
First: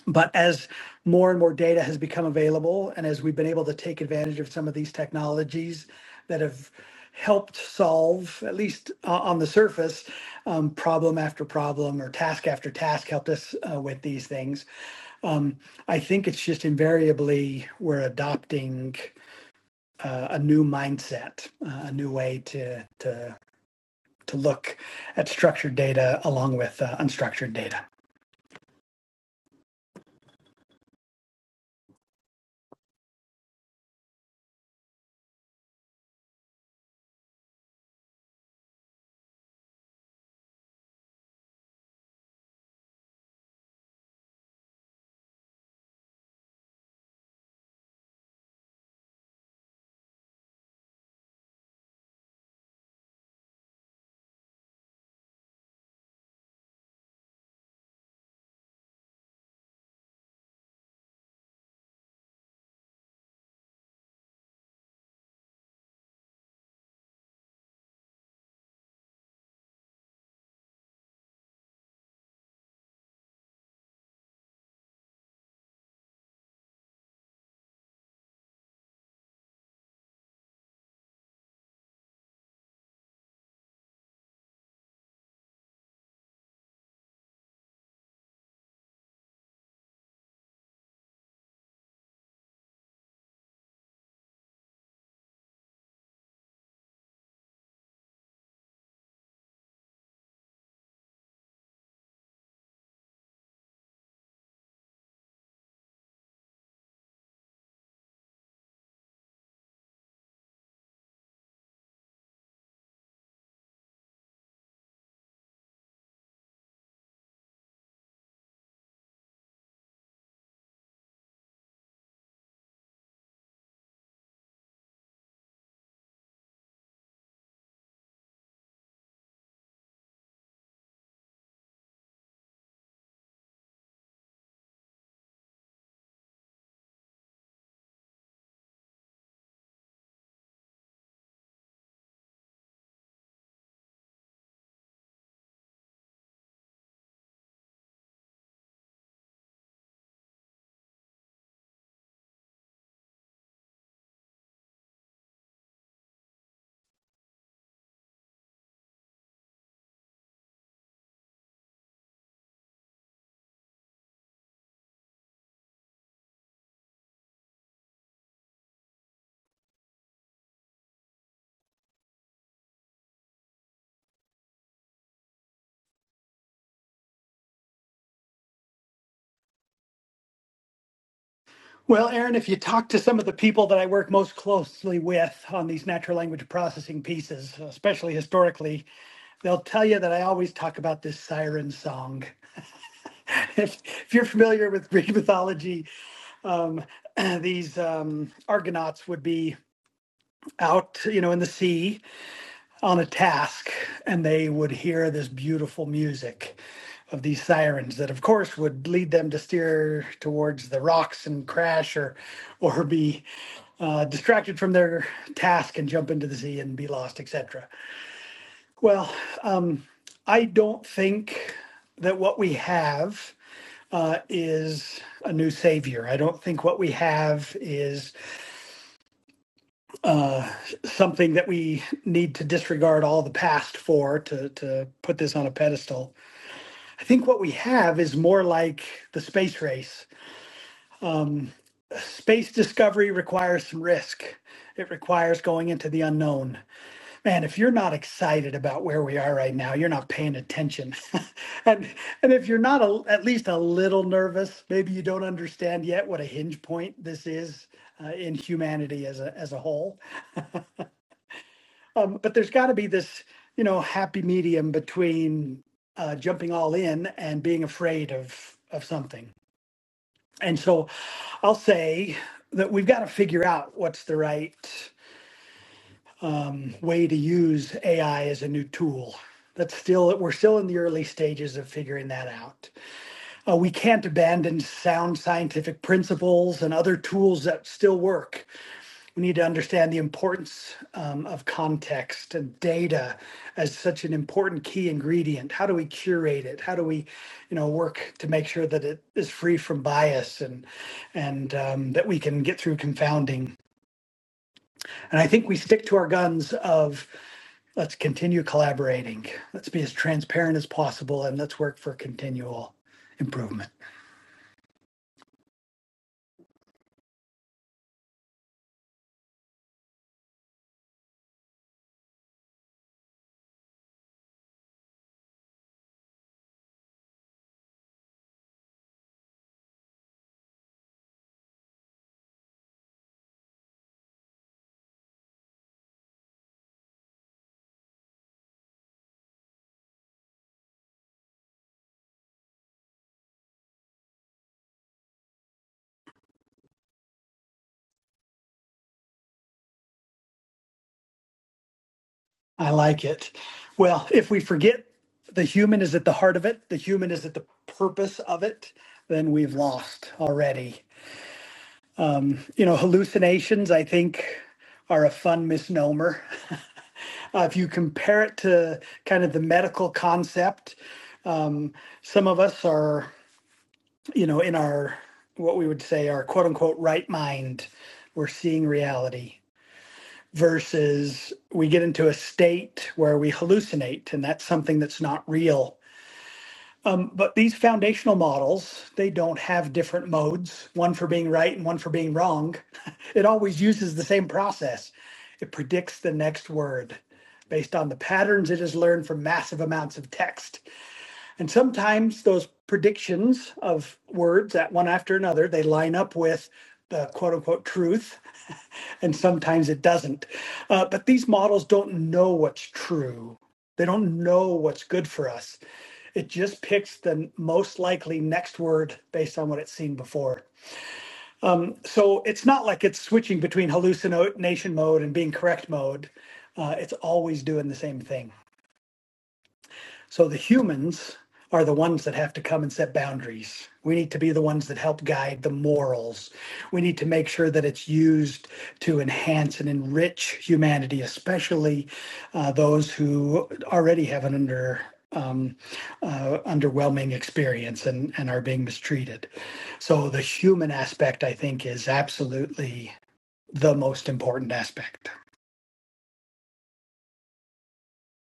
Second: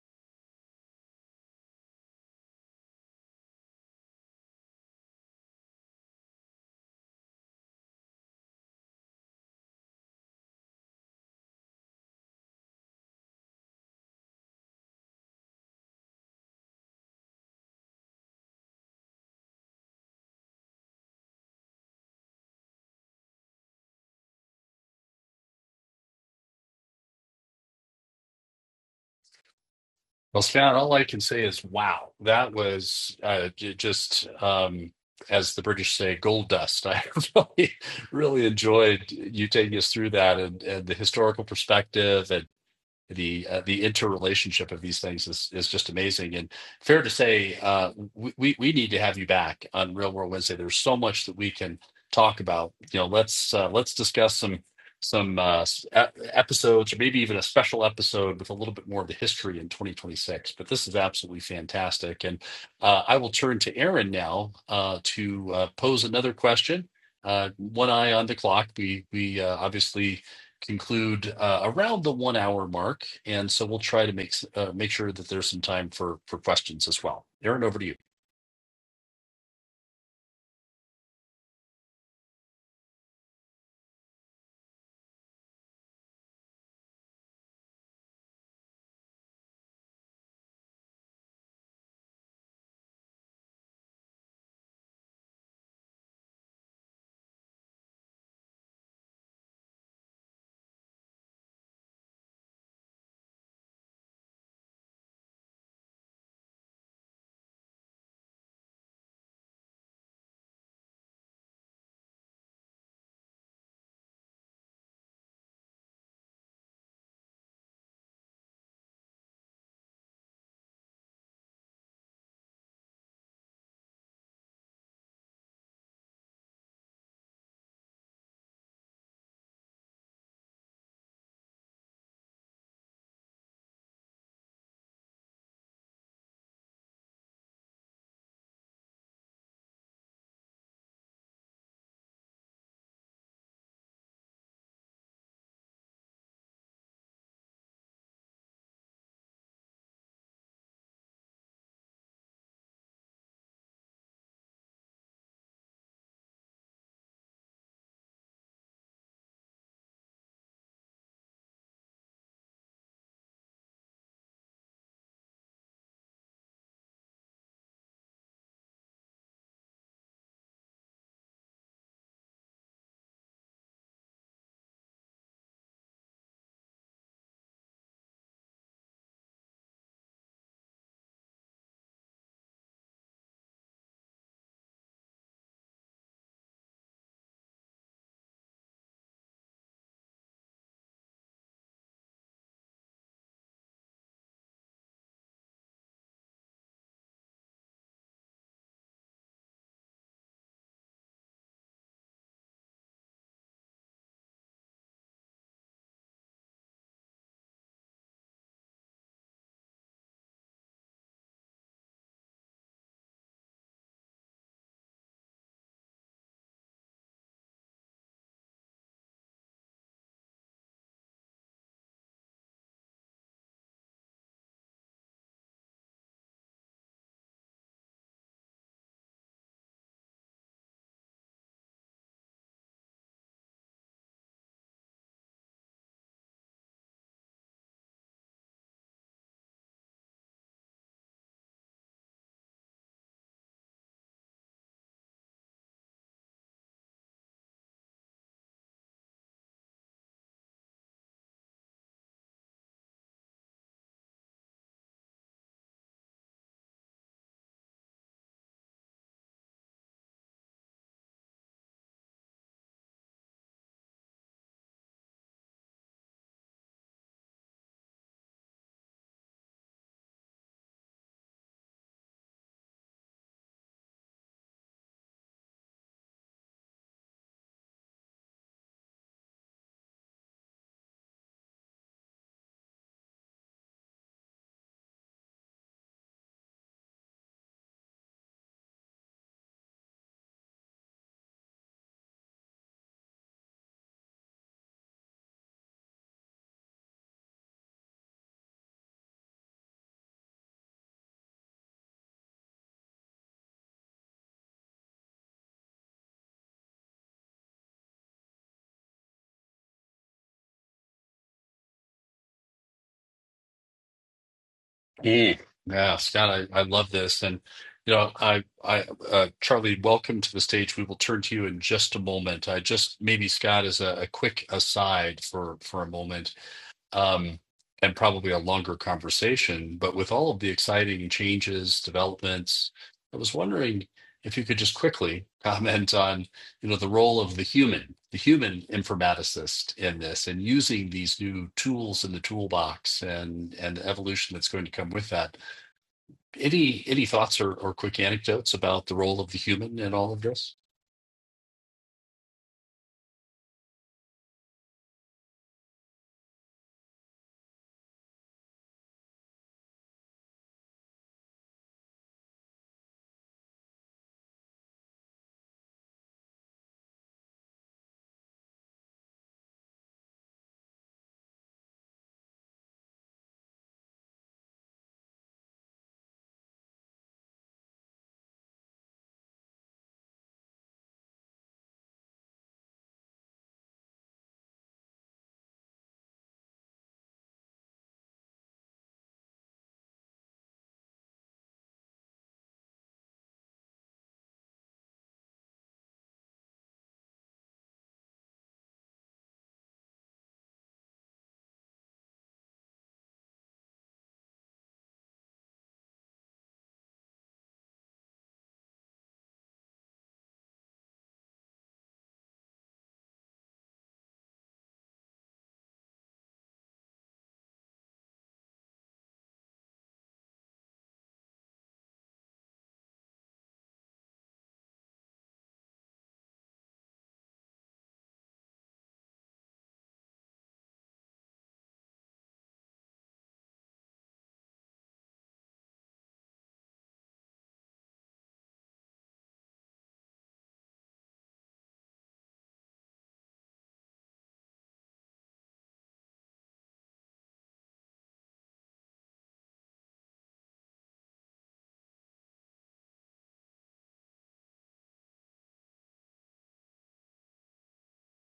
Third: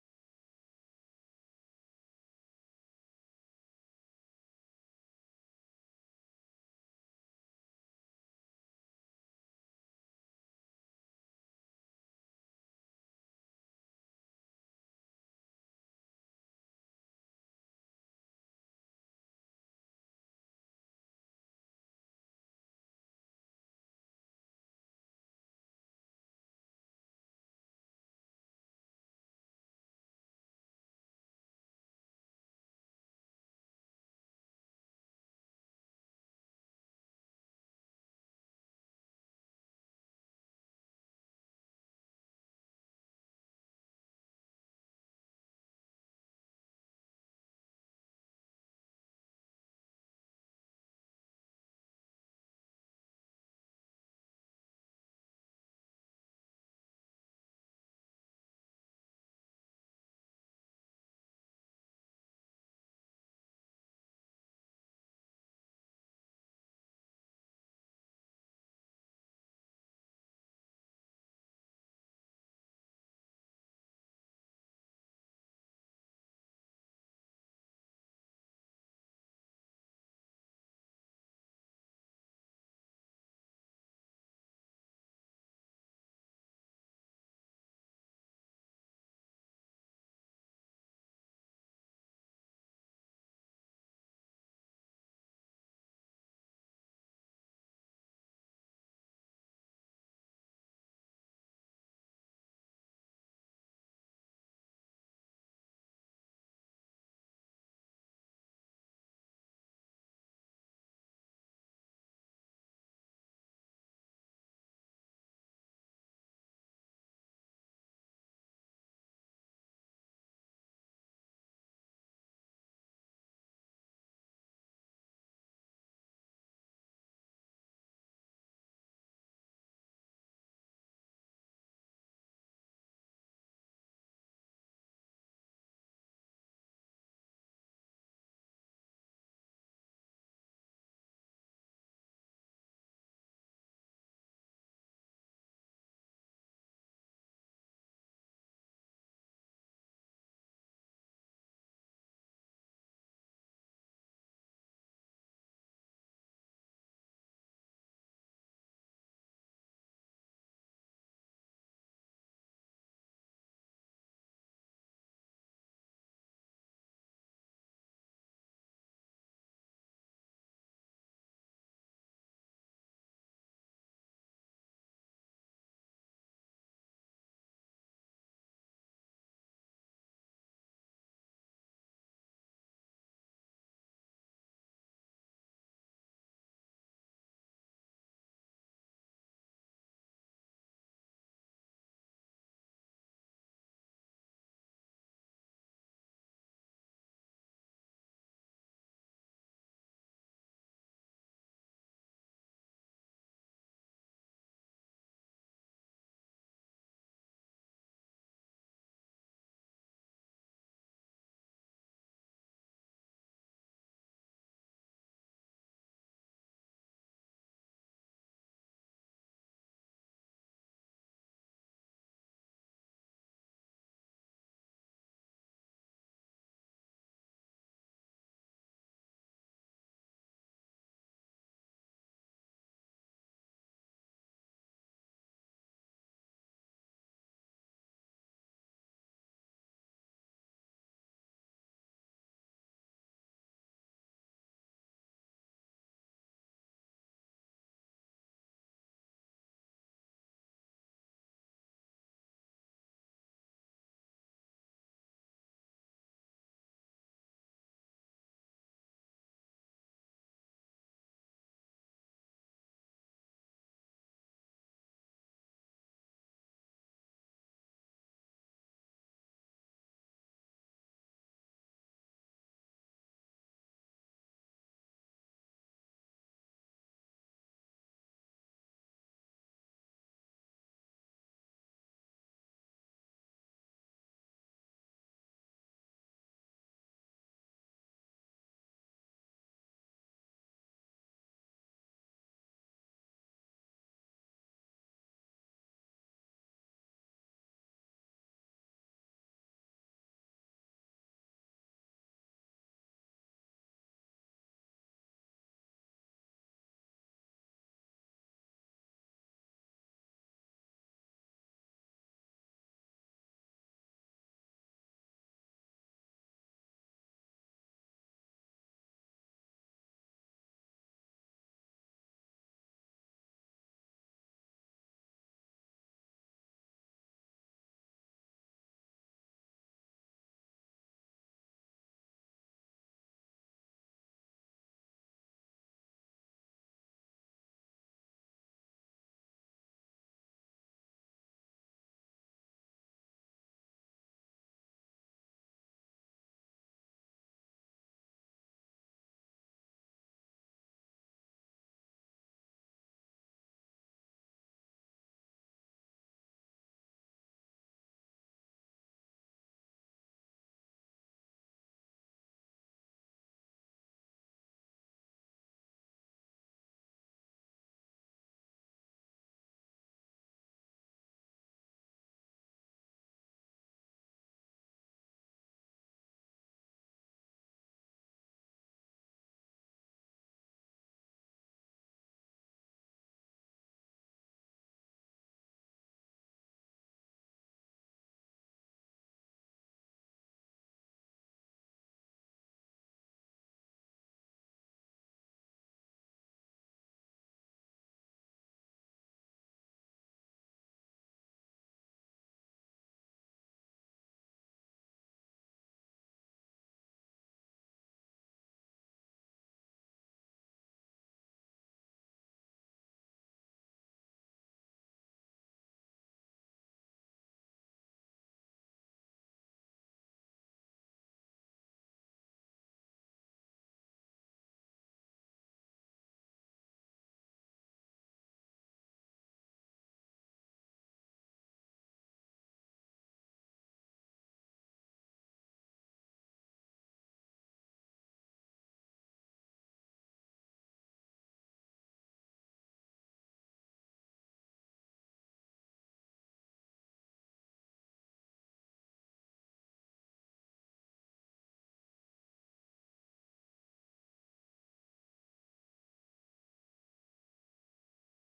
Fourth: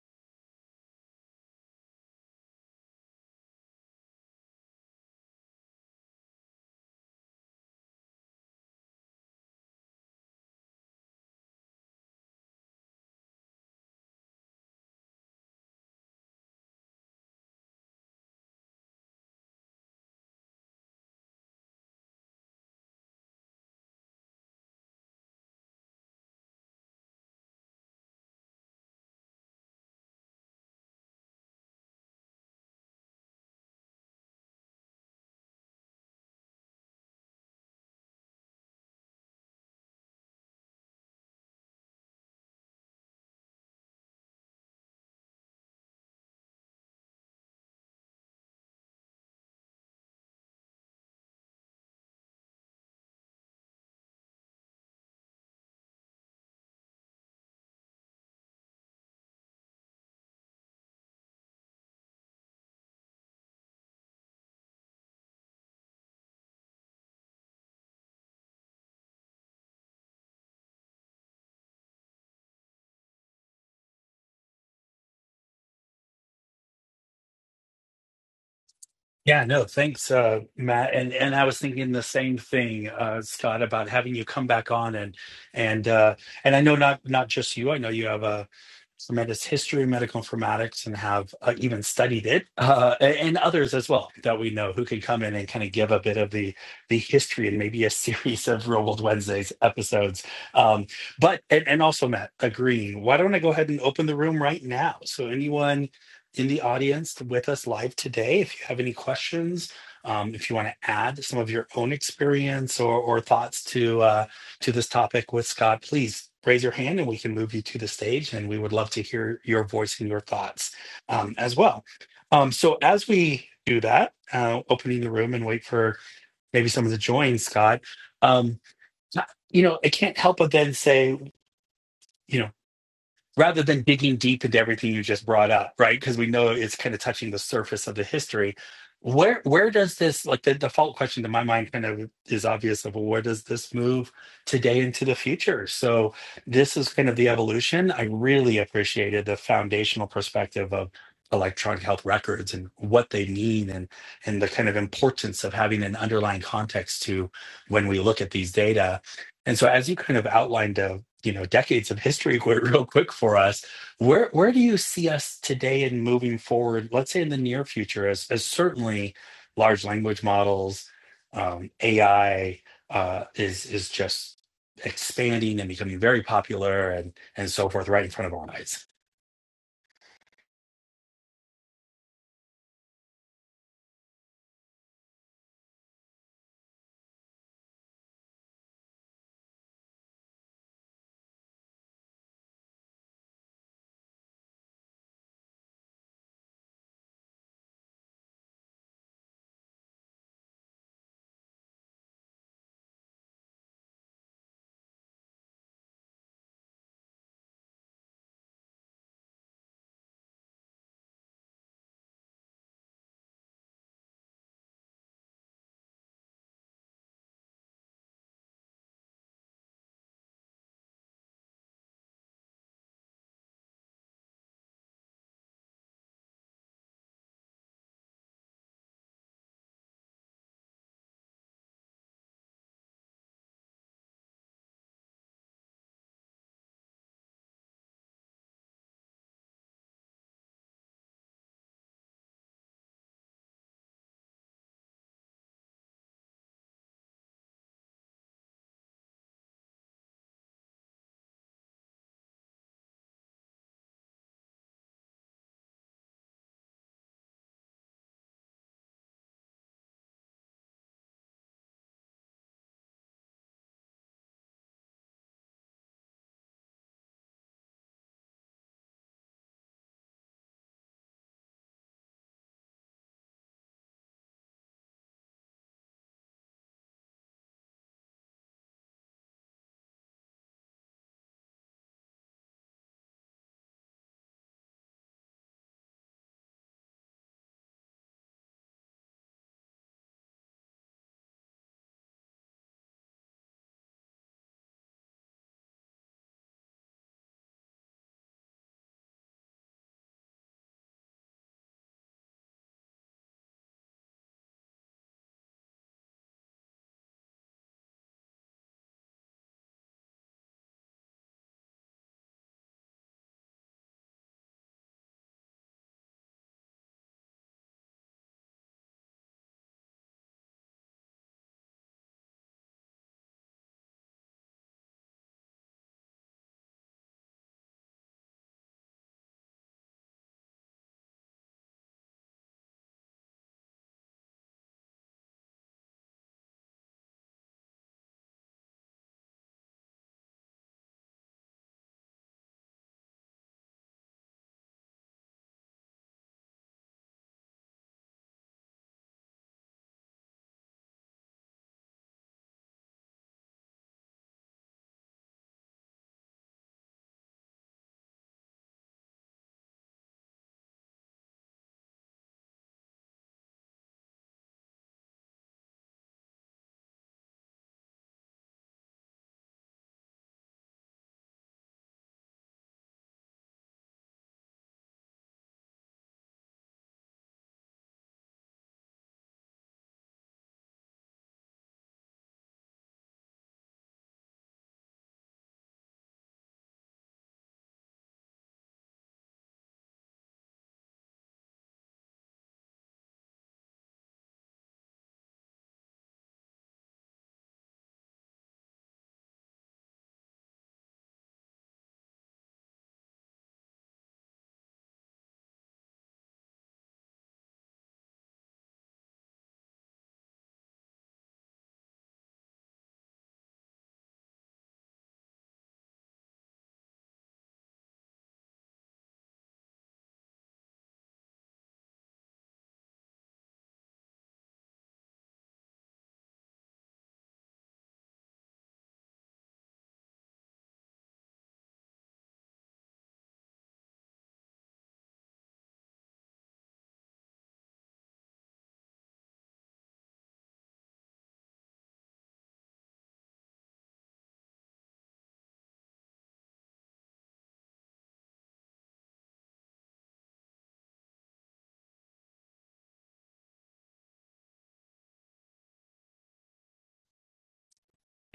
Speaker 2: But as more and more data has become available, and as we've been able to take advantage of some of these technologies that have helped solve, at least uh, on the surface, um, problem after problem or task after task, helped us uh, with these things. Um, I think it's just invariably we're adopting uh, a new mindset, uh, a new way to to to look at structured data along with uh, unstructured data.
Speaker 3: Well, Scott, all I can say is, wow, that was uh, j- just, um, as the British say, gold dust. I really, really enjoyed you taking us through that and, and the historical perspective and the uh, the interrelationship of these things is is just amazing and fair to say uh we we need to have you back on real world wednesday there's so much that we can talk about you know let's uh, let's discuss some some uh e- episodes or maybe even a special episode with a little bit more of the history in 2026 but this is absolutely fantastic and uh, i will turn to aaron now uh to uh, pose another question uh one eye on the clock we we uh, obviously conclude uh, around the one hour mark, and so we'll try to make uh, make sure that there's some time for for questions as well. Aaron, over to you.
Speaker 1: Yeah, no, thanks, uh, Matt. And and I was thinking the same thing, uh, Scott, about having you come back on and and uh, and I know not not just you. I know you have a. tremendous history of medical informatics and have uh, even studied it, uh, a- and others as well that we know who can come in and kind of give a bit of the the history and maybe a series of Real World Wednesdays episodes. Um, but and, and also Matt agreeing, why don't I go ahead and open the room right now? So anyone in the audience with us live today, if you have any questions, um, if you want to add some of your own experience or or thoughts to. uh, to this topic with Scott, please raise your hand and we can move you to the stage. And we would love to hear your voice and your thoughts um, as well. Um, so, as we do that, uh, opening the room and wait for maybe someone to join, Scott, um, you know, I can't help but then say, you know, rather than digging deep into everything you just brought up, right? Because we know it's kind of touching the surface of the history. Where where does this like the default question to my mind kind of is obvious of well, where does this move today into the future? So this is kind of the evolution. I really appreciated the foundational perspective of electronic health records and what they mean and and the kind of importance of having an underlying context to when we look at these data and so as you kind of outlined uh, you know, decades of history real quick for us, where where do you see us today and moving forward, let's say in the near future, as as certainly large language models, um, AI uh, is is just expanding and becoming very popular and and so forth right in front of our eyes.
Speaker 2: Well, Aaron, if you talk to some of the people that I work most closely with on these natural language processing pieces, especially historically, they'll tell you that I always talk about this siren song. If, if you're familiar with Greek mythology, um, these um, Argonauts would be out, you know, in the sea, on a task and they would hear this beautiful music of these sirens that of course would lead them to steer towards the rocks and crash or or be uh, distracted from their task and jump into the sea and be lost etc well um, i don't think that what we have uh, is a new savior i don't think what we have is uh, something that we need to disregard all the past for to to put this on a pedestal. I think what we have is more like the space race. Um, space discovery requires some risk. It requires going into the unknown. Man, if you're not excited about where we are right now, you're not paying attention. and and if you're not a, at least a little nervous, maybe you don't understand yet what a hinge point this is uh, in humanity as a as a whole Um, but there's got to be this, you know, happy medium between uh, jumping all in and being afraid of of something. And so I'll say that we've got to figure out what's the right um, way to use AI as a new tool. That's still we're still in the early stages of figuring that out. Uh, we can't abandon sound scientific principles and other tools that still work we need to understand the importance um, of context and data as such an important key ingredient. How do we curate it? How do we, you know, work to make sure that it is free from bias and and um, that we can get through confounding? And I think we stick to our guns of let's continue collaborating, let's be as transparent as possible, and let's work for continual improvement.
Speaker 3: Mm. Yeah, Scott, I, I love this, and you know, I I uh, Charlie, welcome to the stage. We will turn to you in just a moment. I just maybe Scott as a, a quick aside for for a moment. um, and probably a longer conversation. But with all of the exciting changes, developments, I was wondering if you could just quickly comment on, you know, the role of the human, the human informaticist in this, and using these new tools in the toolbox and and the evolution that's going to come with that. Any any thoughts or, or quick anecdotes about the role of the human in all of this?
Speaker 2: I like it. Well, if we forget the human is at the heart of it, the human is at the purpose of it, then we've lost already. You know, hallucinations, I think, are a fun misnomer. Uh, if you compare it to kind of the medical concept, um, some of us are, you know, in our what we would say our quote unquote right mind, we're seeing reality versus we get into a state where we hallucinate and that's something that's not real Um, but these foundational models, they don't have different modes, one for being right and one for being wrong. It always uses the same process. It predicts the next word based on the patterns it has learned from massive amounts of text. And sometimes those predictions of words that one after another, they line up with the quote unquote truth and sometimes it doesn't. Uh, but these models don't know what's true, they don't know what's good for us. It just picks the most likely next word based on what it's seen before. Um, so it's not like it's switching between hallucination mode and being correct mode. Uh, it's always doing the same thing. So the humans are the ones that have to come and set boundaries. We need to be the ones that help guide the morals. We need to make sure that it's used to enhance and enrich humanity, especially uh, those who already have an under um, uh, underwhelming experience and, and are being mistreated. So the human aspect, I think, is absolutely the most important aspect.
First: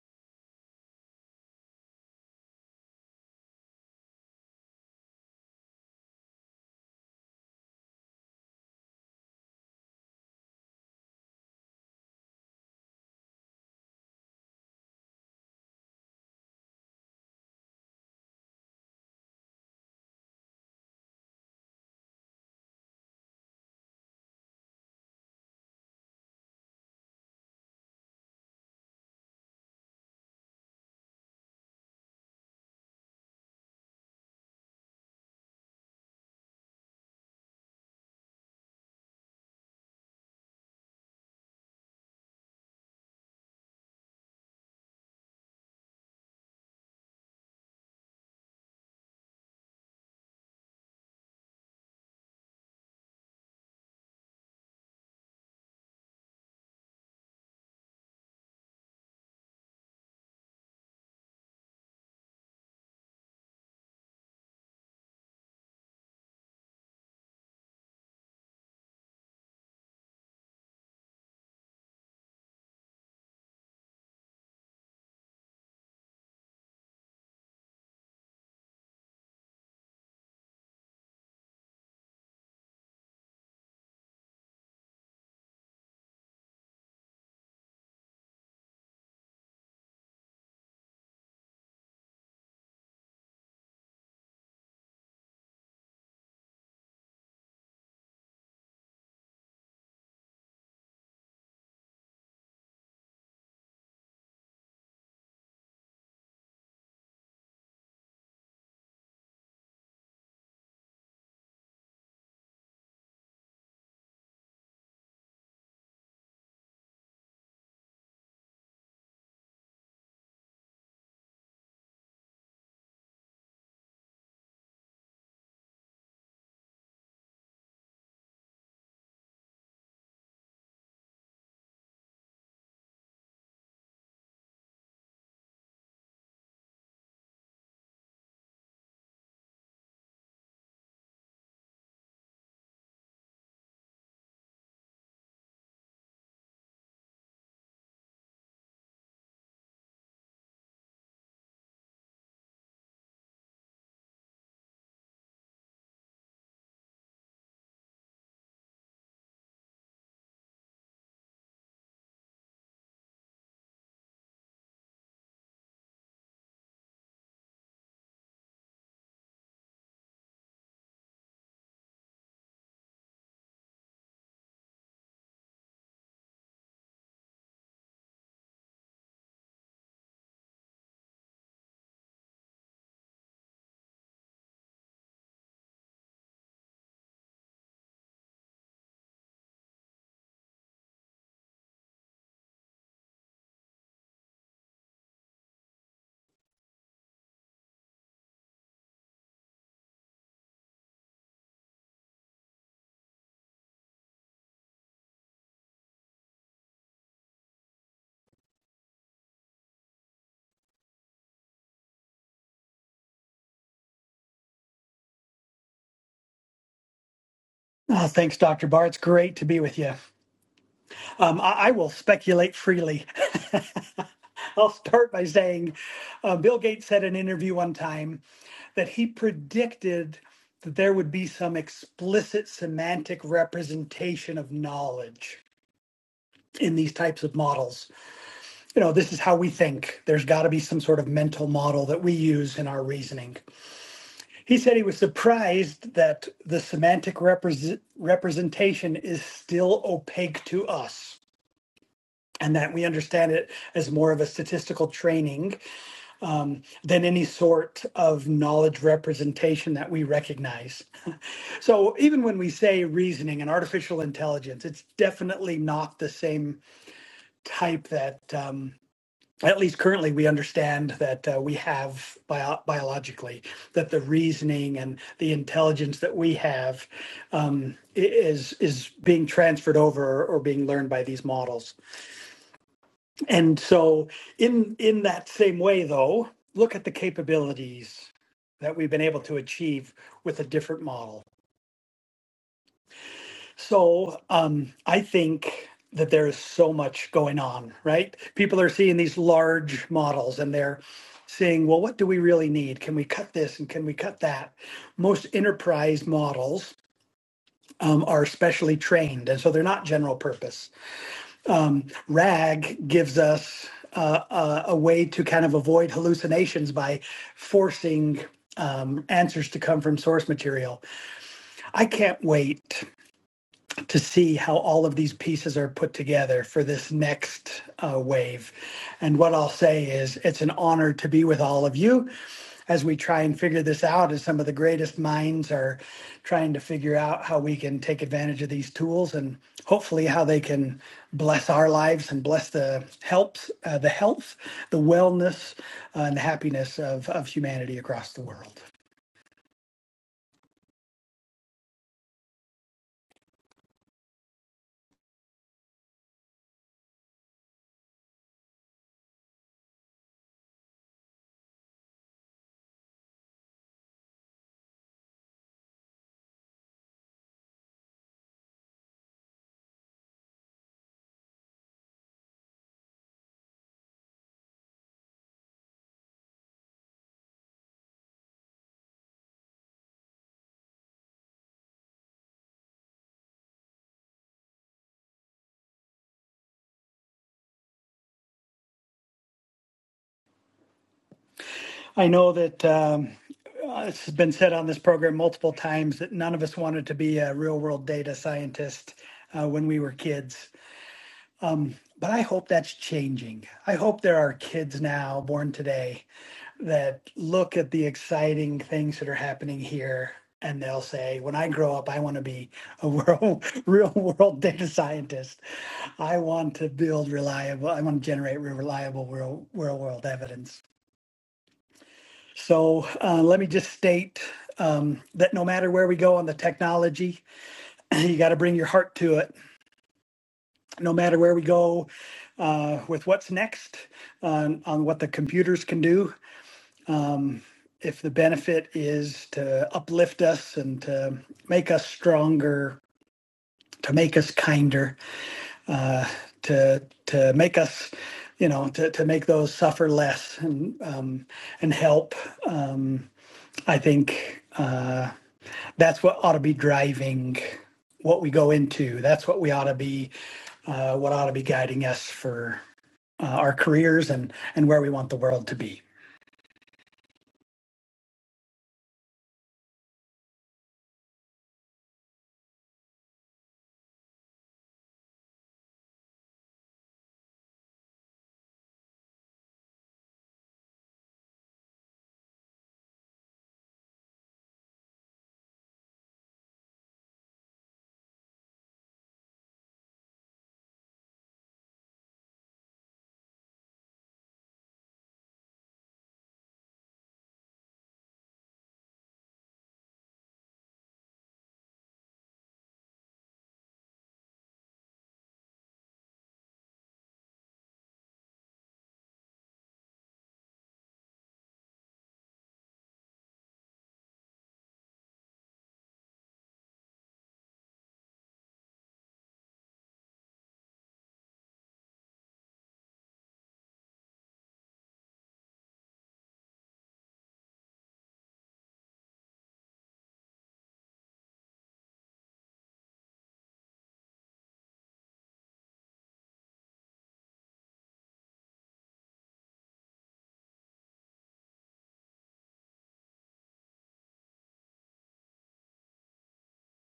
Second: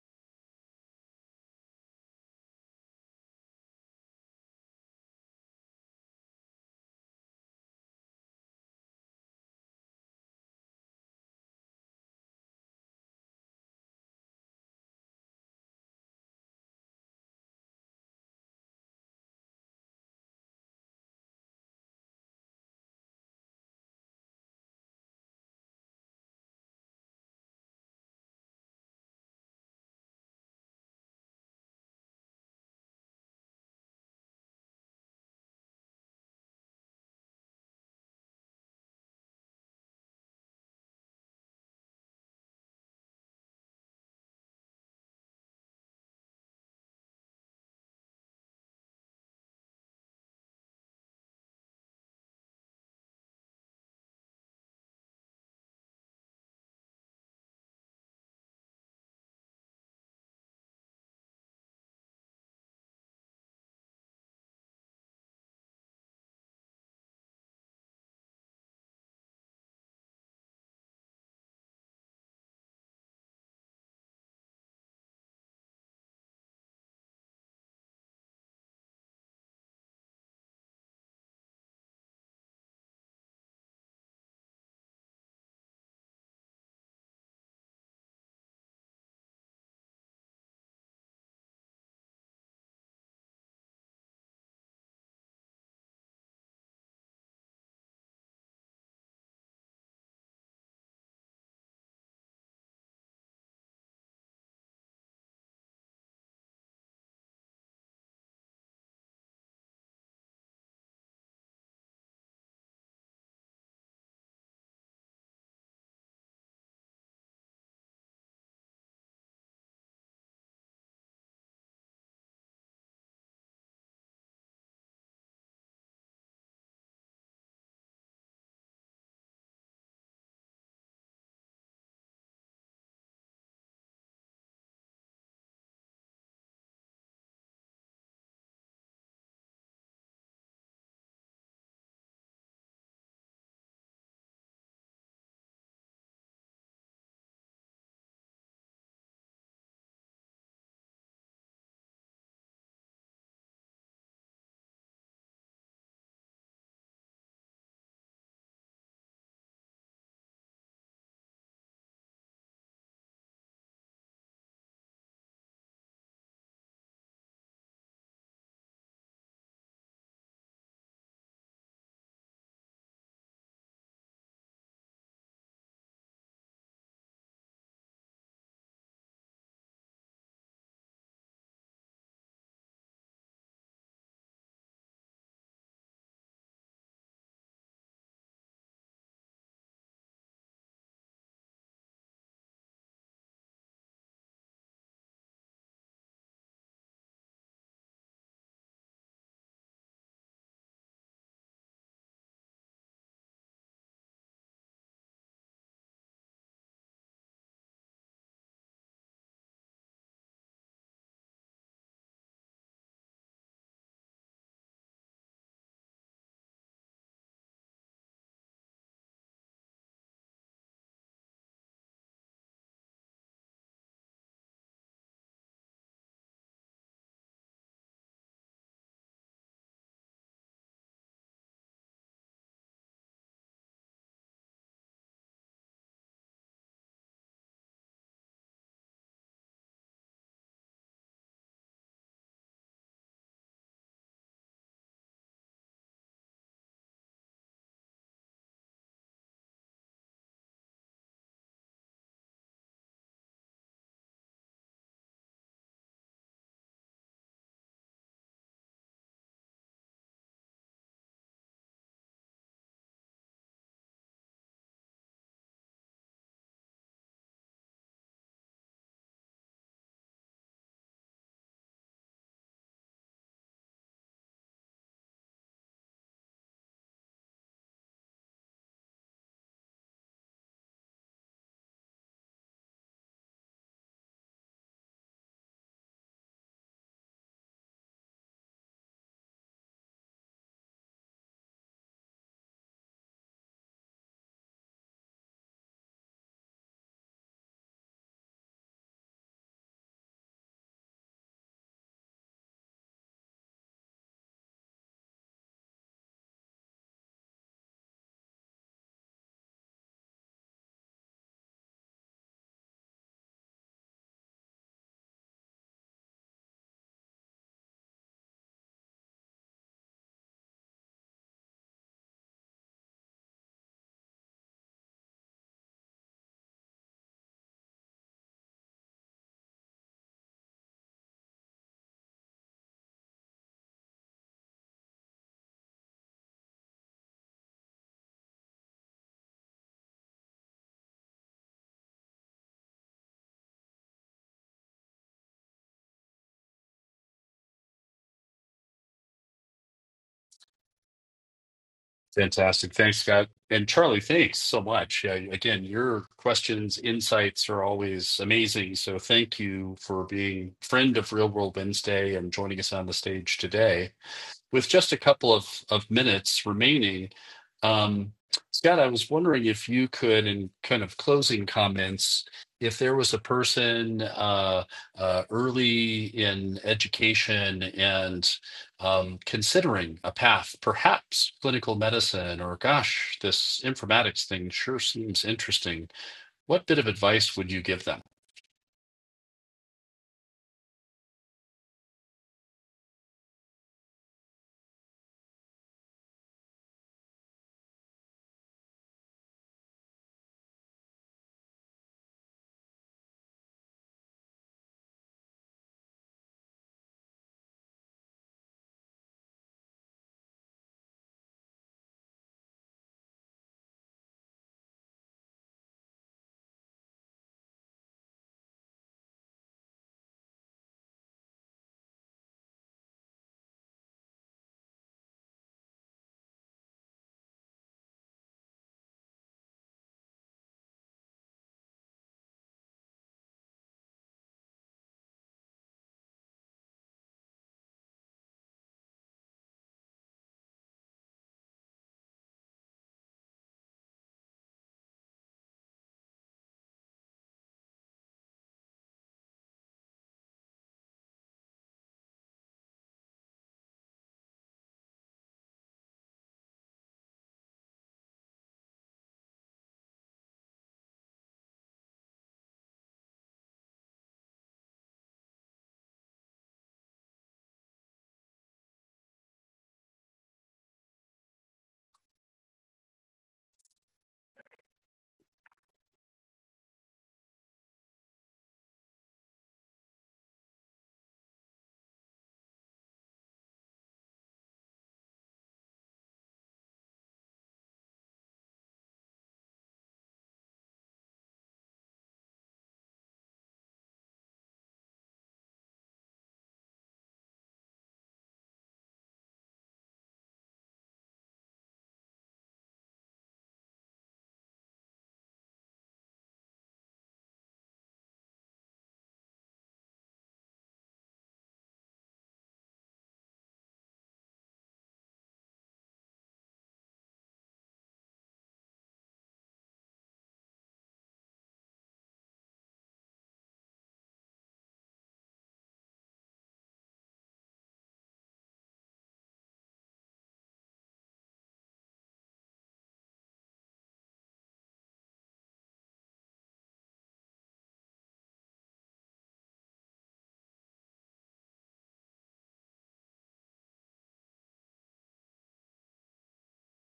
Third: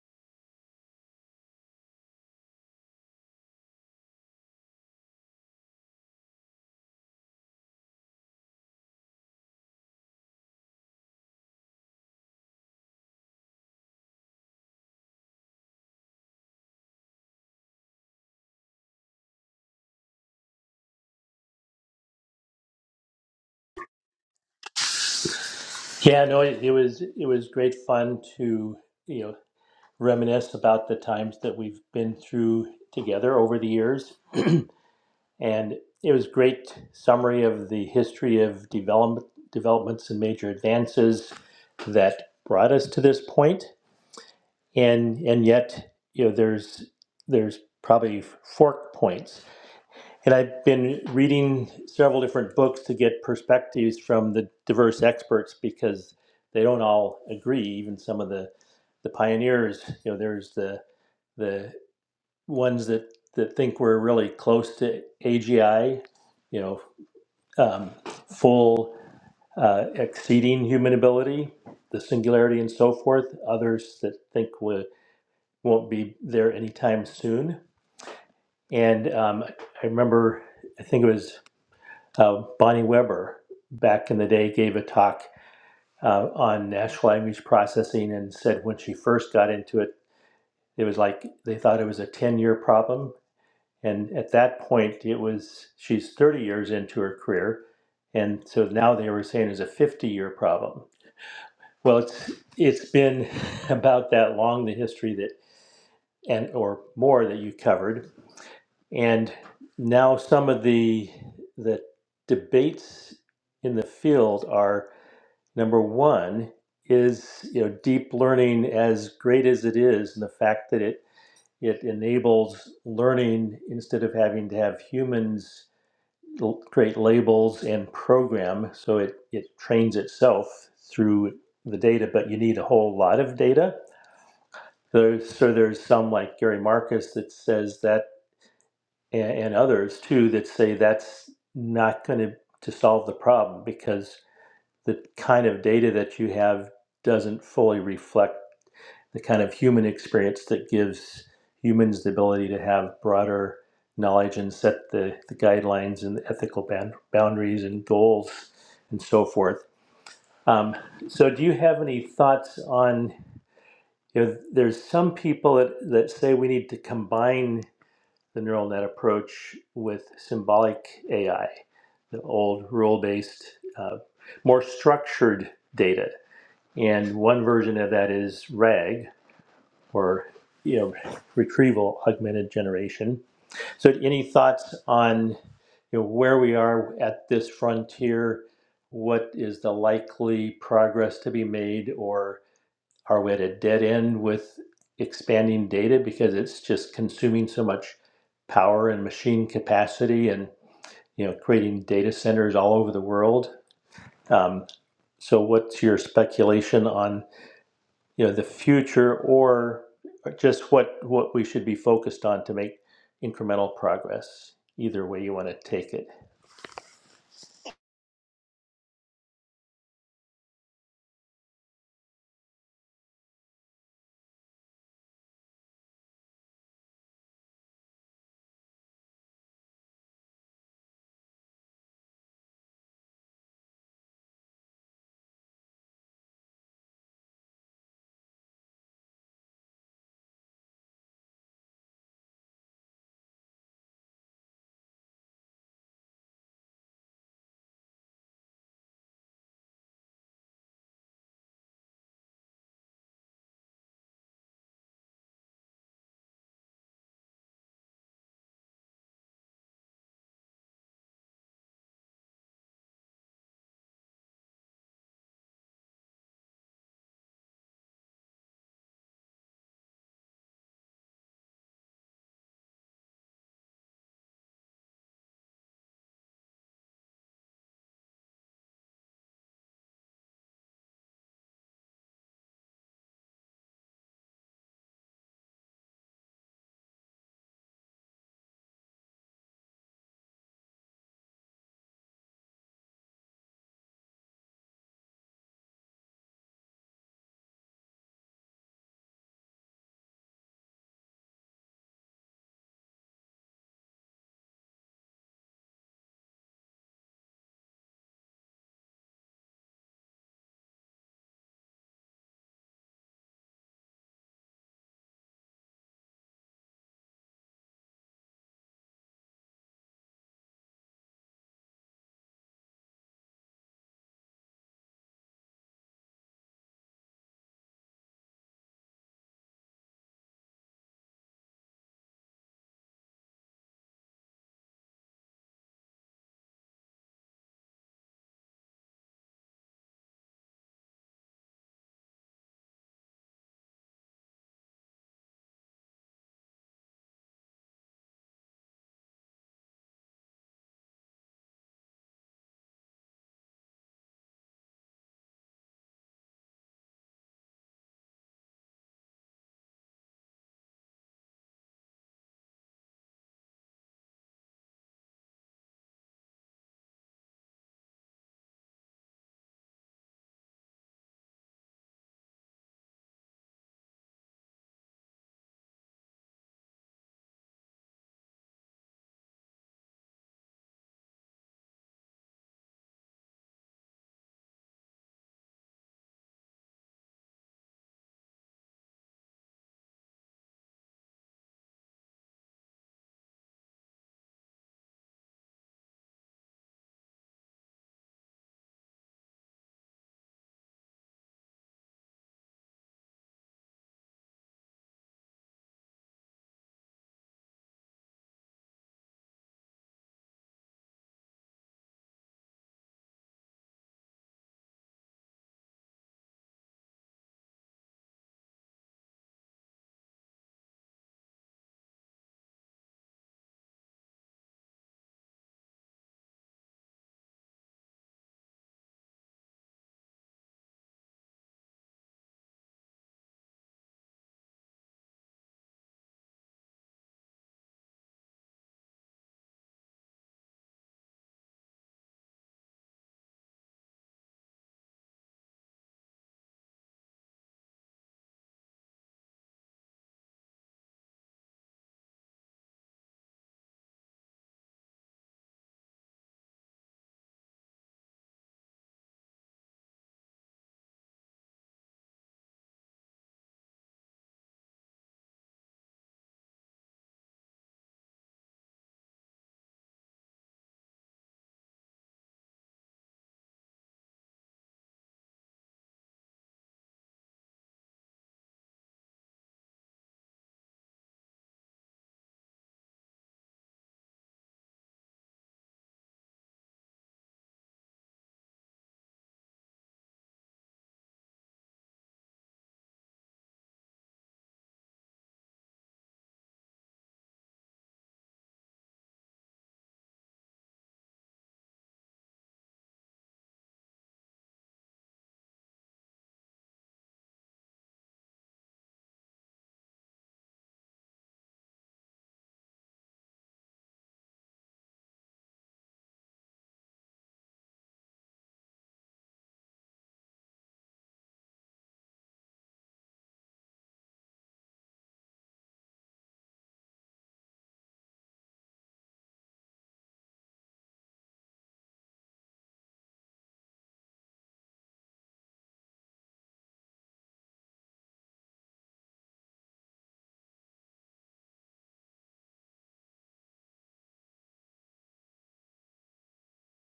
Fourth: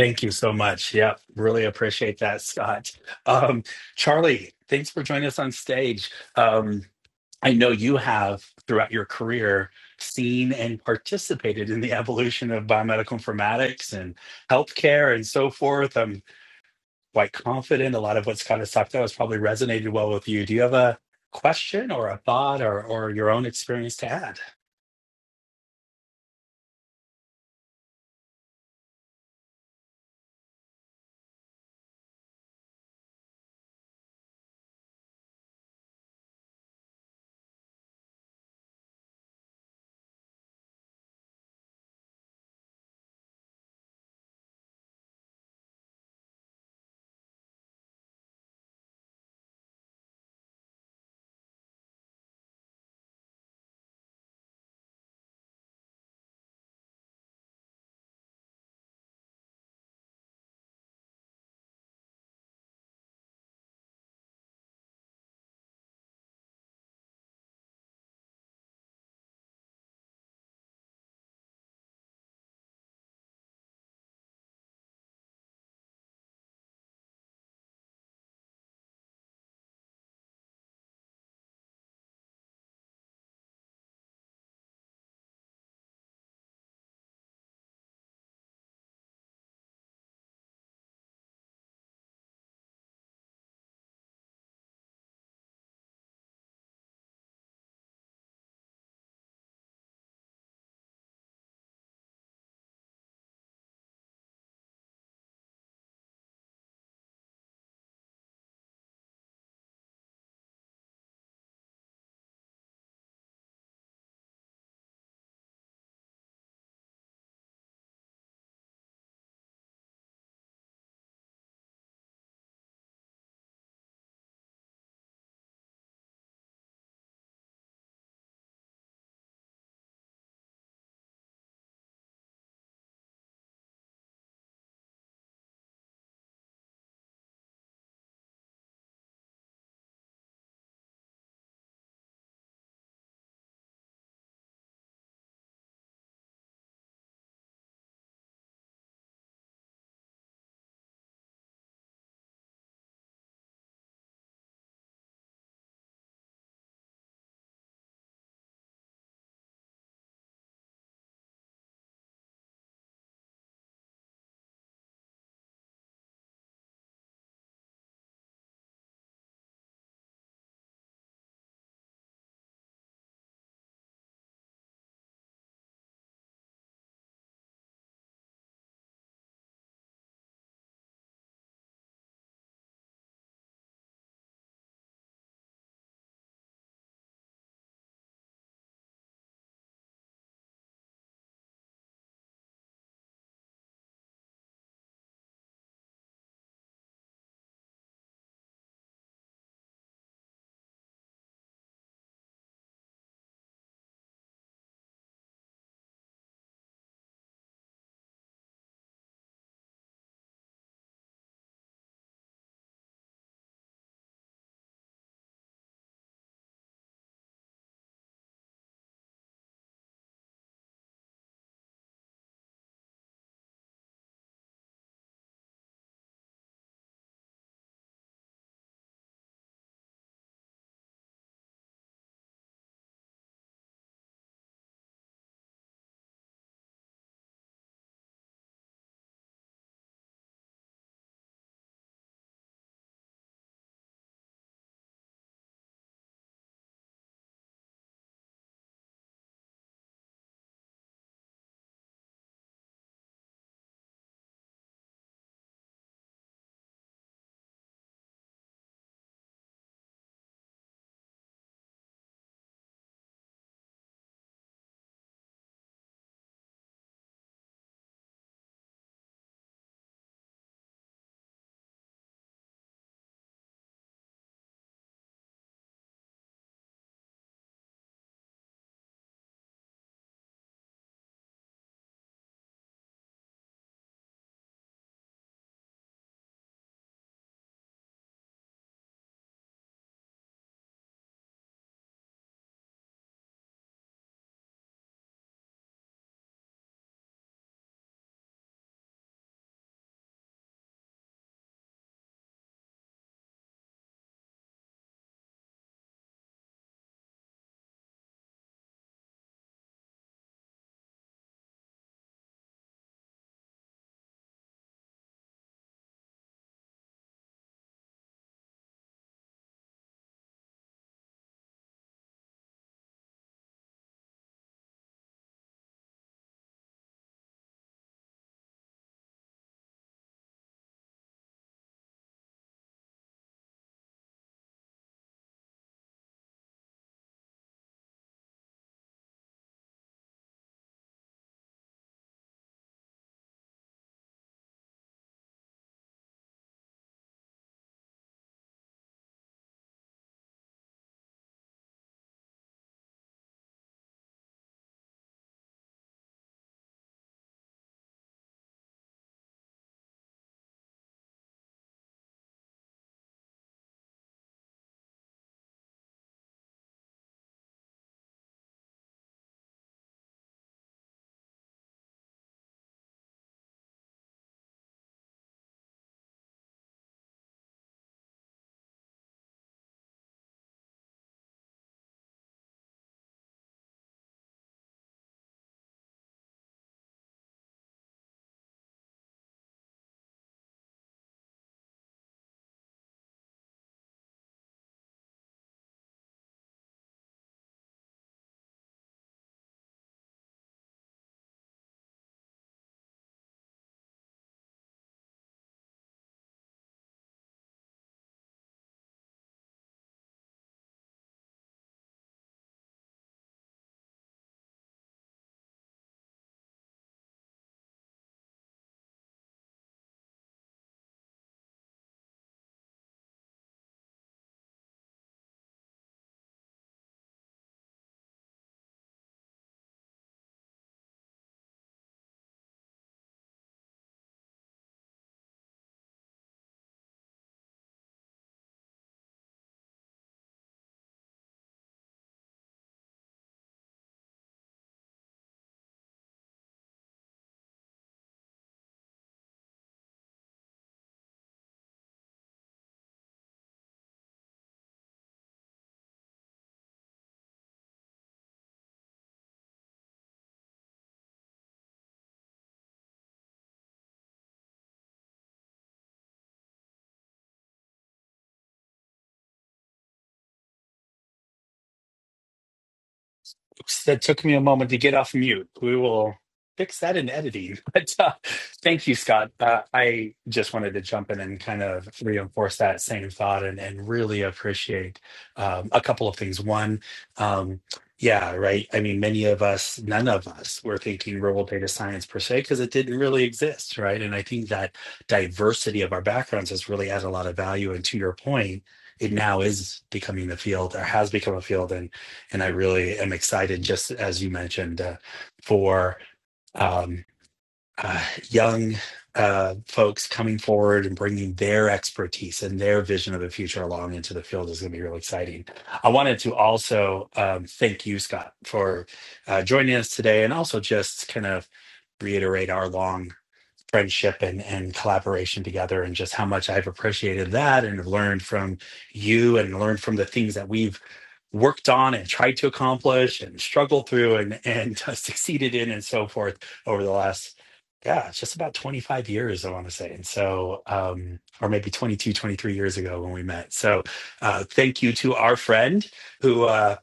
Speaker 1: Thank you so much. Yep, really appreciate that, Scott. Um, Charlie, thanks for joining us on stage. Um, I know you have throughout your career seen and participated in the evolution of biomedical informatics and healthcare and so forth. I'm quite confident a lot of what's kind of talked about has probably resonated well with you. Do you have a question or a thought or, or your own experience to add?
Speaker 4: Yeah, no, it, it was it was great fun to you know reminisce about the times that we've been through together over the years, and it was great summary of the history of development developments and major advances that brought us to this point, and and yet you know there's there's probably fork points and I've been reading several different books to get perspectives from the diverse experts because they don't all agree. Even some of the, the pioneers, you know, there's the the ones that, that think we're really close to AGI, you know, um, full uh, exceeding human ability, the singularity, and so forth. Others that think we won't be there anytime soon. And um, I remember, I think it was Uh, Bonnie Weber back in the day gave a talk uh, on natural language processing and said when she first got into it, it was like they thought it was a 10 year problem. And at that point, it was she's 30 years into her career. And so now they were saying it's a 50 year problem. Well, it's, it's been about that long, the history that, and or more that you covered. And now some of the, the debates in the field are Number one is you know deep learning, as great as it is, and the fact that it it enables learning instead of having to have humans l- create labels and program. So it it trains itself through the data, but you need a whole lot of data. There's, so there's some like Gary Marcus that says that, and, and others too that say that's not going to to solve the problem because the kind of data that you have doesn't fully reflect the kind of human experience that gives humans the ability to have broader knowledge and set the, the guidelines and the ethical bound, boundaries and goals and so forth. Um, so, do you have any thoughts on? You know, there's some people that, that say we need to combine the neural net approach with symbolic AI, the old rule based, uh, more structured data and one version of that is RAG, or you know, retrieval augmented generation. So, any thoughts on you know where we are at this frontier? What is the likely progress to be made, or are we at a dead end with expanding data because it's just consuming so much power and machine capacity, and you know, creating data centers all over the world? Um, so, what's your speculation on? you know the future or just what what we should be focused on to make incremental progress either way you want to take it
Speaker 2: Uh, thanks, Dr. Barr. It's great to be with you. Um, I, I will speculate freely. I'll start by saying uh, Bill Gates said in an interview one time that he predicted that there would be some explicit semantic representation of knowledge in these types of models. You know, this is how we think. There's got to be some sort of mental model that we use in our reasoning. He said he was surprised that the semantic represent- representation is still opaque to us and that we understand it as more of a statistical training um, than any sort of knowledge representation that we recognize. So even when we say reasoning and artificial intelligence, it's definitely not the same type that. Um, at least currently, we understand that uh, we have bio- biologically that the reasoning and the intelligence that we have um, is is being transferred over or being learned by these models. And so, in in that same way, though, look at the capabilities that we've been able to achieve with a different model. So, um, I think that there is so much going on. Right? People are seeing these large models, and they're saying, "Well, what do we really need? Can we cut this and can we cut that?" Most enterprise models um, are specially trained, and so they're not general purpose um, RAG gives us uh, a, a way to kind of avoid hallucinations by forcing um, answers to come from source material. I can't wait to see how all of these pieces are put together for this next uh, wave. And what I'll say is, it's an honor to be with all of you as we try and figure this out, as some of the greatest minds are trying to figure out how we can take advantage of these tools and hopefully how they can bless our lives and bless the helps, uh, the health, the wellness, uh, and the happiness of, of humanity across the world.
Speaker 3: Fantastic. Thanks, Scott. And Charlie, thanks so much. Yeah, again, your questions, insights are always amazing. So thank you for being friend of Real World Wednesday and joining us on the stage today with just a couple of, of minutes remaining, um, Scott, I was wondering if you could, in kind of closing comments, if there was a person uh, uh, early in education and um, considering a path, perhaps clinical medicine, or gosh, this informatics thing sure seems interesting. What bit of advice would you give them?
Speaker 2: I know that um, uh, it's been said on this program multiple times that none of us wanted to be a real world data scientist uh, when we were kids. Um, but I hope that's changing. I hope there are kids now born today that look at the exciting things that are happening here and they'll say when i grow up i want to be a world, real world data scientist i want to build reliable i want to generate reliable real, real world evidence so uh, let me just state um, that no matter where we go on the technology you got to bring your heart to it no matter where we go uh, with what's next on on what the computers can do um, if the benefit is to uplift us and to make us stronger, to make us kinder, uh, to to make us, you know, to, to make those suffer less and um, and help, um, I think uh, that's what ought to be driving what we go into. That's what we ought to be, uh, what ought to be guiding us for uh, our careers and and where we want the world to be.
Speaker 1: Oops, that took me a moment to get off mute. We will fix that in editing. But uh, thank you, Scott. Uh, I just wanted to jump in and kind of reinforce that same thought and, and really appreciate um, a couple of things. One, um, yeah, right. I mean, many of us, none of us were thinking rural data science per se because it didn't really exist, right? And I think that diversity of our backgrounds has really added a lot of value. And to your point, it now is becoming a field or has become a field. And and I really am excited, just as you mentioned, uh, for um, uh, young uh, folks coming forward and bringing their expertise and their vision of the future along into the field is going to be really exciting. I wanted to also um, thank you, Scott, for uh, joining us today, and also just kind of reiterate our long friendship and, and collaboration together and just how much I've appreciated that and have learned from you and learned from the things that we've worked on and tried to accomplish and struggled through and and succeeded in and so forth over the last yeah it's just about 25 years i want to say and so um or maybe 22, 23 years ago when we met so uh thank you to our friend who uh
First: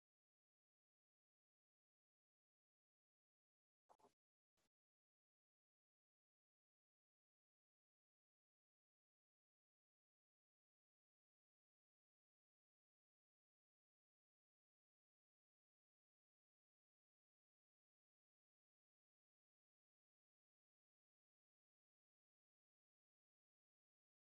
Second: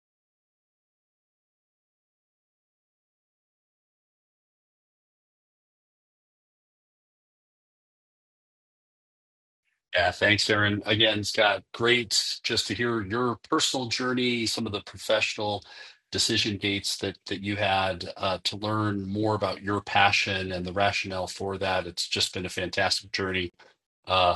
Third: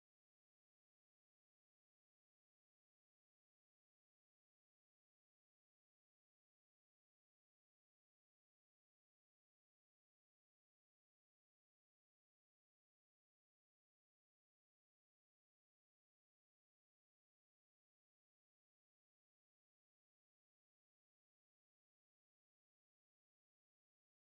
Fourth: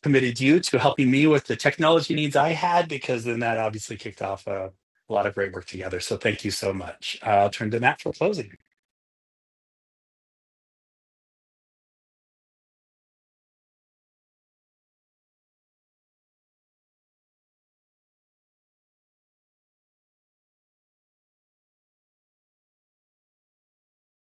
Speaker 1: committed you to helping me with the technology needs I had, because then that obviously kicked off a, a lot of great work together. So thank you so much. I'll turn to Matt for closing.
Speaker 3: Yeah, thanks, Aaron. Again, Scott, great just to hear your personal journey, some of the professional decision gates that that you had uh, to learn more about your passion and the rationale for that. It's just been a fantastic journey. Uh,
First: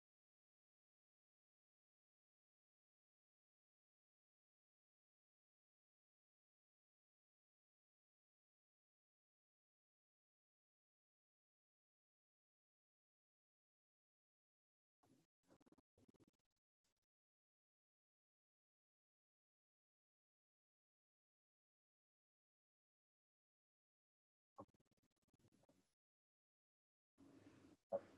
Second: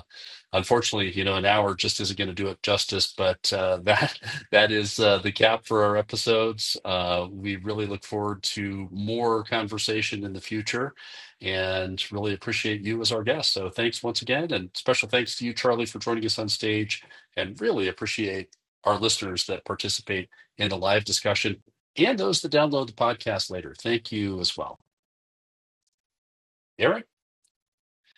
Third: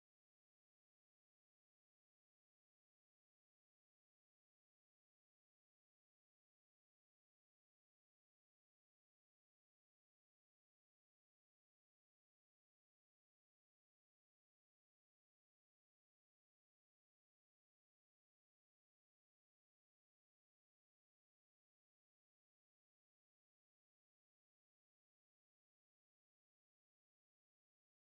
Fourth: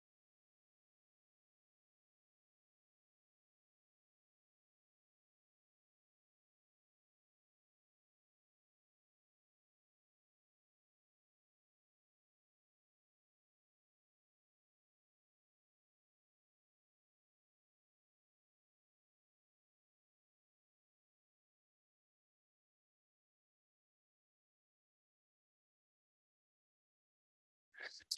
Speaker 3: Unfortunately, you know, an hour just isn't going to do it justice, but uh, that that is uh, the cap for our episodes. Uh, we really look forward to more conversation in the future, and really appreciate you as our guest. So, thanks once again, and special thanks to you, Charlie, for joining us on stage, and really appreciate our listeners that participate in the live discussion and those that download the podcast later. Thank you as well, Aaron.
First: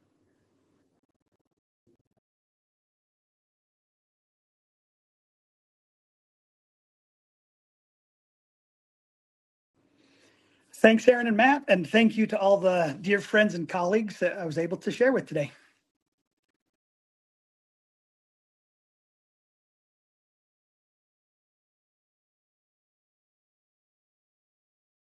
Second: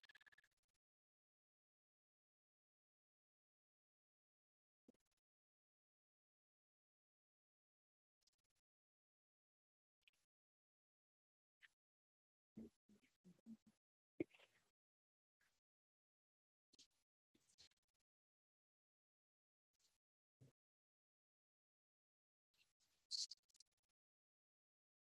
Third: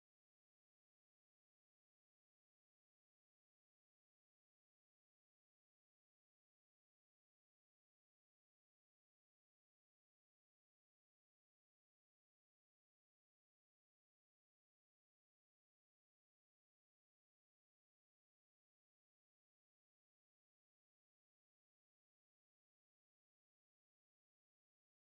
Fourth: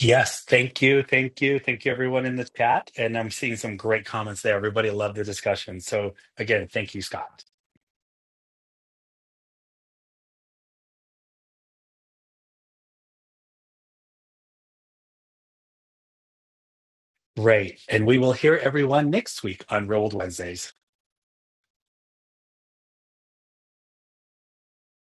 Speaker 1: Yes, thank you. Thank you. Thank you, everyone in the chat. And I'm seeing some great comments there. Everybody loved the discussion. So again, thank you, Scott.
Speaker 2: Thanks, Aaron and Matt, and thank you to all the dear friends and colleagues that I was able to share with today.
Speaker 1: Great. And we will hear everyone next week on Rolled Wednesdays.